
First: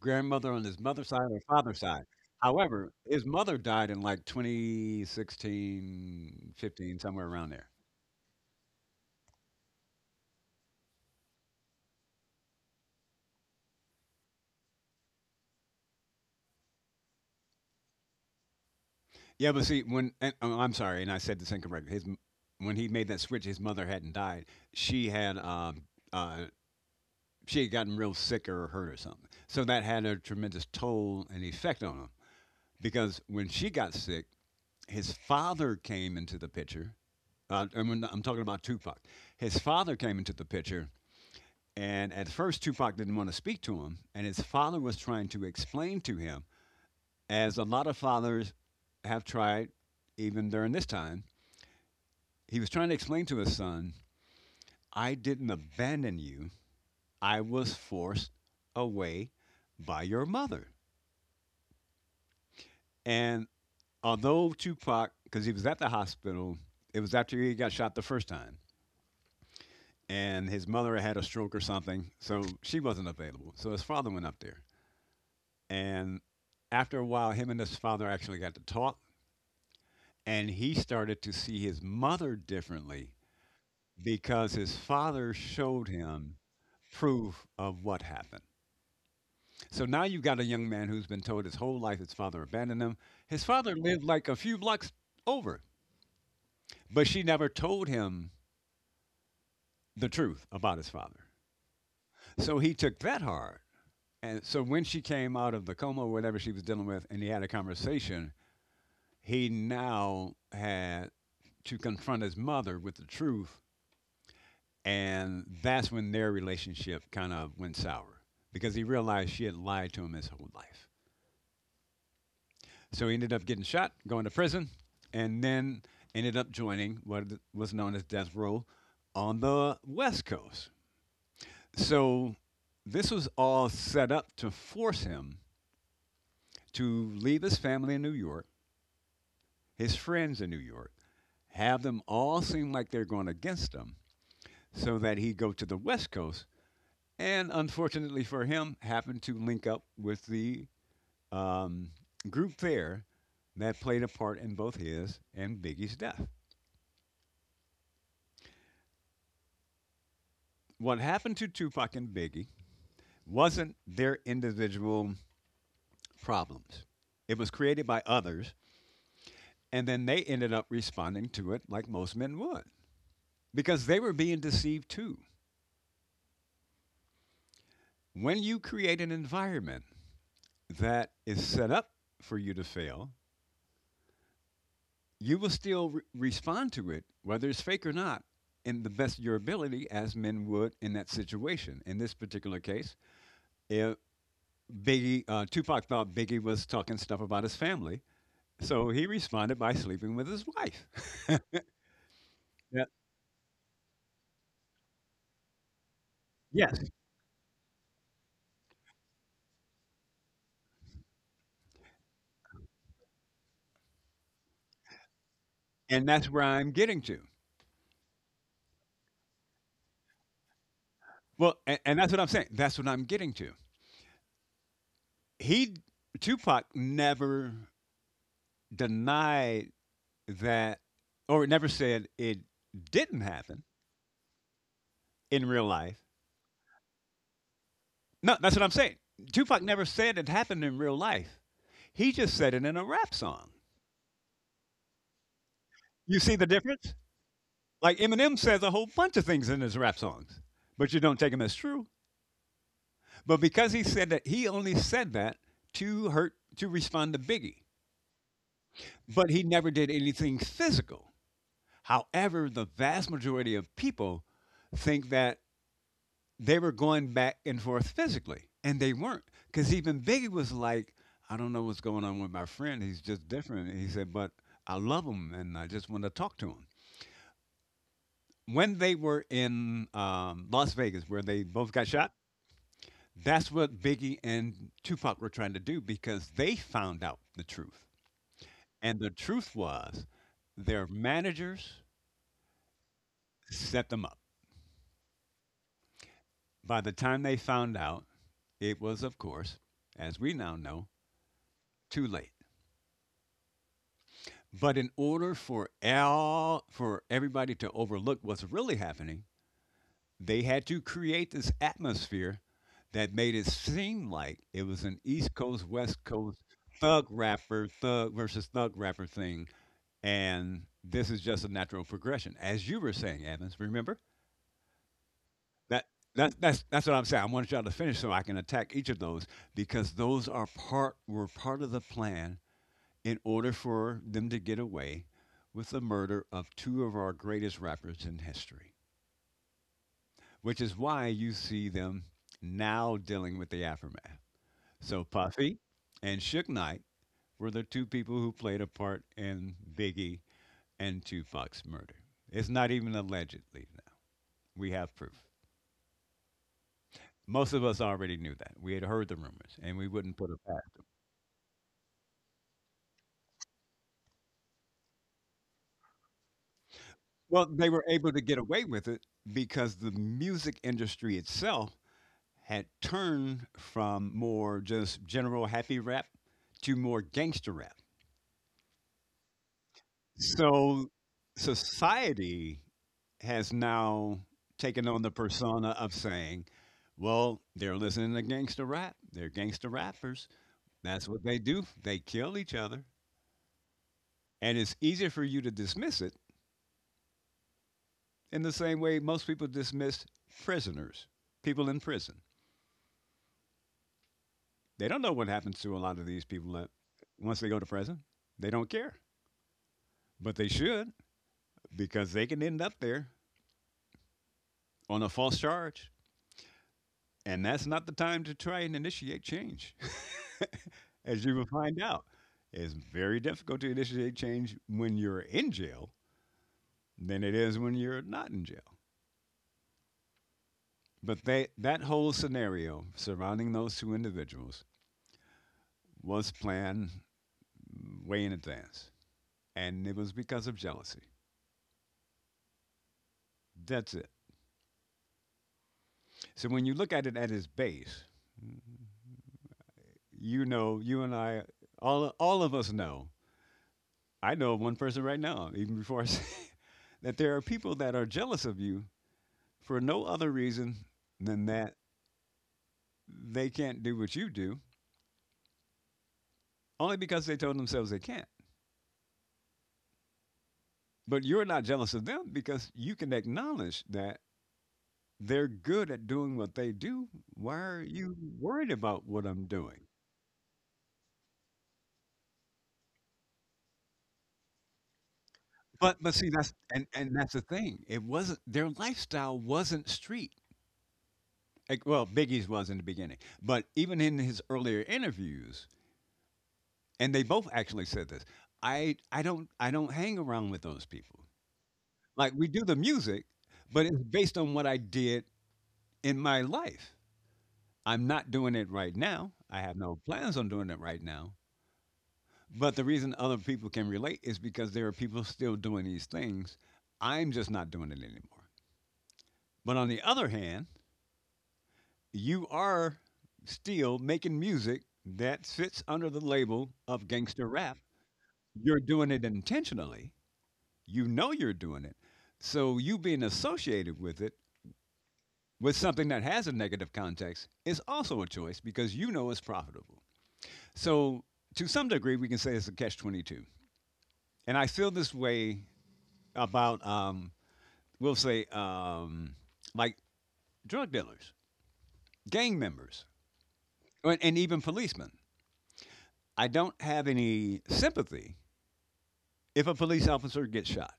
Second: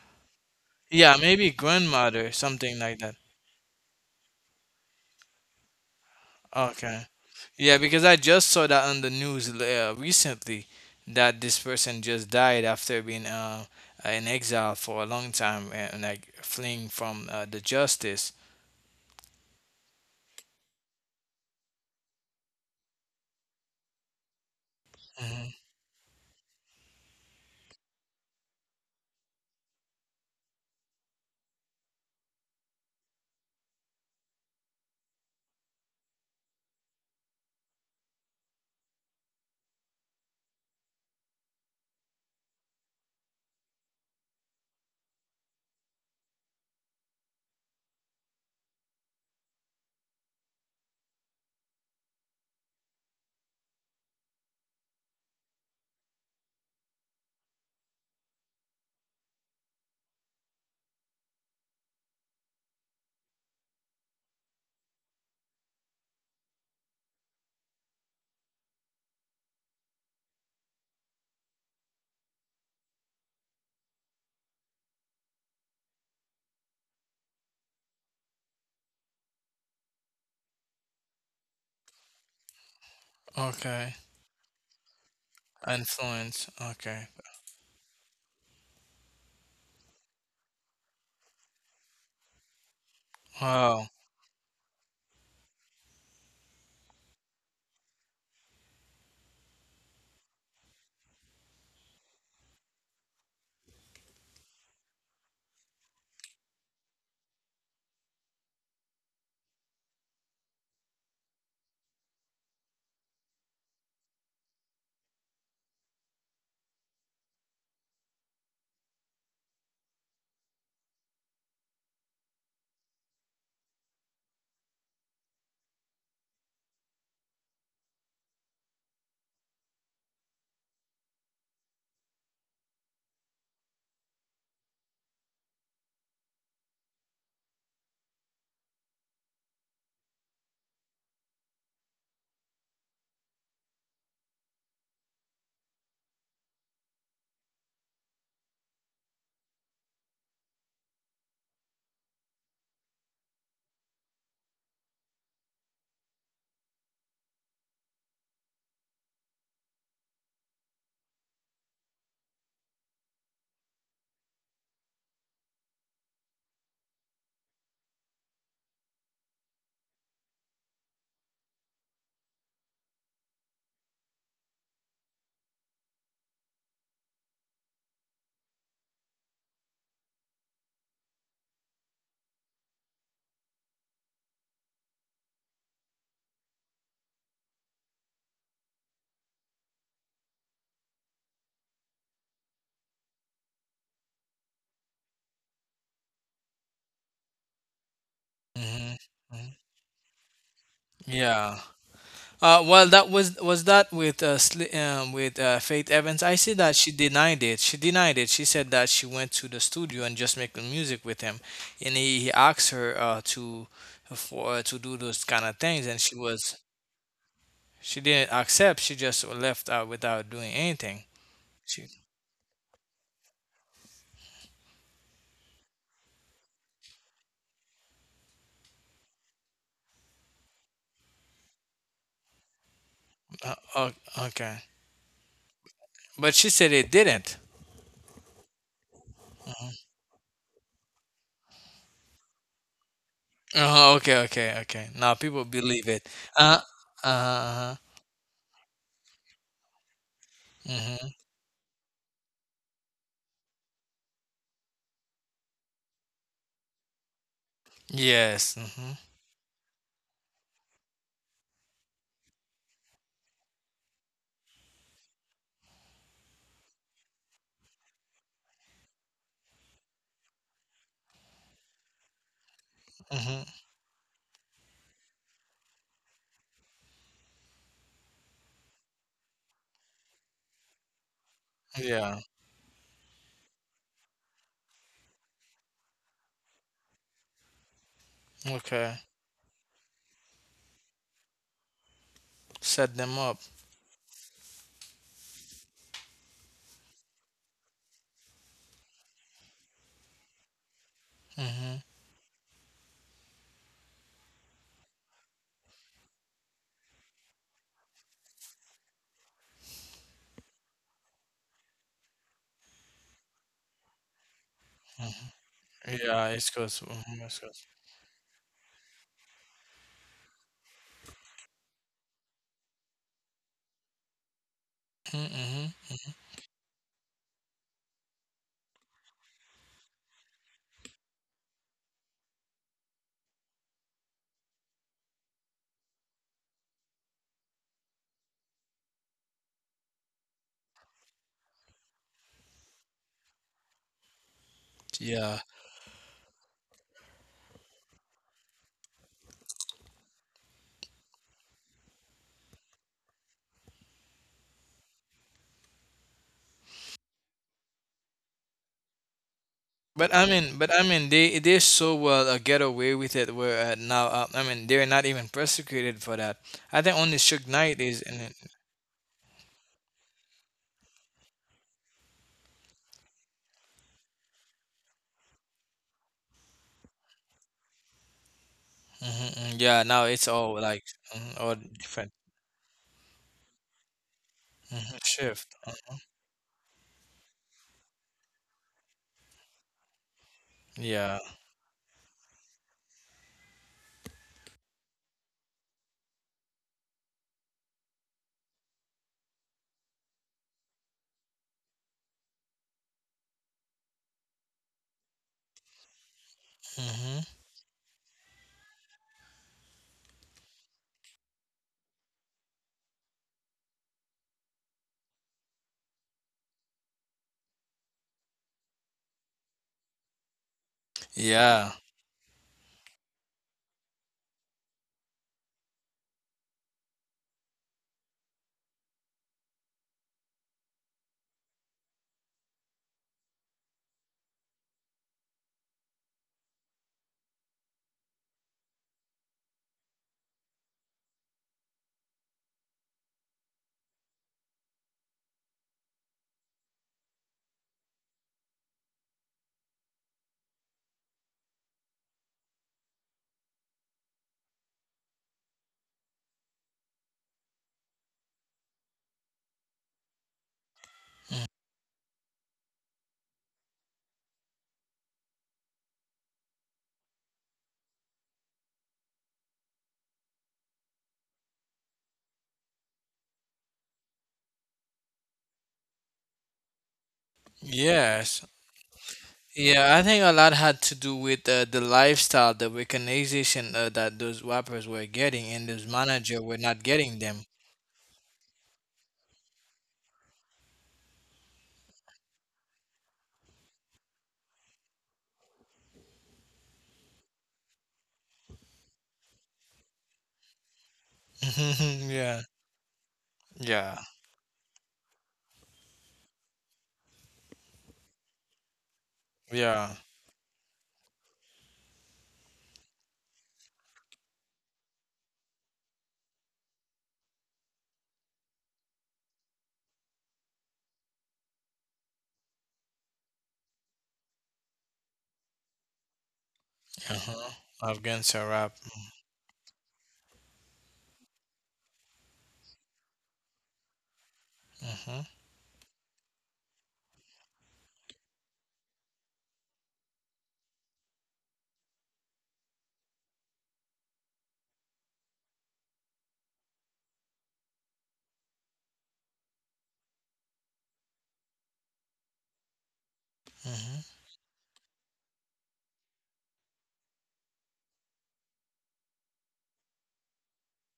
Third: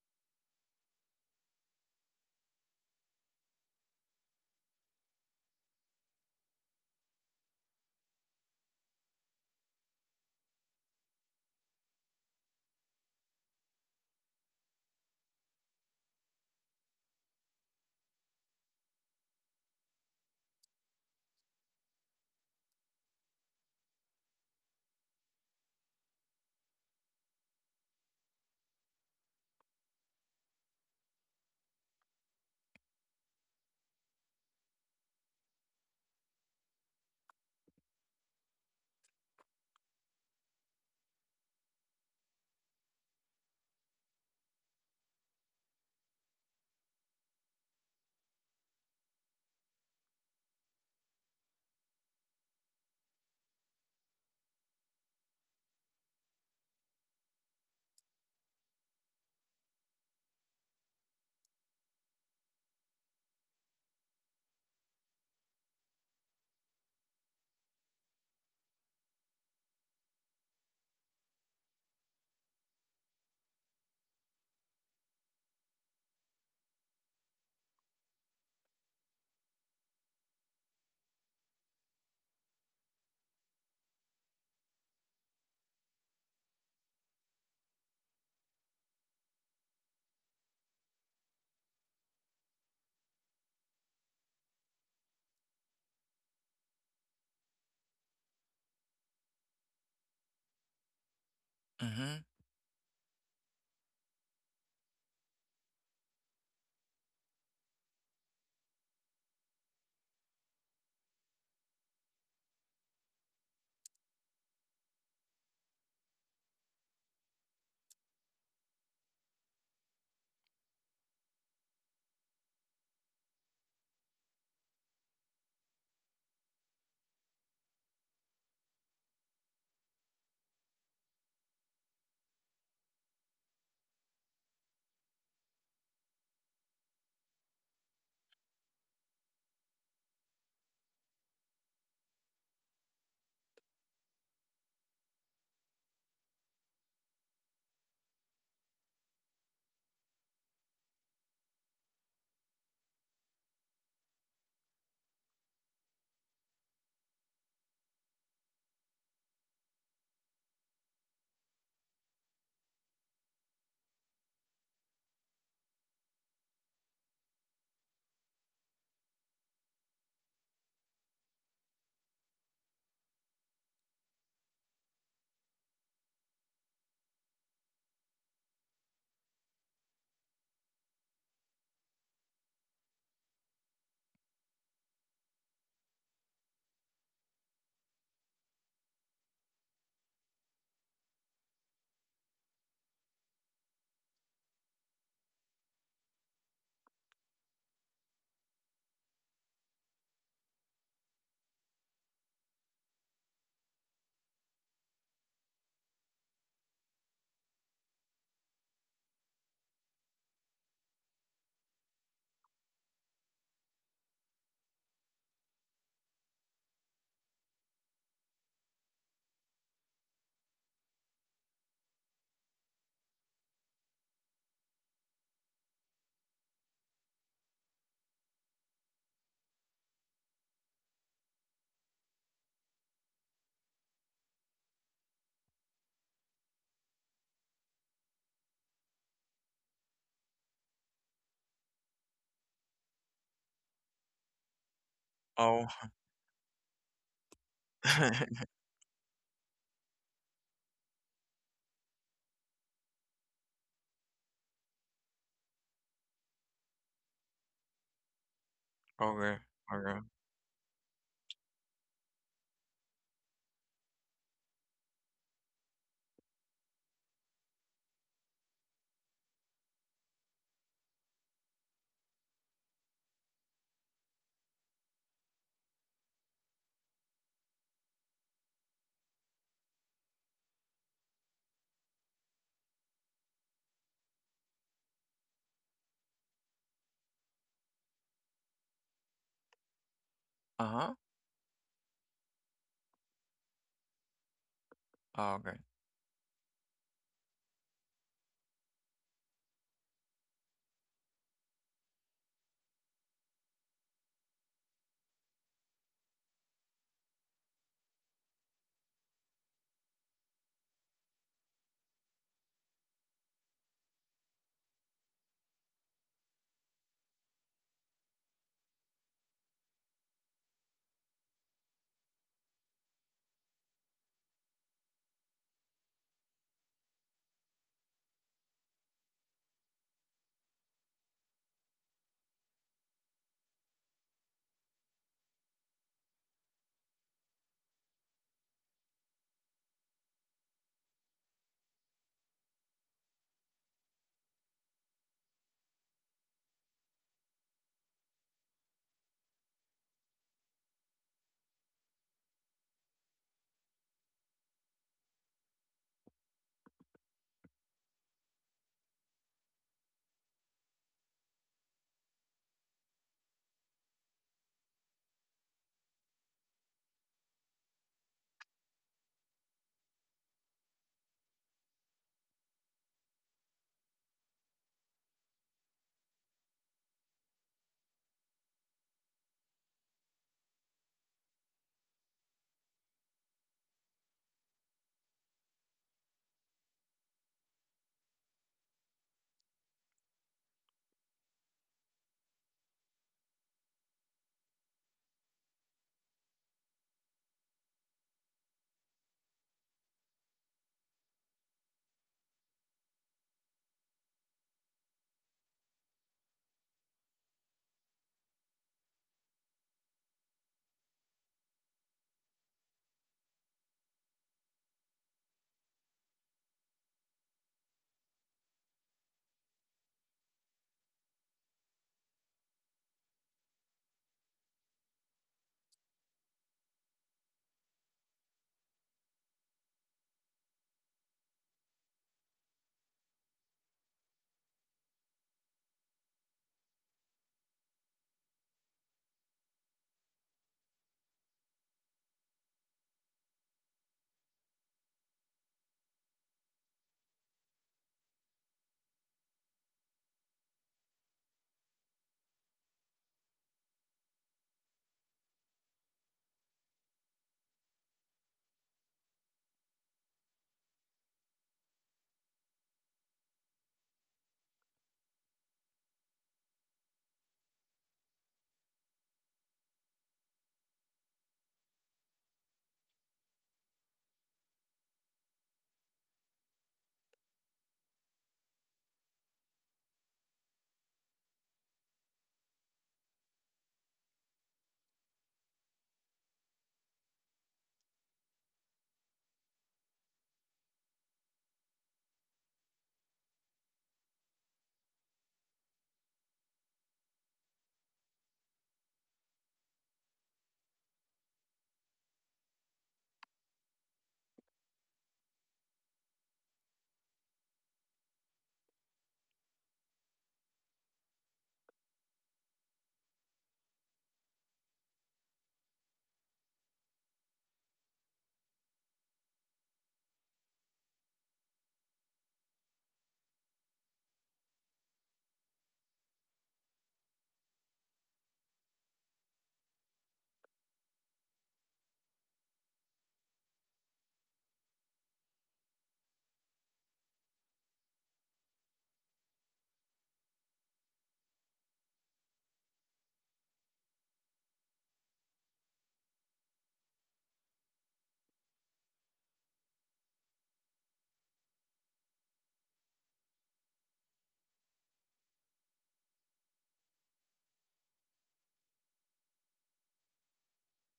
grandmother on his mother's yeah, side or maybe father's side. grandmother something However, like that. his mother died in like twenty sixteen, fifteen, Okay. somewhere around there. Yeah, because I just saw that on the news l- uh, recently that this person just died after being uh, in exile for a long time and like fleeing from uh, the justice. Yeah, but see, when and, oh, I'm sorry, and I said this incorrectly. His m- when he made that switch, his mother hadn't died. She had Hmm. um uh she had gotten real sick or hurt or something. So that had a tremendous toll and effect on him because when she got sick, his father came into the picture. Uh, I mean, I'm talking about Tupac. His father came into the picture, and at first Tupac didn't want to speak to him, and his father was trying to explain to him, as a lot of fathers have tried, even during this time. He was trying to explain to his son, "I didn't abandon you. I was forced away by your mother." And although Tupac, because he was at the hospital, it was after he got shot the first time, and his mother had a stroke or something, so she wasn't available. So his father went up there, and after a while, him and his father actually got to talk, and he started to see his mother differently Okay. because his father showed him Influence. Okay. proof of what happened. So now you've got a young man who's been told his whole life his father abandoned him. His father Wow. lived like a few blocks over, but she never told him the truth about his father. Mm-hmm. So he took that hard. And so when she came out of the coma or whatever she was dealing with, and he had a conversation, he now had to confront his mother with the truth. And that's when their relationship kind of went sour because he realized she had lied to him his whole life. So he ended up getting shot, going to prison, and then ended up joining what was known as Death Row on the West Coast. So this was all set up to force him to leave his family in New York, his friends in New York, have them all seem like they're going against him so that he go to the West Coast. And unfortunately for him, happened to link up with the um, group there that played a part in both his and Biggie's death. What happened to Tupac and Biggie wasn't their individual problems. It was created by others, and then they ended up responding to it like most men would because they were being deceived too. When you create an environment that is set up for you to fail, you will still re- respond to it, whether it's fake or not, in the best of your ability, as men would in that situation. In this particular case, if Biggie, uh, Tupac thought Biggie was talking stuff about his family, so Hmm. he Hmm. responded by sleeping with his wife. Yeah. Uh, Yeah. Well, that was was that with uh, Sli- um, with uh, Faith Evans. I see that Yes, she denied it. She denied it. She said that she went to the studio and just making music with him, and he, he asked her uh, to for uh, to do those kind of things, and and she that's where was I'm getting to. she didn't accept. She just left out without doing anything. Well, and, She and that's what I'm saying. That's what I'm getting to. He, Tupac, never denied that, or it never said it didn't uh, happen o- okay, in real life. but she said it didn't. No, that's what I'm saying. Tupac never said it happened in real life. He just said it in a rap song. Uh okay, okay, okay. Now people Oh. believe it. You see the Uh, difference? uh, huh. Like Eminem says a whole bunch of things in his rap songs, but you don't Hmm. take them as true. But because he said that, he only said that to hurt, to respond to Biggie. Yes. Mm-hmm, But Okay. he never did Okay. anything physical. However, the vast majority of people think that they were going back and forth physically, and they weren't. Because even Biggie was like, I don't know what's going on with my friend. He's just mm-hmm. different. And he said, but I love him, and I just want to talk to him. When they were in um, Las Vegas, where they both got shot, Yeah. that's what Biggie and Tupac were trying to do because they found out the truth. And Okay. the truth was their Uh-huh. managers Set them up. set them up. Okay. By the time they found out, it was, of course, as we now know, Hmm. too late. But in order for all for everybody to overlook what's really happening, they had to create this atmosphere that made it seem like it was an East Coast West Yeah, Coast it's cause, thug mhm, it's rapper cause. thug versus thug rapper thing, and this is just a natural progression, as you were saying, Evans. Remember that. Mm-hmm. that that's that's what I'm saying. I want y'all to finish so I can attack each of those because those are part were part of the plan in order for them to get away with the murder of two of our greatest rappers in history, which is why you see them now dealing with the aftermath. So Yeah, Puffy and Suge Knight were the two people who played a part in Biggie and Tupac's murder. It's not even allegedly now. We have proof. Most of us already knew that. We had heard the rumors and we but wouldn't I put it mean, but past I them. mean, they they so well uh, get away with it. Where uh, now, uh, I mean, they're not even persecuted for that. I think only Well, Suge they Knight were is able in to it. get away with it because the music industry itself had turned from more just general happy rap to more gangster rap. Hmm. Yeah, now it's all like So mm, all different. society has now taken Hmm. on the Shift. persona of saying, well, they're listening to gangster rap. They're gangster rappers. That's Yeah. what they do. They kill each other. And it's easier for you to dismiss it in the same way most people dismiss prisoners, people in prison. They don't know what happens to a lot of these people that Hmm. once they go to prison, they don't care. But they should because they can end up there on a false charge. And that's not the time to try and initiate change, as you will Yeah. find out. It's very difficult to initiate change when you're in jail than it is when you're not in jail. But they, that whole scenario surrounding those two individuals was planned way in advance. And it was because of jealousy. That's it. So when you look at it at its base, you know, you and I, all, all of us know I know of one person right now, even before I say that there are people that are jealous of you for no other reason than that they can't do what you do, only because they told themselves they can't. But you're not jealous of them because you can acknowledge that they're good at doing what they do. Why are you Yes. worried about what I'm doing? Yeah, I think a lot had to do with uh, the lifestyle, the recognition uh, that those rappers were getting, and those But but see manager that's were not and and getting that's the them. thing. It wasn't their lifestyle wasn't street. Like, well, Biggie's was in the beginning, but even in his earlier interviews, and they both actually said this. I I don't I don't hang around with those people. Like Yeah, we do the music, but it's yeah, based on what I did in my life. I'm not doing it right now. I have no yeah. plans on doing it right now. But the reason other people can relate is because there are people still doing these things. I'm just not doing it anymore. But on the other hand, you are still making music that fits under the label of gangster Uh-huh. rap. Afghan rap. You're doing it intentionally. You know you're doing it. So you being associated with it, Uh-huh. with something that has a negative context, is also a choice because you know it's profitable. So to some degree, we can say it's a catch twenty-two. And I feel this way about, um, we'll say, um, like drug dealers, gang members, Uh-huh. and, and even policemen. I don't have any sympathy if a police officer gets shot.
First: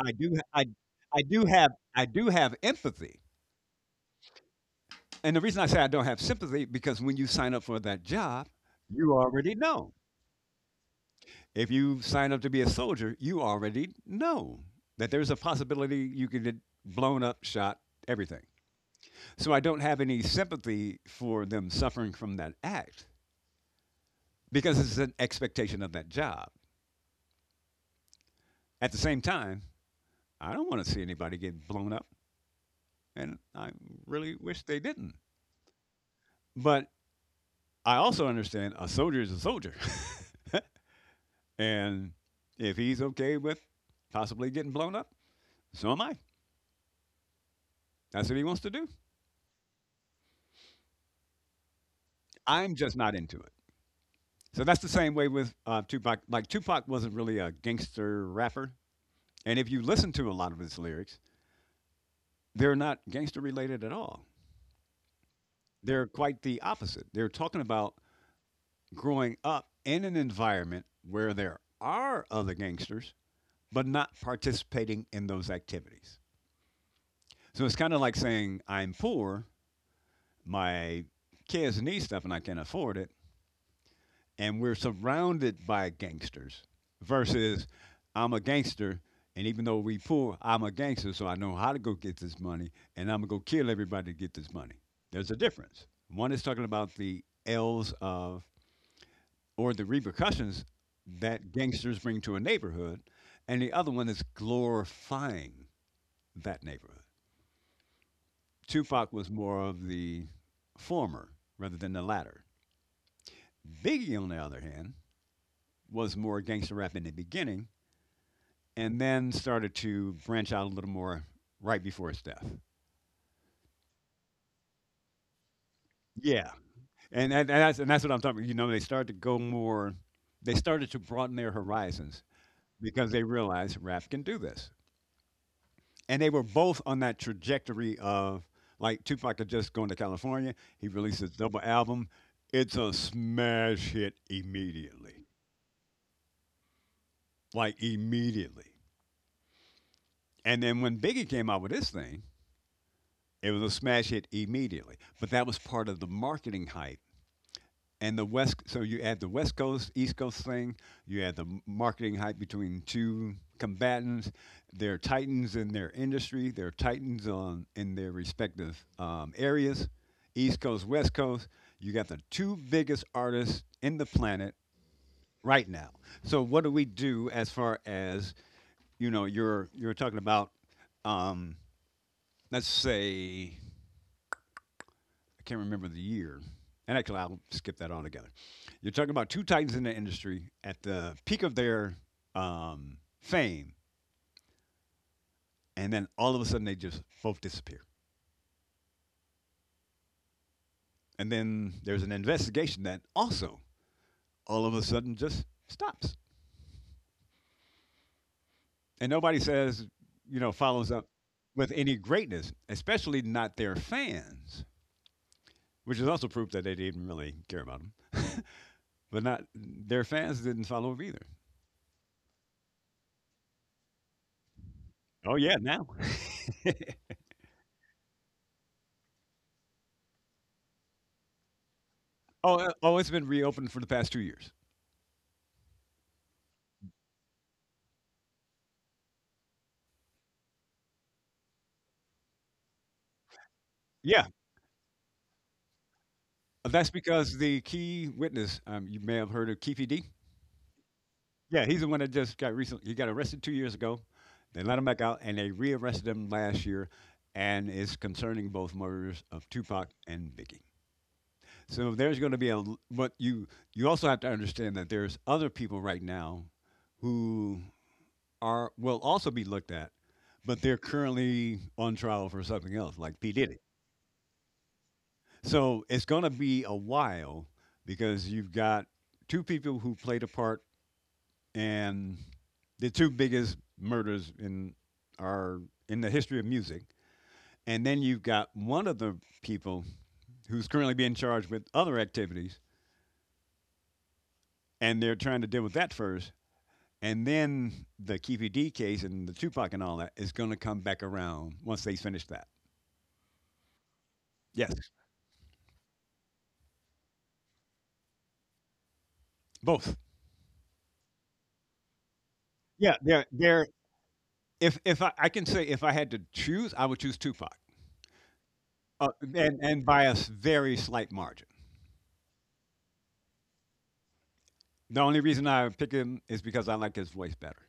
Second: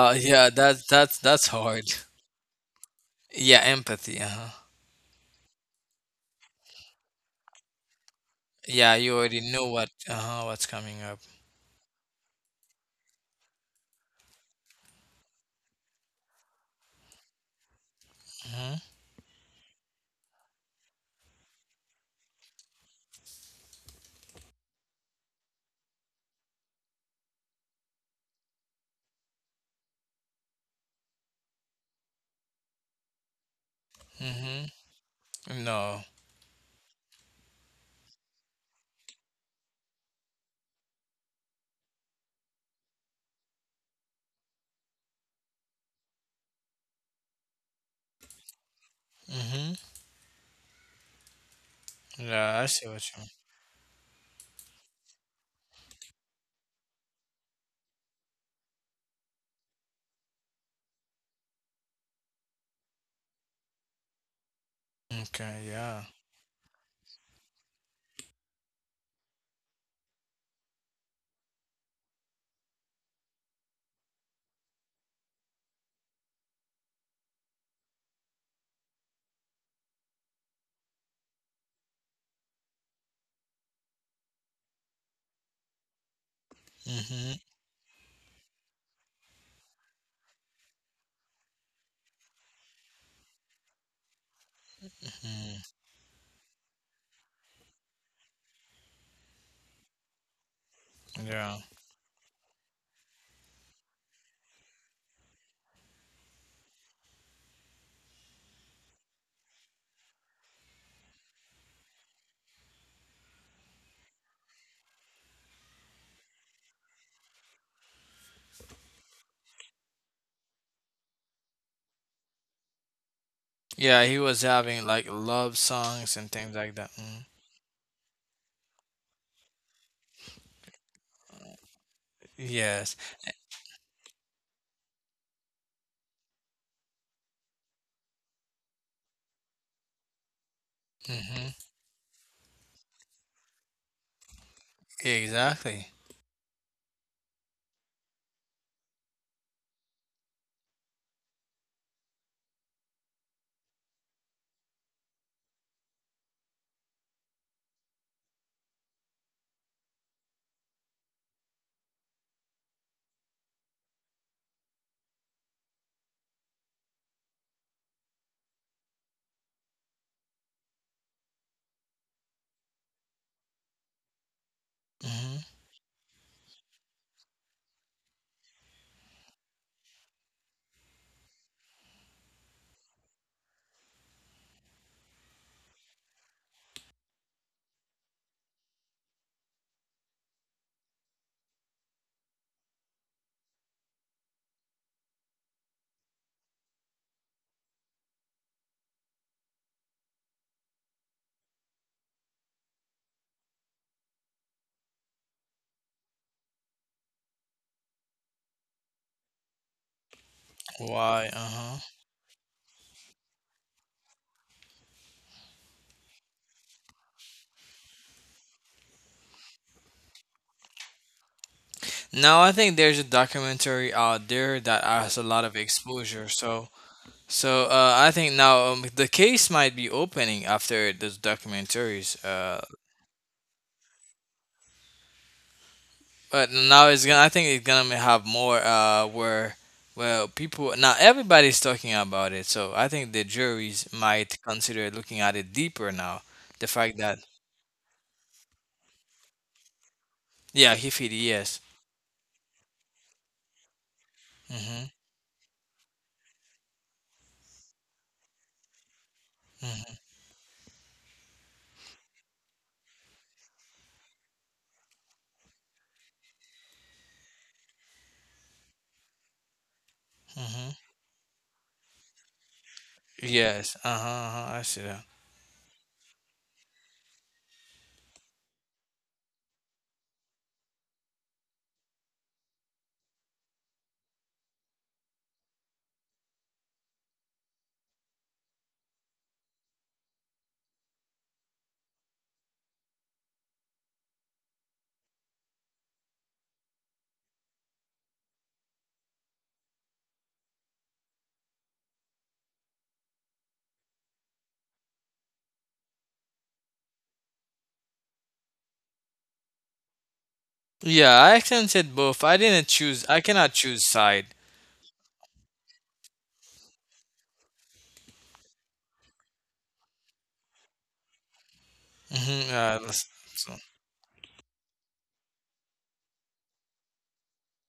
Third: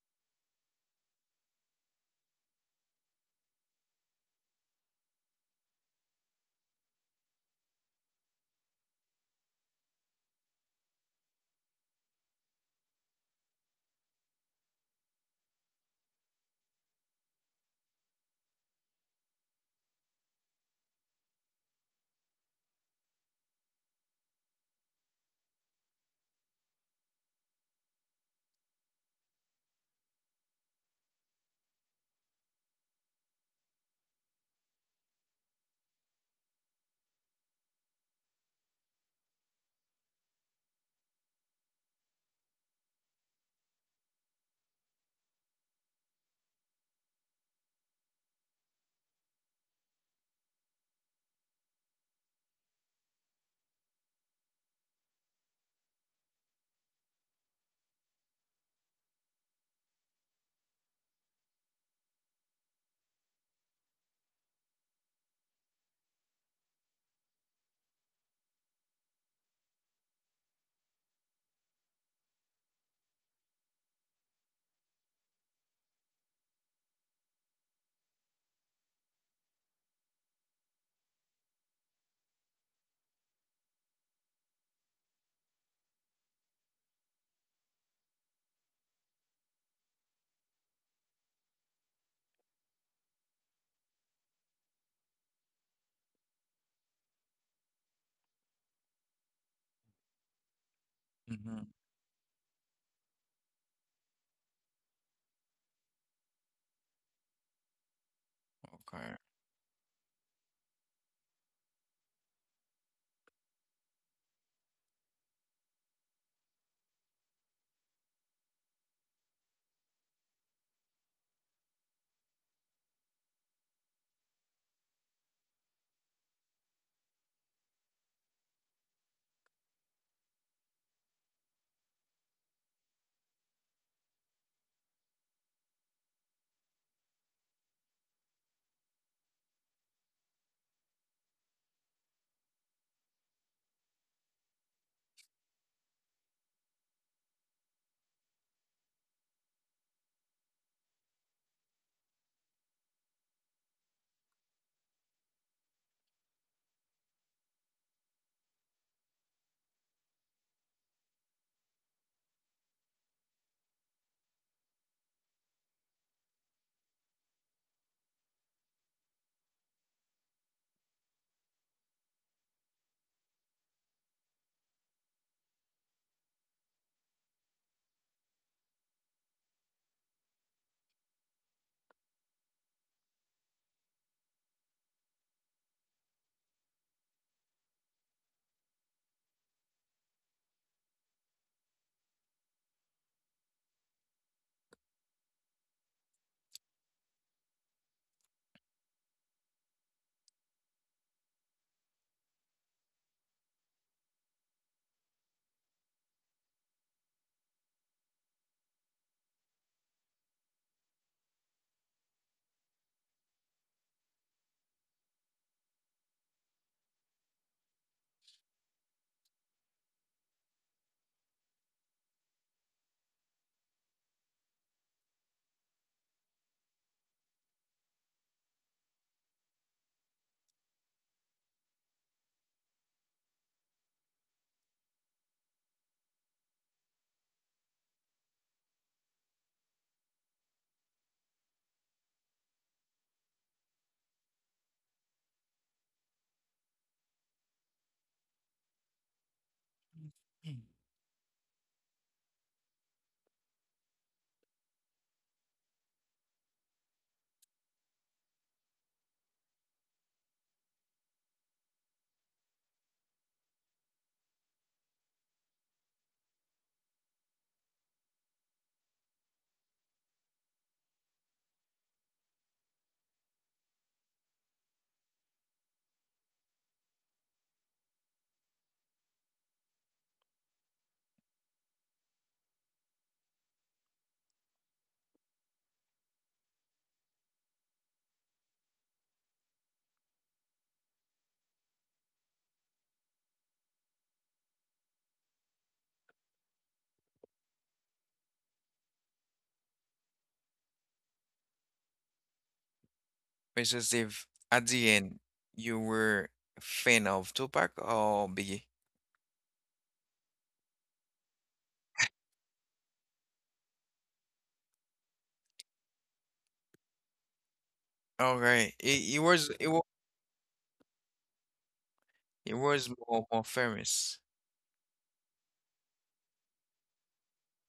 I do, Yeah, I, that's that's I do that's have, hard. I do have empathy. Yeah, empathy. Uh-huh. And the reason I say I don't have sympathy because when you sign up for that job, Yeah, you you already already know what know. uh-huh what's coming up. If you sign up to be a soldier, you already know that there's a possibility you could get blown up, shot, everything. Mhm. So I don't have any sympathy for them suffering from that act because it's an expectation of that job. At the same time, I don't want to see anybody get blown up, and I really wish Mhm. they didn't. No. But I also understand a soldier is a soldier. And if he's okay with possibly getting blown up, so am I. That's what he wants to do. Mhm. Yeah, I I'm see just what not you into it. So that's the same way with uh, Tupac. Like Tupac wasn't really a gangster rapper, and if you listen to a lot of his lyrics, they're not gangster related at all. mean. Okay, yeah. They're quite the opposite. They're talking about growing up in an environment where there are other gangsters, but not participating in those activities. So it's kind of like saying I'm poor, my kids need stuff and I can't afford it, and we're surrounded by gangsters Mhm. versus I'm a gangster. And even though we poor, I'm a gangster, so I know how to go get this money, and I'm gonna go kill everybody to get this money. There's a Mhm. difference. One is talking about the L's of or the repercussions that Yeah. Mm-hmm. gangsters bring to a neighborhood, and the other one is glorifying that neighborhood. Tupac Okay. was more of the former rather than the latter. Biggie, on the other hand, was more gangster rap in the beginning and then started to branch out a little more right before his death. Yeah, he was having like love songs and Yeah. things like that. Mm. And, that- and, that's, and that's what I'm talking about. You know, they started to go more, they started to broaden their horizons Yes. because they realized rap can do this. And they were both on that trajectory of like Tupac had just gone to California. He released his Hmm. double album. It's a smash hit immediately, Exactly. like immediately. And then when Biggie came out with his thing, it was a smash hit immediately, but that was part of the marketing hype. And the West, so you add the West Coast, East Coast thing, you add the m- marketing hype between two combatants. They're titans in their industry, they're titans on, in their respective um, areas, East Coast, West Coast. You got the two biggest artists in the planet Hmm. right now. So, what do we do as far as you know you're you're talking about um, let's say I can't remember the year. And actually, I'll skip that altogether. You're talking about two titans in the industry at the peak of their um, fame, and then all of a sudden they just both disappear. And then there's an investigation that also all of a sudden just stops. And nobody says, you know, follows up Why? with Uh-huh. any greatness, especially not their fans, which is also proof that they didn't really care about them. But not their fans didn't follow up either. Now I think there's a documentary out there that has a Oh lot of yeah, now. exposure. So, so uh, I think now um, the case might be opening after those documentaries. Oh, Uh, uh, oh, it's been reopened for the past two years. But now it's gonna. I think it's gonna have more. Uh, where well, people now everybody's talking about it. So I think the juries Yeah, might consider looking at it deeper now. The that's fact that. because the key witness, um, you may have heard of Keefe D. Yeah, he fit. Yes. Yeah, he's the one that just got recently. He got arrested two years ago. They let Mhm. him back out, and they rearrested him last year, and it's concerning both murders of Tupac Mhm. and Biggie. So there's going to be a. l- But you you also have to understand that there's other people right now who are will also be looked at, but Mhm. they're currently on trial for something else, like P Diddy. Yes. Uh huh. Uh-huh. I see that. So it's going to be a while because you've got two people who played a part in the two biggest murders in our in the history of music, and then you've got one of the people who's currently being charged with other activities, and they're trying to deal with that first, and then the K P D case and the Tupac and all that is going to come back around once they finish that. mister Steve, at the Yes, end, you were fan of Tupac or Biggie? both. Yeah, I accented both. I didn't Yeah, choose. I they're cannot they're. choose side. If if I, I can say if I had to choose, I would choose Tupac. Okay, Uh, it, it was and it was and by a s- very slight margin. Mhm. it Yeah. was that's- more, more so- famous, The only reason I pick him is because I like his voice better.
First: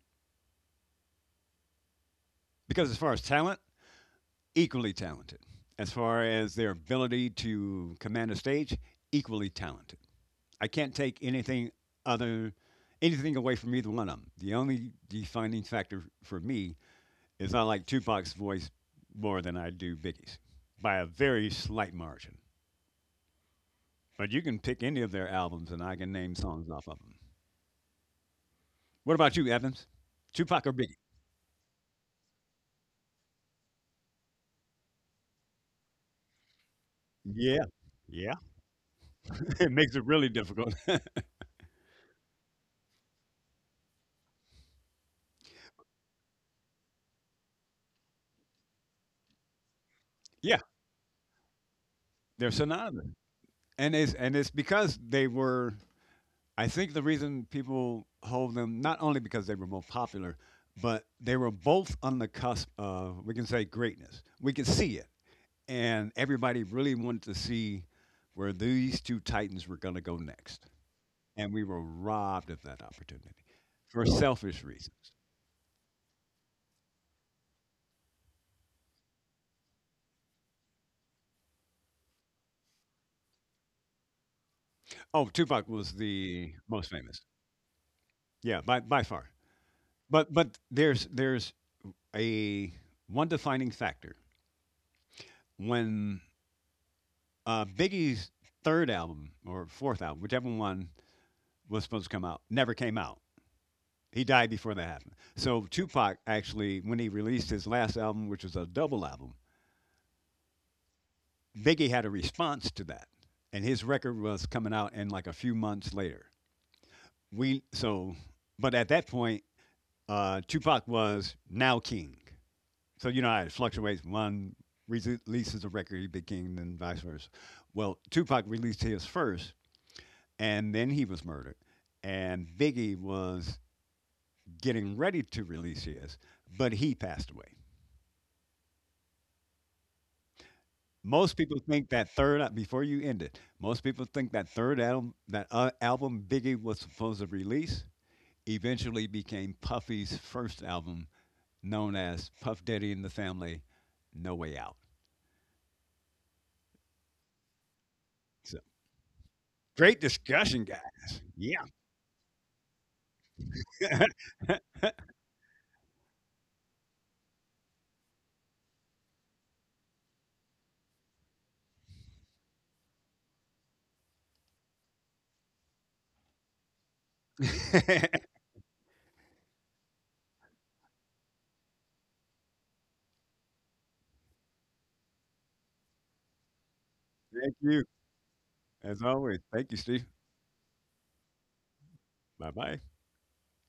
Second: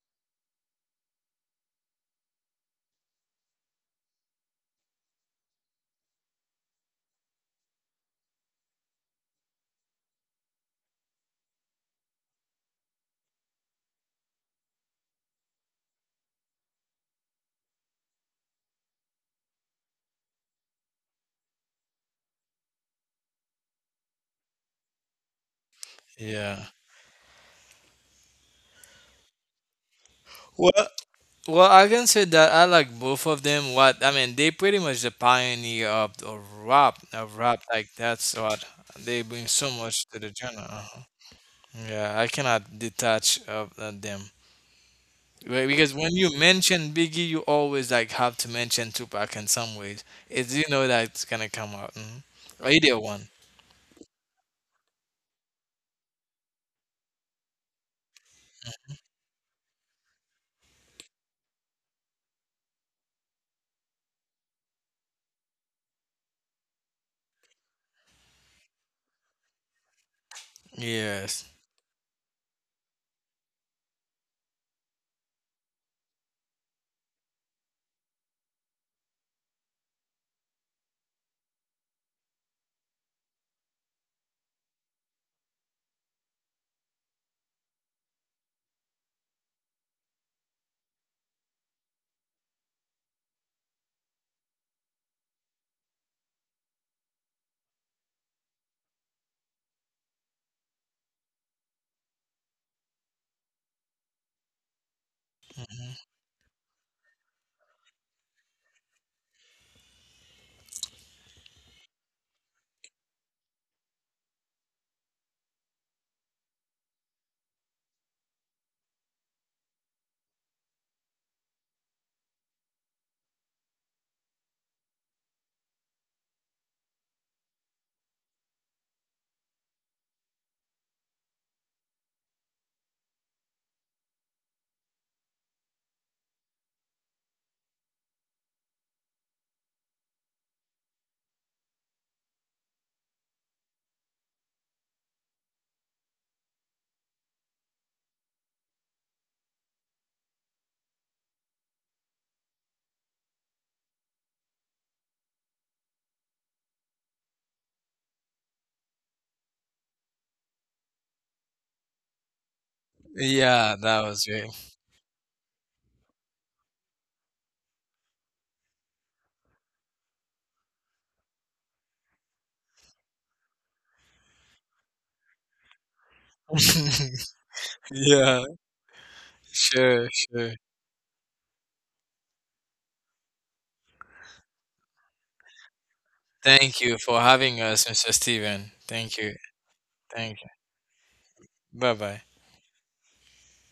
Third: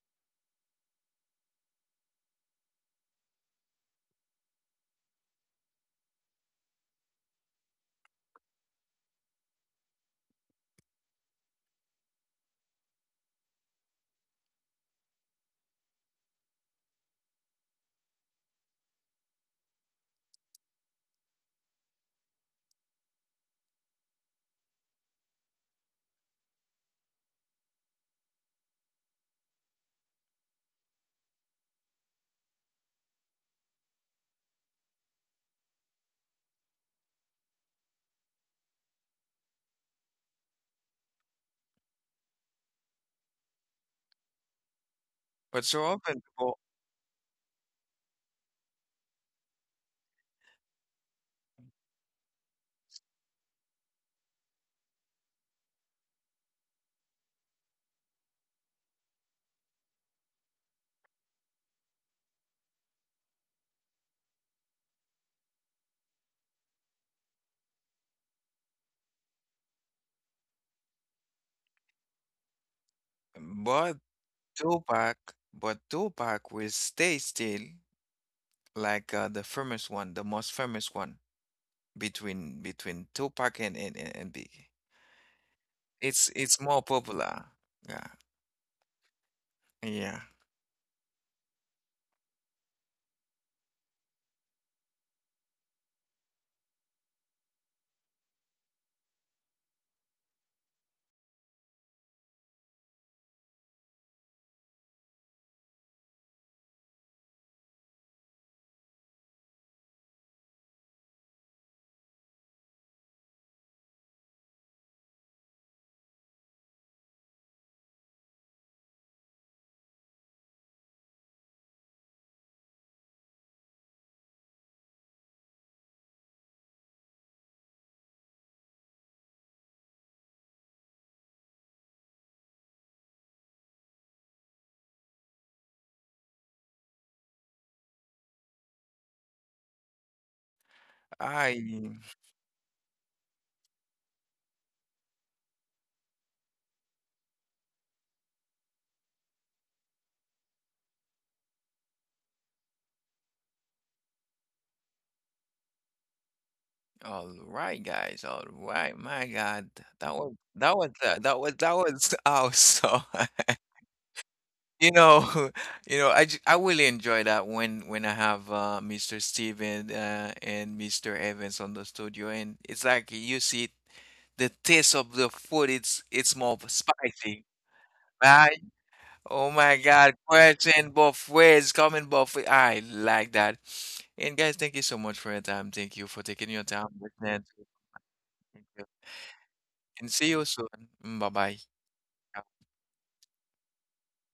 Because as far as talent, equally talented. As far as their ability to command a stage, equally talented. I can't take anything other anything away from either one of them. The only defining factor for me is I like Tupac's voice more than I do Biggie's by a very slight margin. But you can pick any of their albums and I can name yeah. songs off of them. What about you, Evans? Tupac or Well, Biggie? well, I can say that I like both of them. What I mean, they pretty much the pioneer of, of rap, of rap. Yeah, Like that's yeah. what they bring so It makes much it to really the genre. difficult. Uh-huh. Yeah, I cannot detach of uh, them. but Right, so because when often you people mention Biggie, you always like have to mention Tupac in some ways. It's Yeah, you know that's gonna come out. Mhm. they're Or either synonymous. one. And it's and it's because they were, I think the reason people hold them not only because they were more popular, but they were both on the cusp of, we can say, greatness. We could see it. And everybody really wanted to see where these two titans were going to go next. Yes. And we were robbed of that opportunity but for selfish reasons. Tupac, but Tupac will stay still like uh, the famous one, the most famous one between between Tupac and and and and Biggie. Oh, Tupac was It's the it's more most famous. popular. Yeah, Yeah, by by far. yeah. But but there's there's a one defining factor when uh, Biggie's third album or fourth album, whichever one was supposed to come out, never came out. He died before that happened. So Mhm. Tupac actually, when he released his last album, which was a double album, Biggie had a response to that, and his record was coming out in like a few months later. We so, but at that point, uh, Tupac was now king. So you know how it fluctuates. One releases a record, he became, and vice versa. Well, Tupac released his first, and then he was murdered. And Biggie was getting ready to release his, but he passed away. Most people think I that third al- before you end it. Most people think that third album, that uh, album Biggie was supposed to release, eventually became Puffy's first album, known as Puff Daddy and the Family, No Way Out. All right, guys. All So right, my God, great that was discussion, that was guys. that that was Yeah. that was awesome. Yeah, that was great. You know, you know, I, j- I really enjoy that when when I have uh, mister Steven uh, and mister Evans on the studio, and it's like you see the taste of the food. It's it's more spicy, Thank Yeah, right? Oh my sure, God, sure. question both ways, coming both ways. I like that. And guys, thank you so much for your time. Thank you for taking your Thank time you for listening having to- you. us, mister Thank Steven. you. As Thank you. always. Thank you, Steve. And see Thank you you. soon. Bye bye. Bye bye. Bye bye.